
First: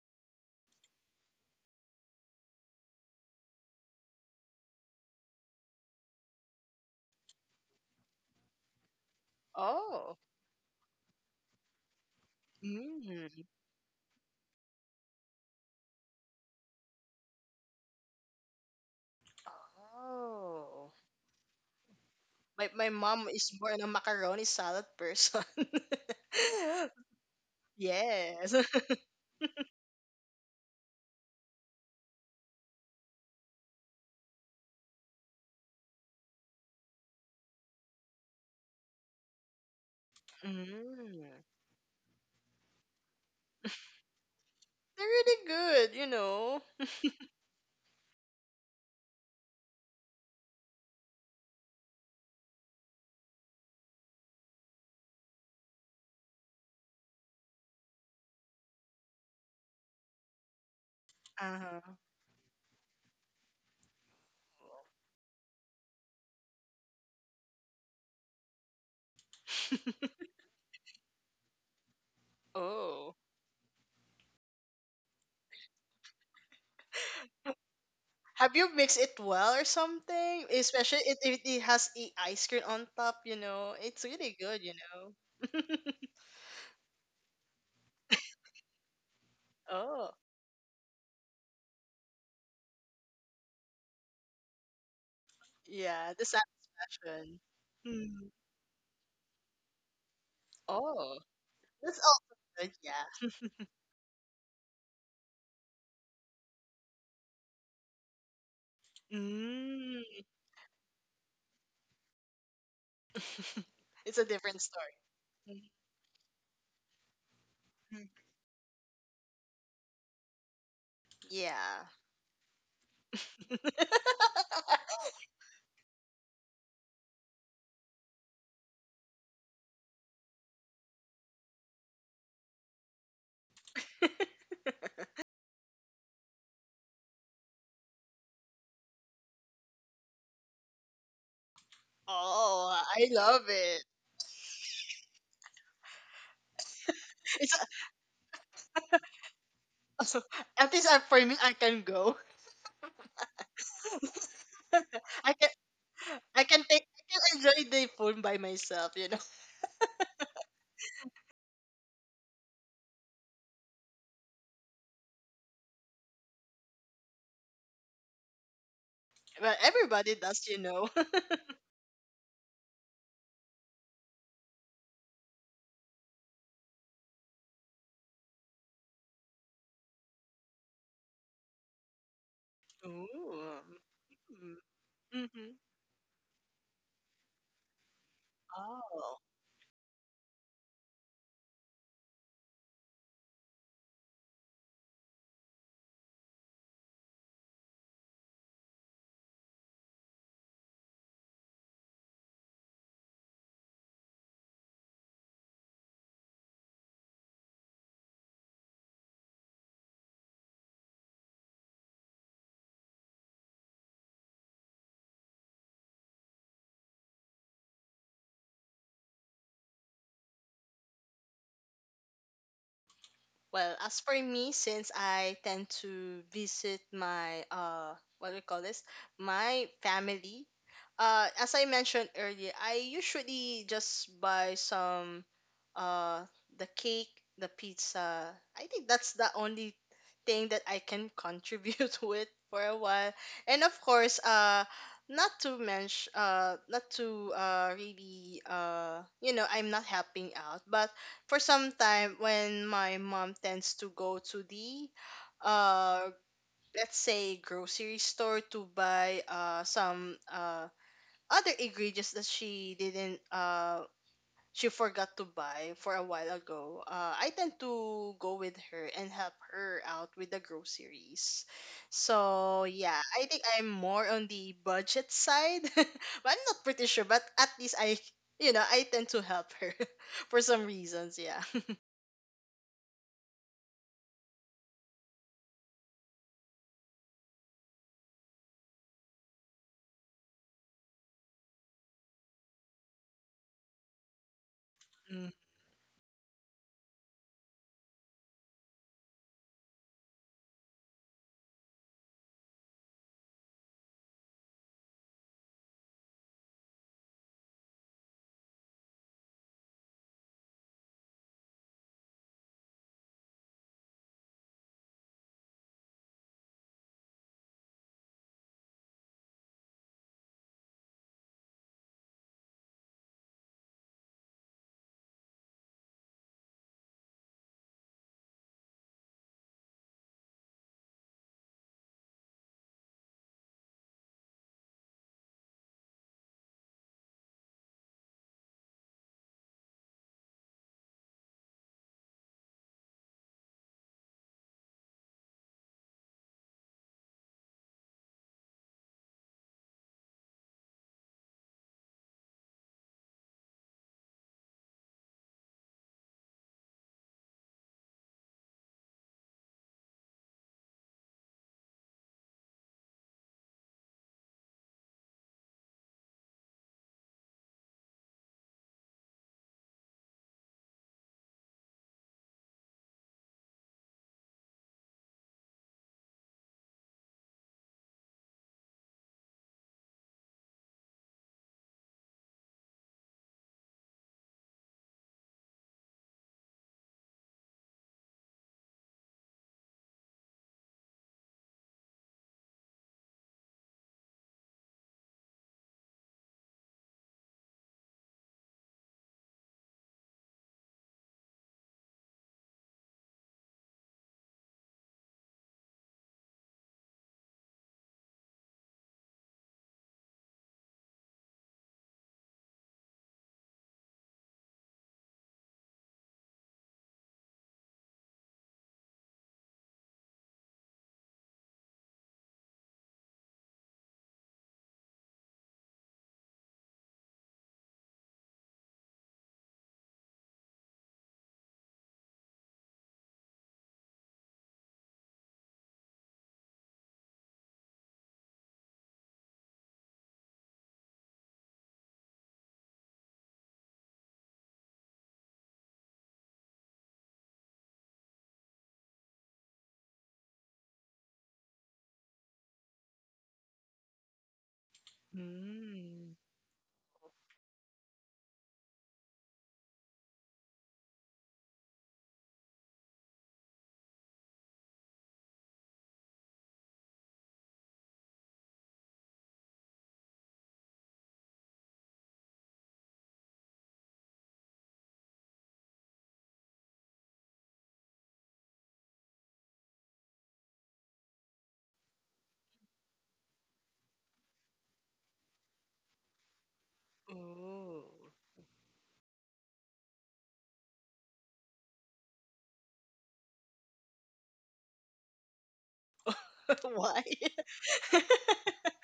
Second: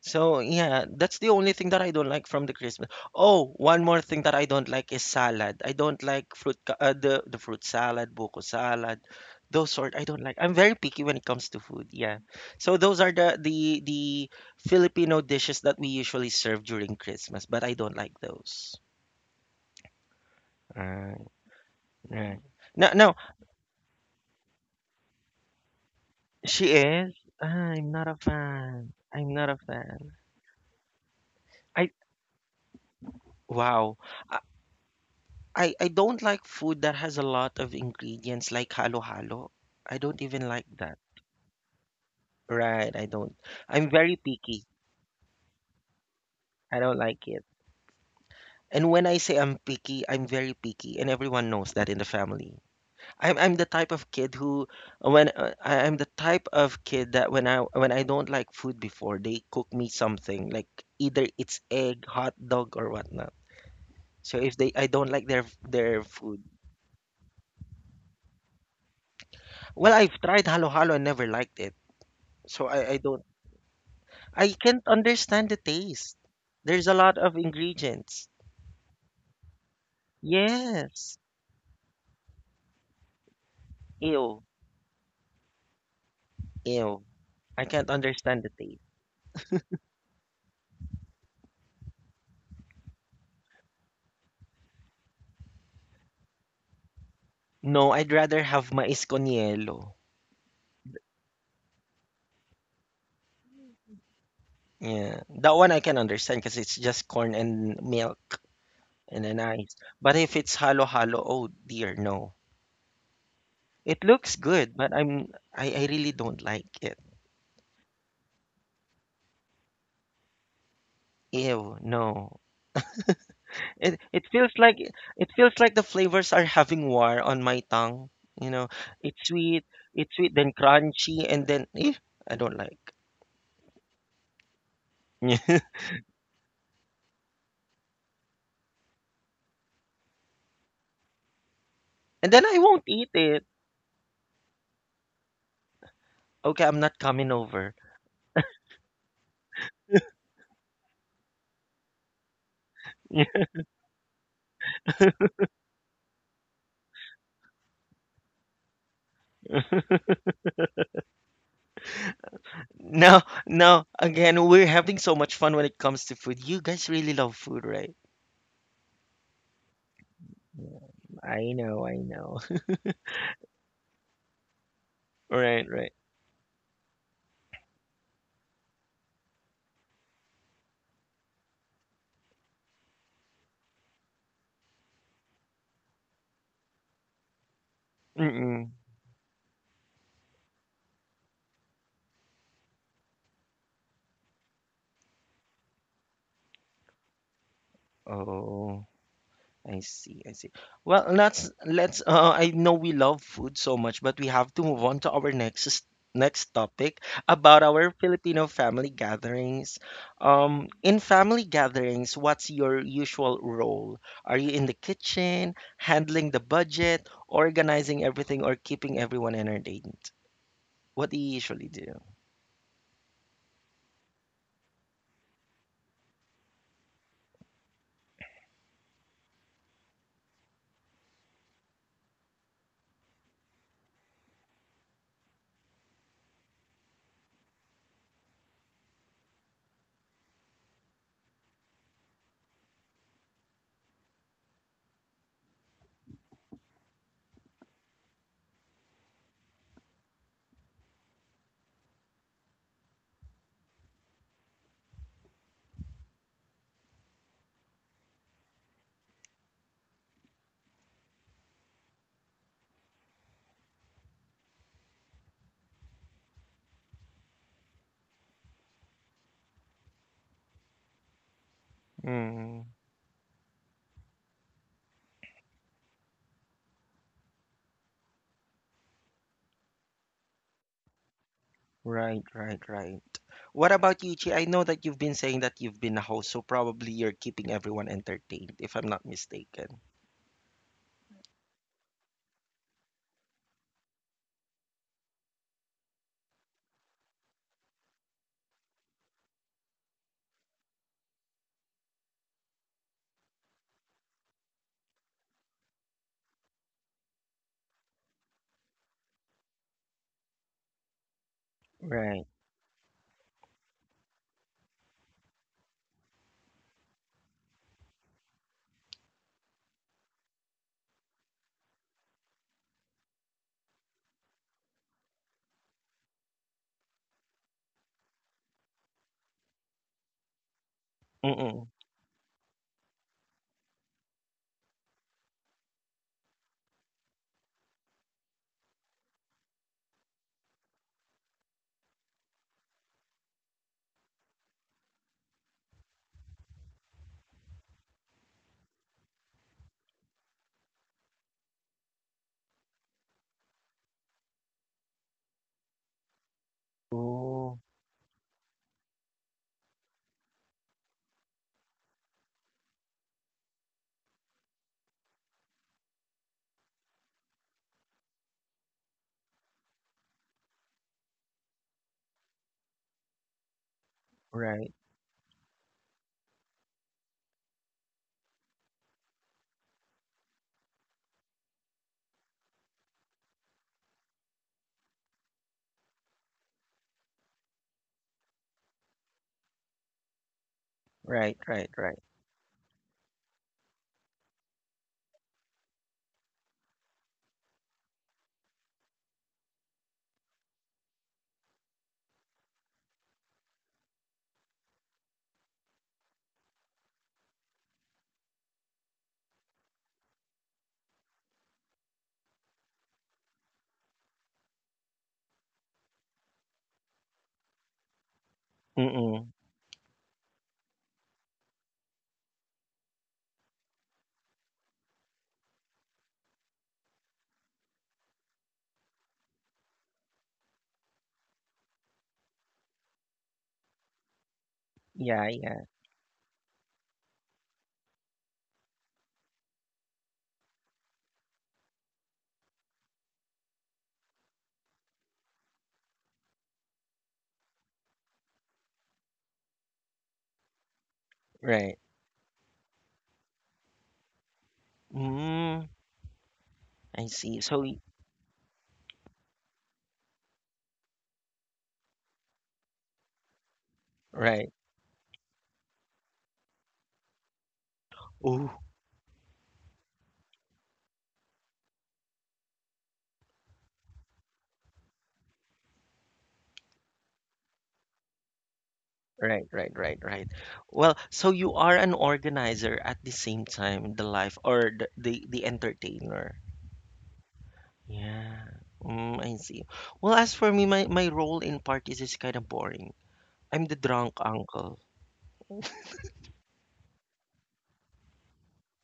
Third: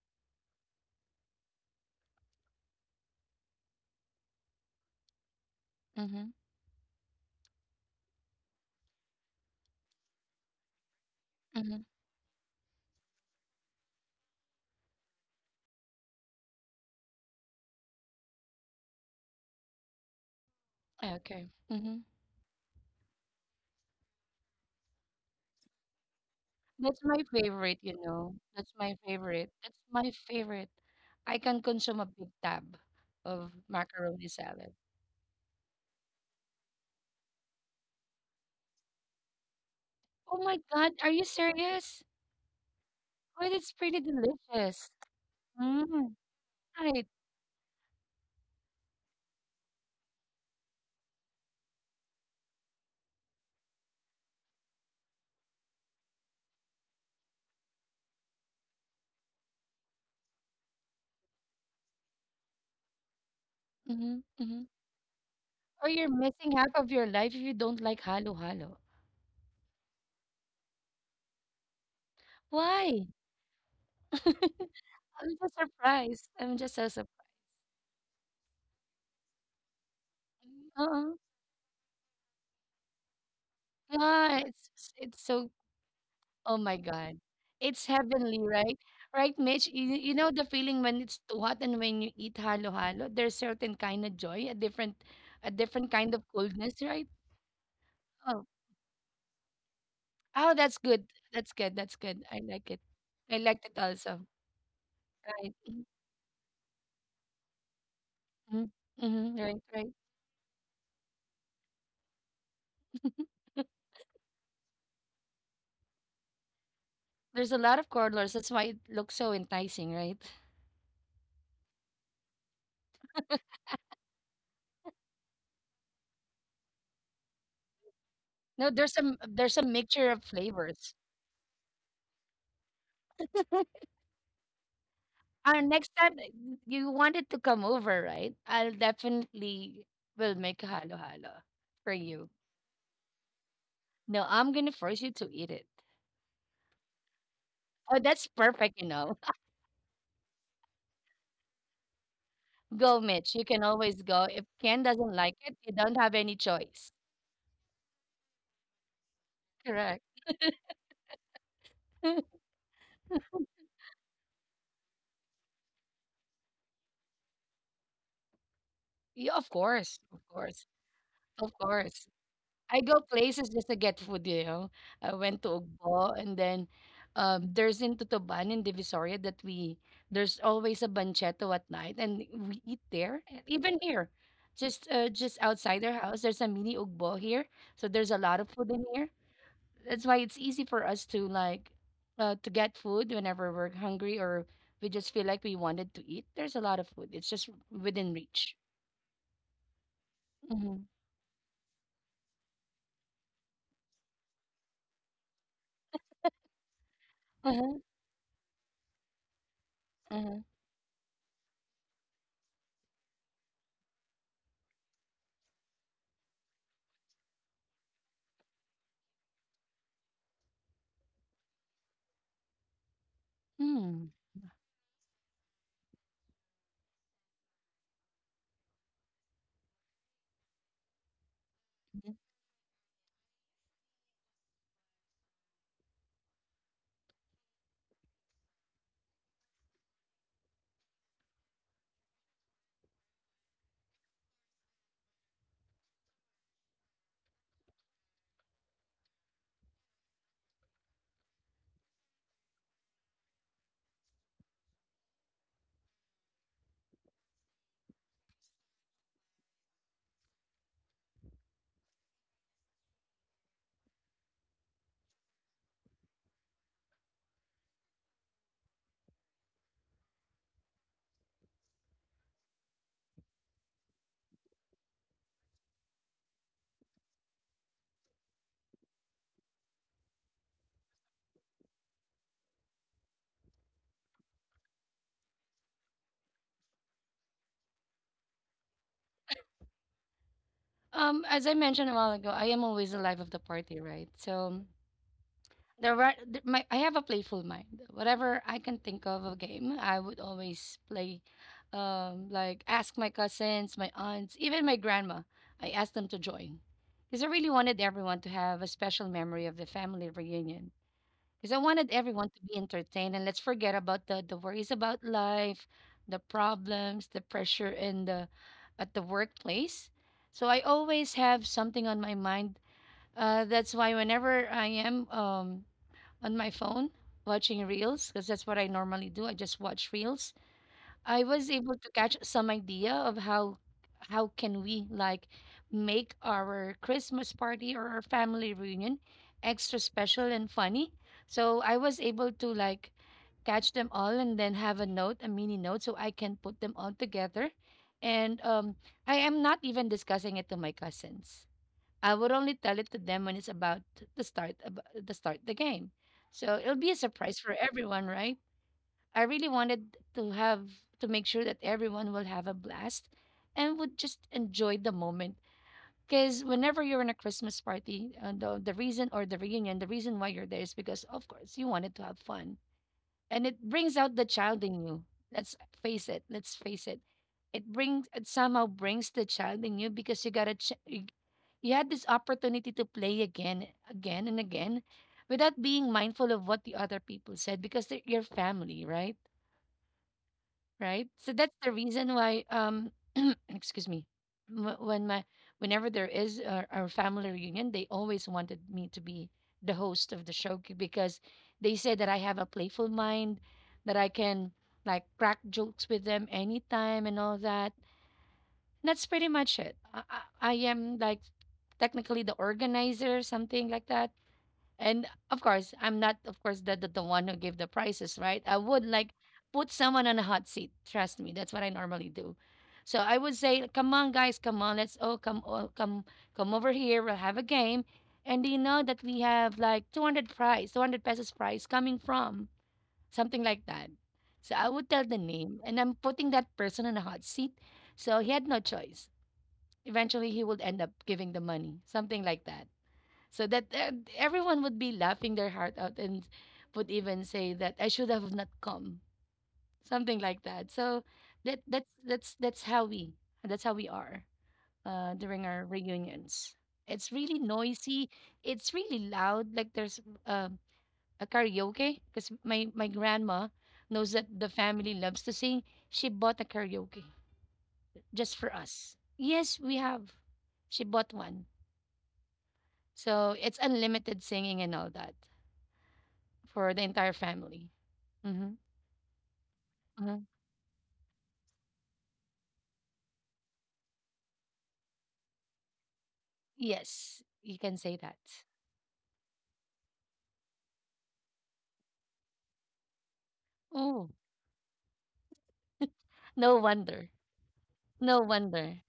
Speaker 1: So yeah, that's the only thing that I don't like from the Christmas. Oh, one more thing that I don't like is salad. I don't
Speaker 2: Mhm.
Speaker 1: like fruit ca- uh, the the fruit salad, buko salad, those sort. I
Speaker 3: oh,
Speaker 1: don't like. I'm very picky when it comes to
Speaker 2: Mhm.
Speaker 1: food. Yeah. So those are the
Speaker 3: mm,
Speaker 1: the the Filipino dishes that we usually serve during Christmas, but I don't like those.
Speaker 3: oh.
Speaker 2: Ah,
Speaker 1: Ah.
Speaker 2: okay. Mhm.
Speaker 1: Right.
Speaker 3: My my
Speaker 1: No, no,
Speaker 3: mom is more on a macaroni salad person.
Speaker 1: she
Speaker 2: That's
Speaker 1: is.
Speaker 2: my favorite,
Speaker 1: I'm
Speaker 2: you
Speaker 1: not a
Speaker 2: know.
Speaker 3: Yes.
Speaker 2: That's
Speaker 1: fan.
Speaker 2: my
Speaker 1: I'm not
Speaker 2: favorite.
Speaker 1: a
Speaker 2: That's my
Speaker 1: fan.
Speaker 2: favorite. I can
Speaker 1: I
Speaker 2: consume a big tab of
Speaker 1: wow.
Speaker 2: macaroni
Speaker 1: I
Speaker 2: salad.
Speaker 1: I, I don't like food that has a lot of ingredients like halo-halo. I don't
Speaker 2: Oh
Speaker 1: even
Speaker 2: my
Speaker 1: like
Speaker 2: God,
Speaker 1: that.
Speaker 2: are you
Speaker 3: Mm.
Speaker 2: serious?
Speaker 1: Right, I don't.
Speaker 2: Well, it's
Speaker 1: I'm
Speaker 2: pretty
Speaker 1: very picky.
Speaker 2: delicious.
Speaker 3: They're really good, you
Speaker 2: Mm,
Speaker 3: know.
Speaker 1: I don't
Speaker 2: right.
Speaker 1: like it. And when I say I'm picky, I'm very picky, and everyone knows that in the family. I'm I'm the type of kid who when uh, I- I'm the type of kid that when I when I don't like food before they cook me something like either it's
Speaker 3: Uh-huh.
Speaker 1: egg, hot dog or whatnot.
Speaker 2: Mm-hmm,
Speaker 1: So if
Speaker 2: mm-hmm.
Speaker 1: they I don't like their
Speaker 2: Or
Speaker 1: their
Speaker 2: you're
Speaker 1: food.
Speaker 2: missing half of your life if you don't like halo halo.
Speaker 1: Well, I've tried halo halo and never liked it. So I I
Speaker 2: Why?
Speaker 3: Oh.
Speaker 1: don't I can't
Speaker 2: I'm
Speaker 1: understand
Speaker 2: just
Speaker 1: the taste.
Speaker 2: surprised. I'm just
Speaker 1: There's
Speaker 2: so
Speaker 1: a
Speaker 2: surprised.
Speaker 1: lot of ingredients.
Speaker 3: Have you mixed it well or something? Especially
Speaker 2: Uh
Speaker 1: Yes.
Speaker 3: if if it has a ice cream on top, you know. It's really
Speaker 2: Yeah,
Speaker 1: Ew.
Speaker 3: good,
Speaker 2: it's
Speaker 3: you
Speaker 2: s-
Speaker 3: know.
Speaker 2: it's so oh my
Speaker 1: Ew.
Speaker 2: God.
Speaker 1: I
Speaker 2: It's
Speaker 1: can't
Speaker 2: heavenly,
Speaker 1: understand the
Speaker 2: right?
Speaker 1: taste.
Speaker 2: Right, Mitch? You, you
Speaker 3: Oh.
Speaker 2: know the feeling when it's too hot and when you eat halo-halo, there's certain kind of joy, a different a different kind
Speaker 3: Yeah,
Speaker 2: of
Speaker 3: the
Speaker 2: coldness, right?
Speaker 3: satisfaction.
Speaker 1: No, I'd
Speaker 3: Mm.
Speaker 1: rather
Speaker 2: Oh,
Speaker 1: have mais con hielo.
Speaker 2: oh, that's good.
Speaker 3: Oh.
Speaker 2: That's good. That's
Speaker 3: That's
Speaker 2: good. I
Speaker 3: also
Speaker 2: like
Speaker 3: good,
Speaker 2: it.
Speaker 3: yeah.
Speaker 2: I liked it also.
Speaker 1: Yeah,
Speaker 2: Right.
Speaker 1: that one I can understand because it's just corn and milk
Speaker 2: Mm-hmm.
Speaker 1: and
Speaker 2: Mm-hmm.
Speaker 1: then
Speaker 2: Right,
Speaker 1: ice.
Speaker 2: right.
Speaker 3: Mm,
Speaker 1: But if it's halo halo, oh dear, no. It
Speaker 3: it's a
Speaker 1: looks
Speaker 3: different
Speaker 1: good, but
Speaker 3: story.
Speaker 1: I'm I, I really don't like it.
Speaker 2: There's a lot of
Speaker 3: Mhm.
Speaker 2: colors. That's why it looks so enticing, right?
Speaker 1: Ew,
Speaker 3: Yeah.
Speaker 1: no. It it feels like it feels like the flavors are having war on my tongue. You know,
Speaker 2: No, there's some
Speaker 1: it's
Speaker 2: there's a
Speaker 1: sweet,
Speaker 2: mixture
Speaker 1: it's
Speaker 2: of
Speaker 1: sweet, then
Speaker 2: flavors.
Speaker 1: crunchy, and then eh, I don't like.
Speaker 2: Uh, next time uh, you wanted to come over, right? I'll definitely will make halo halo for you.
Speaker 1: And then I won't
Speaker 3: Oh,
Speaker 1: eat
Speaker 3: I
Speaker 1: it.
Speaker 3: love it.
Speaker 2: No, I'm gonna force you to eat it.
Speaker 1: Okay, I'm not coming
Speaker 3: It's
Speaker 1: over.
Speaker 2: Oh, that's perfect, you know.
Speaker 3: at least uh, for me, I can go.
Speaker 2: Go, Mitch. You can always go. If Ken doesn't like
Speaker 3: I
Speaker 2: it,
Speaker 3: can,
Speaker 2: you don't have any
Speaker 3: I can
Speaker 2: choice.
Speaker 3: take, I can enjoy the phone by myself. You know.
Speaker 2: Correct.
Speaker 1: No, no. Again, we're having so much fun when it comes to food. You guys really love food, right?
Speaker 2: Yeah, of
Speaker 3: Well,
Speaker 2: course. Of
Speaker 3: everybody does,
Speaker 2: course.
Speaker 3: you know.
Speaker 1: I
Speaker 2: Of
Speaker 1: know, I
Speaker 2: course.
Speaker 1: know.
Speaker 2: I go places just to get food, you know. I went to
Speaker 1: Right, right.
Speaker 2: Ugbo, and then um, there's in Tutuban in Divisoria that we there's always a banchetto at night and we eat there. And even
Speaker 3: Ooh.
Speaker 2: here, just uh, just
Speaker 3: Mm-hmm.
Speaker 2: outside our house, there's a mini Ugbo here, so there's a lot of food
Speaker 1: Mm-mm.
Speaker 2: in here.
Speaker 3: Oh.
Speaker 2: That's why it's easy for us to like uh, to get food whenever we're hungry or we just feel like we wanted to eat. There's a lot of food. It's just within reach.
Speaker 1: Oh, I see, I see.
Speaker 2: Mm-hmm.
Speaker 1: Well, let's let's uh I know we love food so much, but we have to move on to our next next topic about
Speaker 2: Uh-huh.
Speaker 1: our Filipino family gatherings.
Speaker 2: Uh-huh.
Speaker 1: Um, in family gatherings, what's your usual role? Are you in the kitchen, handling the budget, organizing everything, or keeping everyone entertained? What they usually do.
Speaker 3: Well,
Speaker 2: Mm.
Speaker 3: as for me, since I tend to visit my uh what do you call this? My family. Uh as I mentioned earlier, I usually just buy some uh the cake, the pizza. I think that's the only thing that I can contribute with for a while. And of course, uh not to mention, uh not to uh really uh you know, I'm not helping out, but for some time when my mom tends to go to the uh let's say grocery store to buy uh some uh other ingredients that she didn't uh she forgot to buy for a while ago, uh, I tend to go with her and help her out with the groceries.
Speaker 1: Mm.
Speaker 3: So yeah, I think I'm more on the budget side, but I'm not pretty sure. But at least I, you know, I tend to help her for some reasons. Yeah.
Speaker 1: Right, right, right. What about you, Chi? I know that you've been saying that you've been a host, so probably you're keeping everyone entertained, if I'm not mistaken.
Speaker 2: Um, as I mentioned a while ago, I am always the life of the party, right? So there were th- my I have a playful mind. Whatever I can think of a game, I would always play. Um, like ask my cousins, my aunts, even my grandma. I asked them to join because I really wanted everyone to have a special memory of the family reunion. Because I wanted
Speaker 1: Right.
Speaker 2: everyone to be entertained, and let's forget about the, the worries about life, the problems, the pressure in the at the workplace. So I always have something on my mind. Uh, that's why whenever I am um, on my phone watching reels, because that's what I normally do, I just watch reels. I was
Speaker 1: Mm-mm.
Speaker 2: able to catch some idea of how how can we like make our Christmas party or our family reunion extra special and funny. So I was able to like catch them all and then have a note, a mini note, so I can put them all together. And um, I am not even discussing it to my cousins. I would only tell it to them when it's about to start ab- to start the game. So it'll be a surprise for
Speaker 1: Oh,
Speaker 2: everyone, right? I really wanted to have To make sure that everyone will have a blast and would just enjoy the moment. Because whenever you're in a Christmas party, uh, the, the reason, or the reunion, the reason why you're there is because, of course, you wanted to have fun. And it brings out the child
Speaker 1: right,
Speaker 2: in you. Let's face it. Let's face it. It brings, it somehow brings the child in you because you got a, ch- you you had this opportunity to play again, again, and again without being mindful of what the other people said, because they're your family, right? Right? So
Speaker 1: right,
Speaker 2: that's the
Speaker 1: right, right.
Speaker 2: reason why, um, excuse me, wh- when my whenever there is our, our family reunion, they always wanted me to be the host of the show c- because they say that I have a playful mind, that I can like crack jokes with them anytime and all that. And that's pretty much it. I, I, I am like technically the organizer, something like that. And of course, I'm not, of course, the, the, the one who gave the prices, right? I would like
Speaker 1: Mm-mm.
Speaker 2: put someone on a hot seat. Trust me, that's what I normally do. So I would say, come on, guys, come on, let's all come, all come, come over here. We'll have a game, and they know that we have like two hundred prize, two hundred pesos prize coming from something like that. So I would tell the
Speaker 1: Yeah,
Speaker 2: name,
Speaker 1: yeah,
Speaker 2: and I'm putting that person on a hot seat. So he had no choice. Eventually, he would end up giving the money, something like that, so that uh, everyone would be laughing their heart out and would even say that I should have not come, something like that. So that
Speaker 1: right.
Speaker 2: that's that's that's how we that's how we are uh, during our
Speaker 1: Mm,
Speaker 3: Mm-hmm.
Speaker 2: reunions.
Speaker 1: I
Speaker 2: It's really
Speaker 1: see. So, y-
Speaker 2: noisy. It's really loud. Like there's um a karaoke because my my grandma knows that the
Speaker 1: right.
Speaker 2: family loves to sing. She bought a karaoke just for
Speaker 1: Oh,
Speaker 2: us. Yes, we have. She bought one. So it's unlimited singing and all that, for the entire family. Mm-hmm.
Speaker 1: right, right, right,
Speaker 2: Hmm.
Speaker 1: right. Well, so you are an organizer at the same time, the life or the the, the entertainer.
Speaker 2: Yes, you can
Speaker 3: Ooh.
Speaker 2: say that.
Speaker 1: Yeah. Mm, I see. Well, as for me, my, my role in parties is kind of boring. I'm the
Speaker 2: Oh,
Speaker 1: drunk uncle.
Speaker 2: no
Speaker 3: Why?
Speaker 2: wonder. No wonder.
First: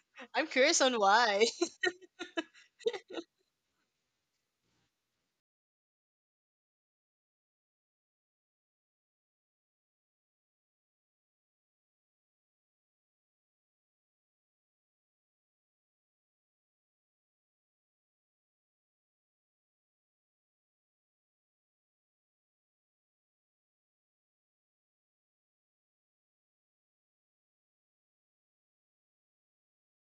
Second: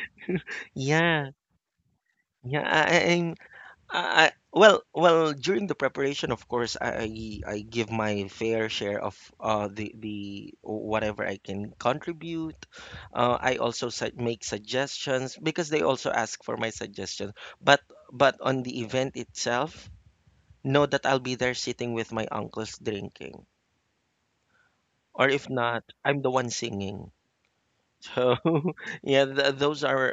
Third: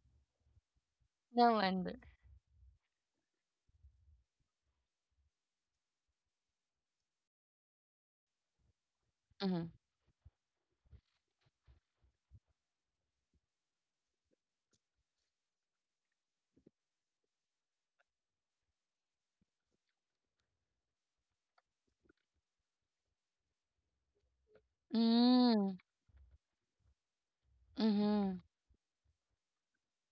Speaker 3: I'm curious on
Speaker 1: Yeah,
Speaker 3: why.
Speaker 2: No wonder.
Speaker 1: yeah. I, I- I'm. I, I- well, Well. During the preparation, of course, I I give my fair share of
Speaker 2: Mm-hmm.
Speaker 1: uh the the whatever I can contribute. Uh, I also su make suggestions because they also ask for my suggestions. But but on the event itself, know that I'll be there sitting with my uncles drinking. Or if
Speaker 2: Mm,
Speaker 1: not, I'm the one singing. So
Speaker 2: mhm,
Speaker 1: yeah, th those are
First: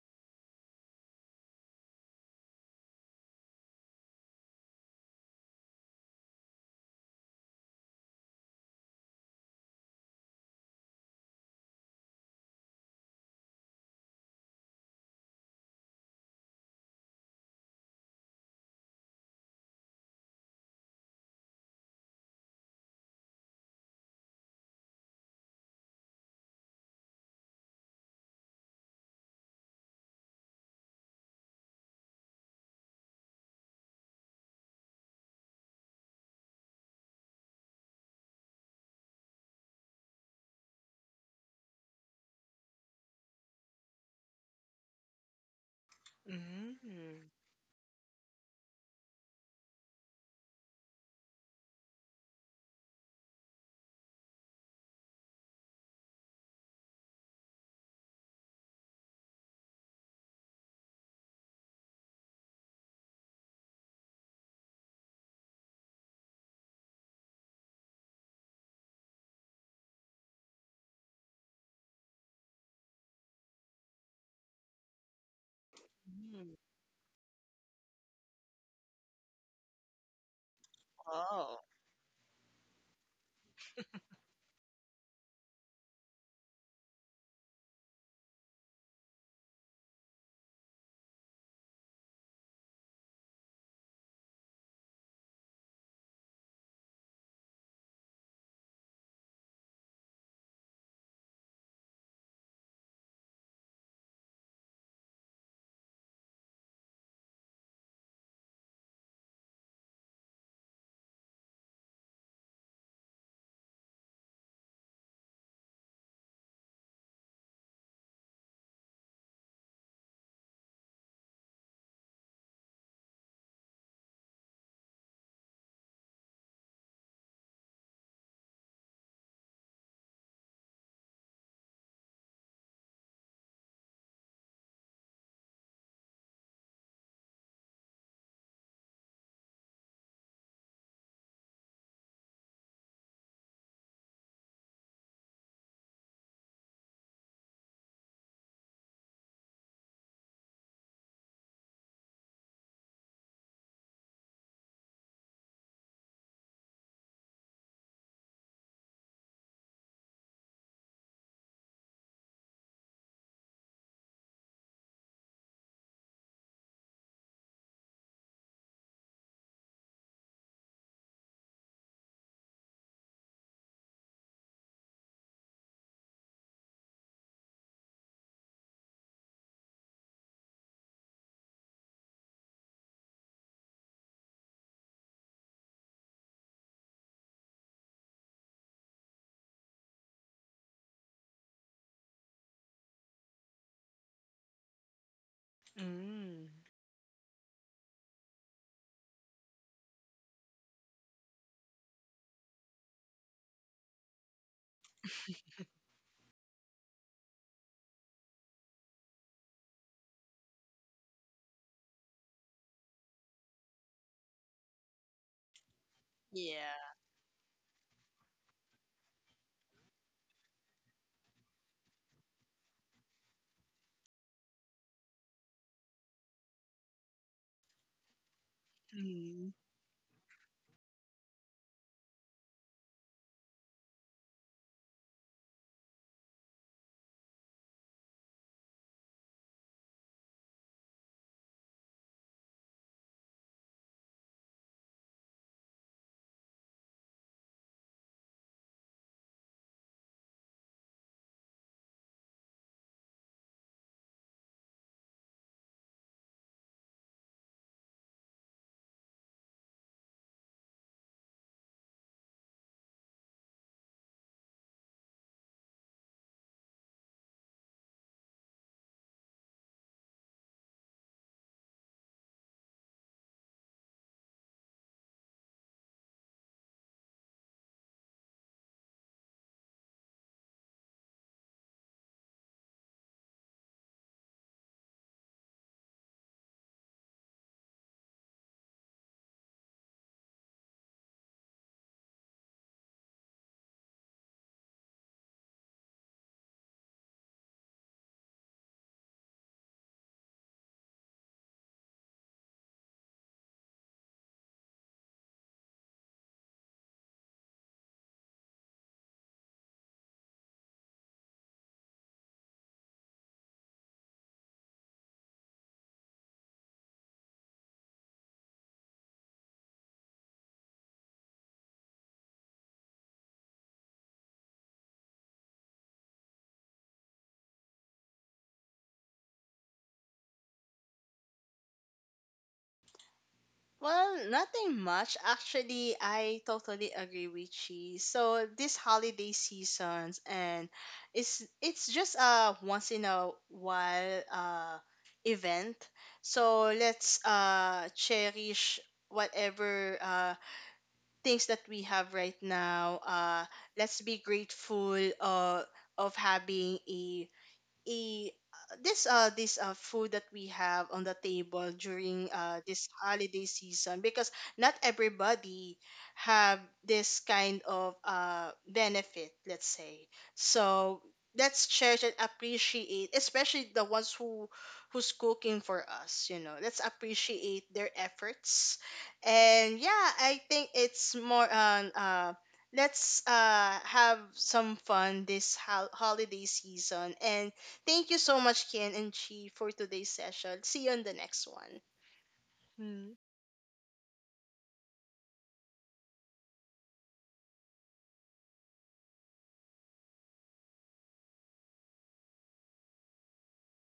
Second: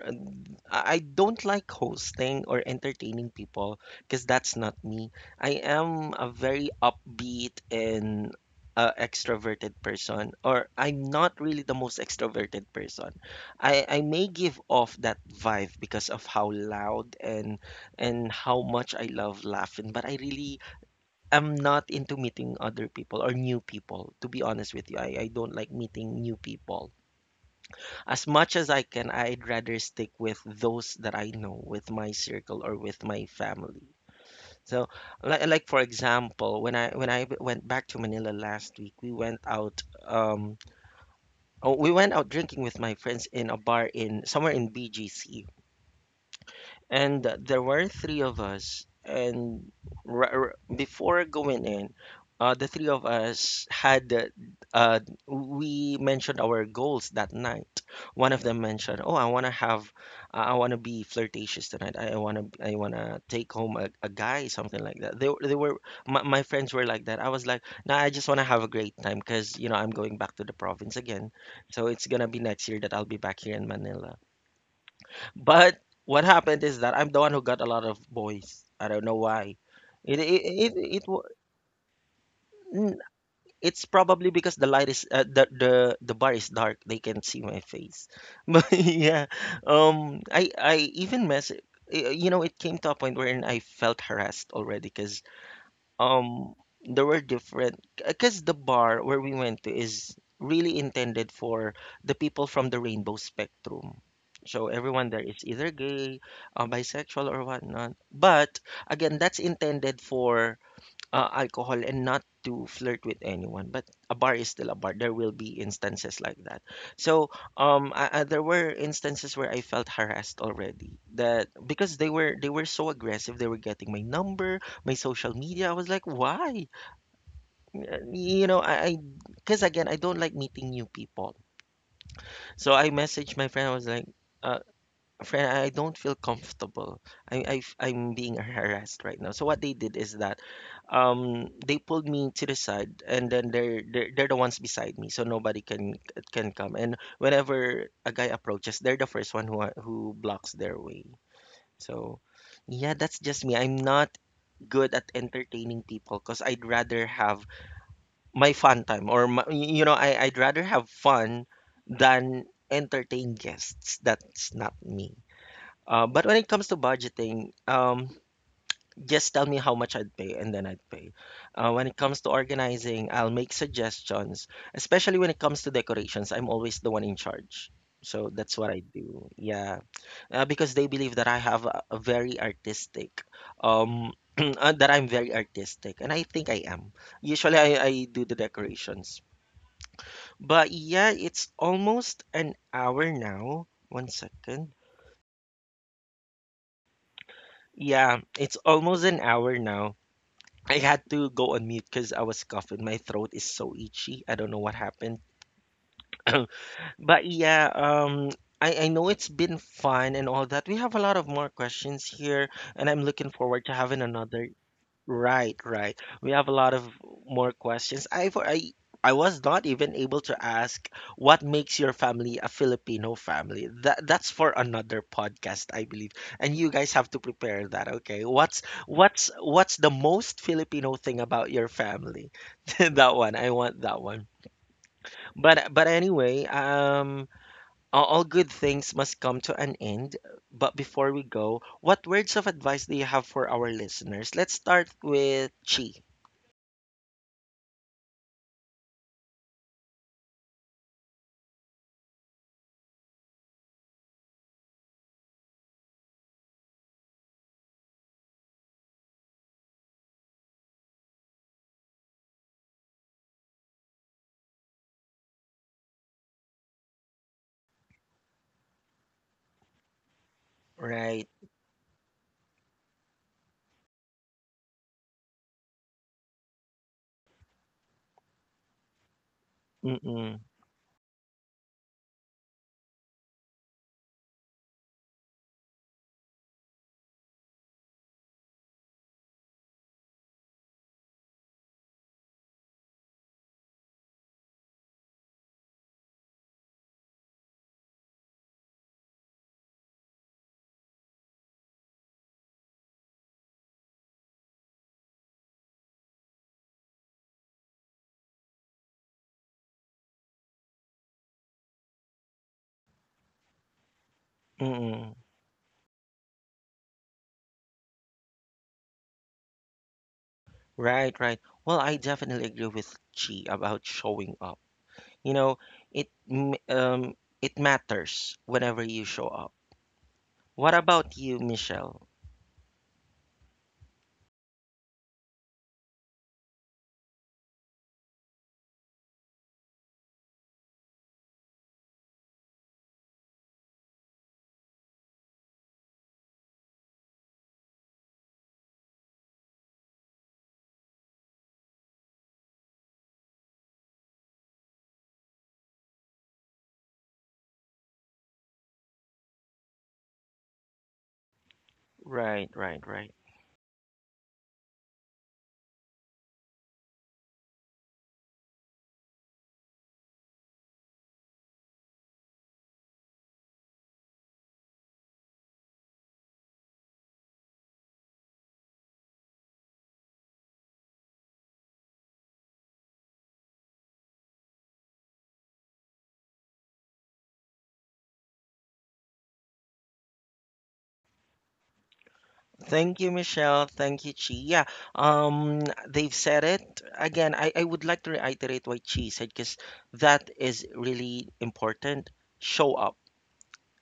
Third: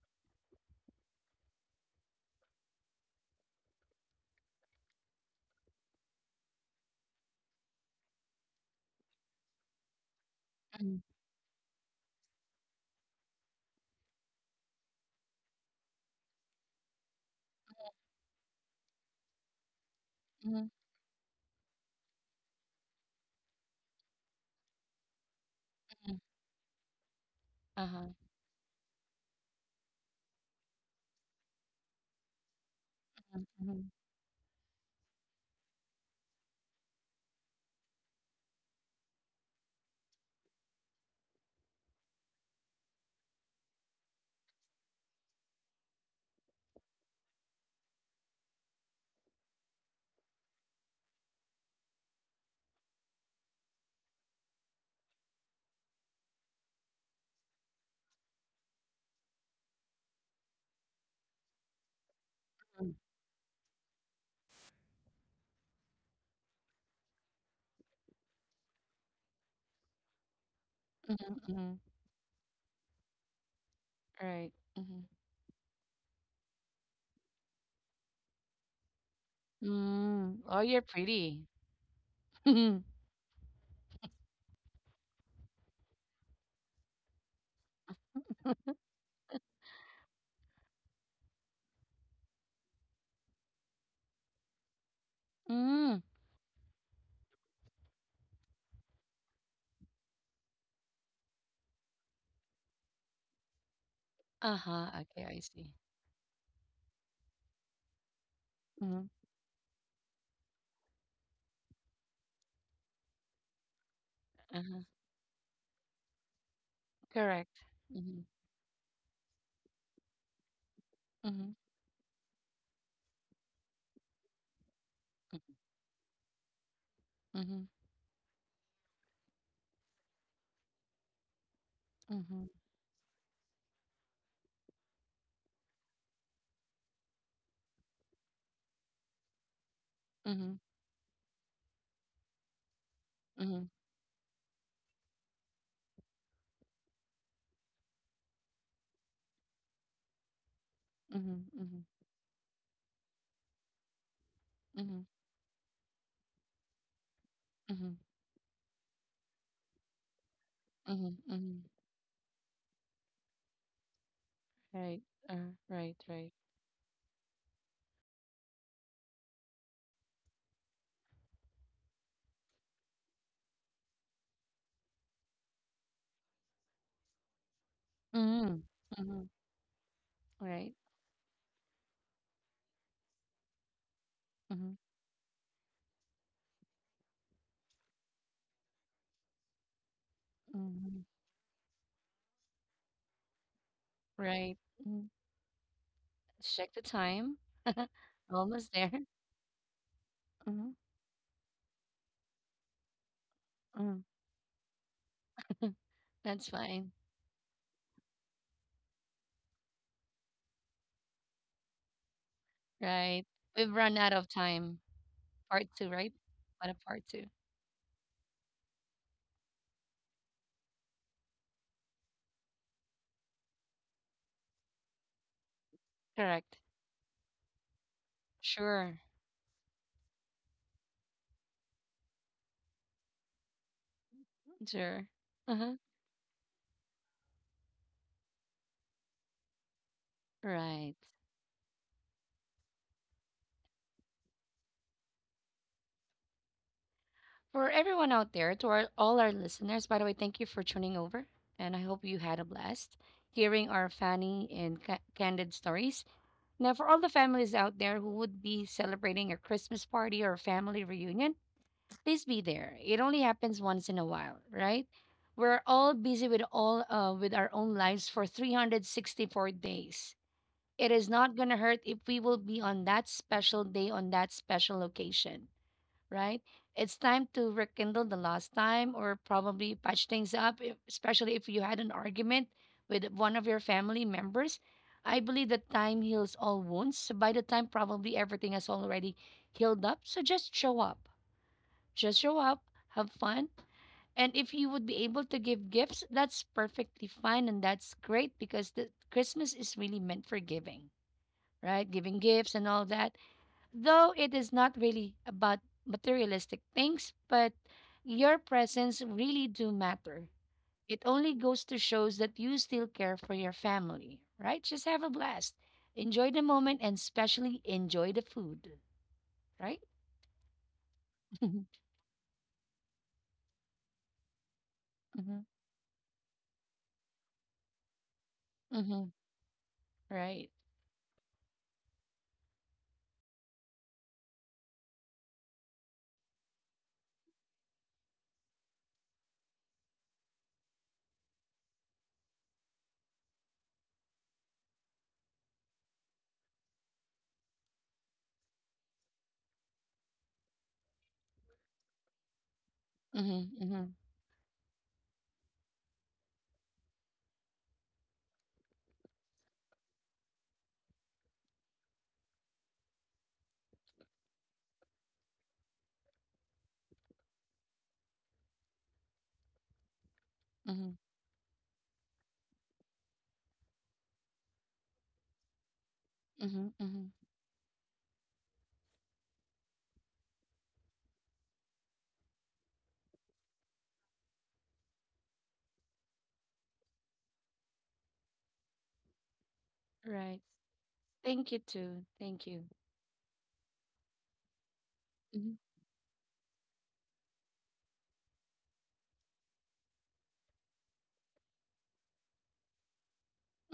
Speaker 1: I I don't like hosting or entertaining people because that's not me. I am a very upbeat and uh, extroverted person, or I'm
Speaker 2: mhm,
Speaker 1: not really the most extroverted person. I I may give off that vibe because of how loud and and how much I love laughing, but I really
Speaker 2: mhm,
Speaker 1: I'm not into meeting other people or new people. To be honest with you, I, I don't like meeting
Speaker 2: mhm.
Speaker 1: new people.
Speaker 2: Uh-huh.
Speaker 1: As much as I can, I'd rather stick with those that I know, with my circle or with my
Speaker 2: Mhm,
Speaker 1: family.
Speaker 2: mhm,
Speaker 1: So, like, like for example, when I when I w- went back to Manila last week, we went out um oh, we went out drinking with my friends in a bar in somewhere in B G C. And
Speaker 3: Mm-hmm.
Speaker 1: there were three of us, and r- r- before going in, uh, the three of us had uh, uh, we mentioned our goals that night. One of them mentioned, oh, I want to have i want to be flirtatious tonight. I want to i want
Speaker 2: mhm,
Speaker 1: to take home a, a guy, something like that. They, were- they were my, my friends were like that. I was like, nah, I just want to have a great time because you know I'm going back to the province again.
Speaker 2: mhm, mhm.
Speaker 1: So it's gonna be next year that I'll be back here in Manila.
Speaker 2: Right. Mhm.
Speaker 1: But what happened is that I'm the one who got a lot of boys. I don't know why. It
Speaker 2: Mm.
Speaker 1: it
Speaker 2: Oh,
Speaker 1: it,
Speaker 2: you're
Speaker 1: it, wa-
Speaker 2: pretty.
Speaker 3: Oh.
Speaker 2: Mhm,
Speaker 1: n- it's probably because the light is uh, the the the bar is dark. They can see my face. But yeah, um, I I even mess. y- You know, it came to a point wherein I felt harassed already because
Speaker 2: mm.
Speaker 1: um they were different, because the bar where we went to is really intended for the people from the rainbow spectrum. So
Speaker 2: Uh-huh.
Speaker 1: everyone there
Speaker 2: Okay,
Speaker 1: is
Speaker 2: I
Speaker 1: either
Speaker 2: see.
Speaker 1: gay, uh, bisexual or whatnot. But
Speaker 2: Mhm.
Speaker 1: again, that's intended for uh, alcohol and not to flirt with anyone. But a bar is still a
Speaker 2: Uh-huh.
Speaker 1: bar. There will be instances like that. So
Speaker 2: Correct.
Speaker 1: um I, I,
Speaker 2: Mhm,
Speaker 1: there were instances where I felt harassed already, that
Speaker 2: mhm,
Speaker 1: because they were they were so aggressive. They were getting my number, my social media. I was like, why?
Speaker 2: mhm,
Speaker 1: Uh, you know I Because again, I don't like meeting new people.
Speaker 2: mhm,
Speaker 1: So I messaged my friend, I was like, uh, friend, I don't feel comfortable. I, I am being harassed right now. So what they did is that,
Speaker 2: mhm,
Speaker 1: um, they pulled me to the side, and then
Speaker 2: mhm,
Speaker 1: they're they're, they're the ones beside me, so nobody can can come. And whenever a guy approaches, they're the first one who who blocks their way.
Speaker 2: mhm, mhm,
Speaker 1: So, yeah, that's just me. I'm not good
Speaker 2: mhm,
Speaker 1: at entertaining people because I'd rather have
Speaker 2: mhm,
Speaker 1: my fun time, or my, you know, I I'd rather have
Speaker 2: mhm,
Speaker 1: fun
Speaker 2: mhm.
Speaker 1: than entertain guests. That's not
Speaker 2: Right.
Speaker 1: me.
Speaker 2: Uh, right.
Speaker 1: Uh, but when
Speaker 2: Right.
Speaker 1: it comes to budgeting, um, just tell me how much I'd pay and then I'd pay. Uh, when it comes to organizing, I'll make suggestions, especially when it comes to decorations. I'm always the one in charge. So that's
Speaker 2: Mm-hmm.
Speaker 1: what I
Speaker 2: Mm-hmm.
Speaker 1: do. Yeah. Uh, because
Speaker 2: Right.
Speaker 1: they believe that I have a, a very artistic, um, uh,
Speaker 2: Mm-hmm.
Speaker 1: that I'm very artistic. And I think I am. Usually I, I do the decorations. But
Speaker 2: Mm-hmm.
Speaker 1: yeah, it's almost an hour now. One
Speaker 2: Right.
Speaker 1: second.
Speaker 2: Mm.
Speaker 3: Mm.
Speaker 2: Let's check the time.
Speaker 1: Yeah, it's
Speaker 2: Almost there.
Speaker 1: almost an hour now.
Speaker 2: Mm-hmm.
Speaker 1: I had to go on mute because I was coughing. My throat is so
Speaker 2: Mm.
Speaker 1: itchy. I don't know what happened.
Speaker 2: That's fine.
Speaker 1: But yeah, um, I, I know it's been fun and all that. We have a lot of more questions here, and I'm
Speaker 2: Right.
Speaker 1: looking forward to
Speaker 2: We've run
Speaker 1: having
Speaker 2: out of
Speaker 1: another.
Speaker 2: time.
Speaker 1: Right,
Speaker 2: Part two,
Speaker 1: right.
Speaker 2: right?
Speaker 1: We have a lot
Speaker 2: What a
Speaker 1: of
Speaker 3: Yeah.
Speaker 2: part two.
Speaker 1: more questions. I for I I was not even able to ask what makes your family a Filipino family. That that's for another podcast, I believe. And
Speaker 2: Correct.
Speaker 1: you guys have to prepare that, okay? What's
Speaker 2: Sure.
Speaker 1: what's what's the most Filipino thing about your family? That one. I want that one.
Speaker 2: Sure.
Speaker 1: But
Speaker 2: Uh-huh.
Speaker 1: but anyway, um all all good things must come to an end. But
Speaker 2: Right.
Speaker 1: before we go, what words of advice do you have for our listeners? Let's start with Chi.
Speaker 2: For everyone out there, to our, all our listeners, by the way, thank you for tuning over. And I hope you had a blast hearing our funny and ca- candid stories. Now, for all the families out there who would be celebrating a Christmas party or a family reunion, please be there. It only happens once in a while, right? We're all busy with all uh, with our own lives for three hundred sixty-four days. It is
Speaker 1: Right.
Speaker 2: not going to hurt if we will be on that special day, on that special occasion, right? It's time to rekindle the lost time, or probably patch things
Speaker 1: Mm-mm.
Speaker 2: up, if- especially if you had an argument with one of your family members. I believe that time heals all wounds. So by the time probably everything has already healed up, so just show up. Just show up, have fun. And if you would be able to give gifts, that's perfectly fine, and that's great, because the Christmas is really meant for giving, right? Giving gifts and all that, though it is not really about materialistic things, but your presence really do matter. It only goes to shows that you still care for your family, right? Just have a
Speaker 1: Mm-mm.
Speaker 2: blast. Enjoy the moment, and especially enjoy the food, right?
Speaker 1: Right, right. Well, I definitely agree with Chi about showing up. You
Speaker 2: Mm-hmm.
Speaker 1: know, it m- um it matters whenever you
Speaker 2: Mm-hmm.
Speaker 1: show up.
Speaker 2: Right.
Speaker 1: What about you, Michelle?
Speaker 3: Well, nothing much. Actually, I totally agree with she. So this holiday seasons, and it's it's just a once in a while uh event. So let's uh cherish whatever uh things that we have right now. Uh
Speaker 2: Mm-hmm. Mm-hmm.
Speaker 3: let's be grateful uh of having a a uh, this uh this uh food that we have on the table during
Speaker 1: Right,
Speaker 3: uh
Speaker 1: right,
Speaker 3: this
Speaker 1: right.
Speaker 3: holiday season, because not everybody have this kind of uh benefit, let's say.
Speaker 2: Mm-hmm.
Speaker 3: So let's cherish and appreciate, especially the ones who who's cooking for us, you know,
Speaker 2: Mm-hmm.
Speaker 3: let's
Speaker 2: Mm-hmm.
Speaker 3: appreciate their efforts. And yeah, I think it's more on, uh let's uh have some fun this ho- holiday season. And thank you so much, Kian and Chi, for today's
Speaker 2: Right.
Speaker 3: session. See you on the next
Speaker 2: Thank you
Speaker 3: one.
Speaker 2: too. Thank you.
Speaker 1: Thank you,
Speaker 3: Mm.
Speaker 1: Michelle. Thank you, Chi. Yeah,
Speaker 2: Mm-hmm.
Speaker 1: um, they've said it. Again, I, I would like to reiterate what Chi said because that is really important. Show up.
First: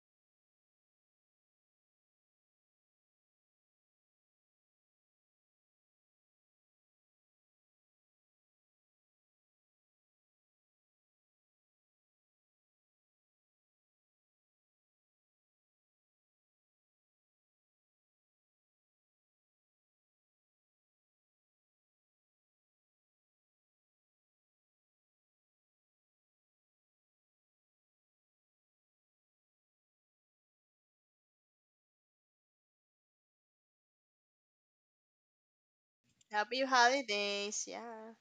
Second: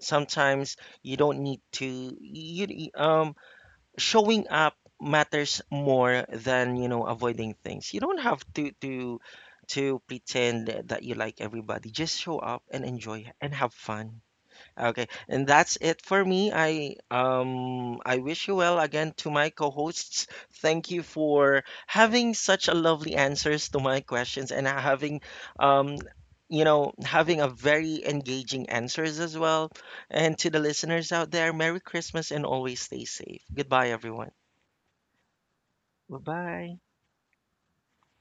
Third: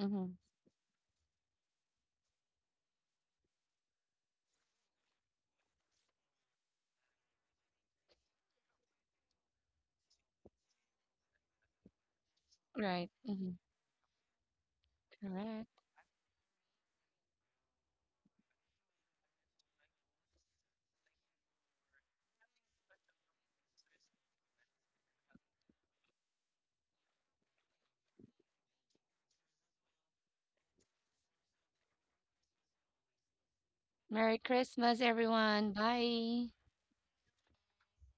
Speaker 2: Mm-hmm.
Speaker 1: Sometimes you don't need to you you- um showing up matters more than you know avoiding things. You don't have to to to pretend that you like everybody. Just show up and
Speaker 2: Right.
Speaker 1: enjoy
Speaker 2: Mm-hmm.
Speaker 1: and have fun. Okay, and
Speaker 2: Correct.
Speaker 1: that's it for me. I um I wish you well again to my co-hosts. Thank you for having such a lovely answers to my questions, and having um you know having a very engaging answers as well. And to the listeners out there, Merry Christmas and always stay safe. Goodbye, everyone.
Speaker 2: Merry Christmas, everyone. Bye.
Speaker 3: Happy
Speaker 1: Bye-bye.
Speaker 3: holidays. Yeah.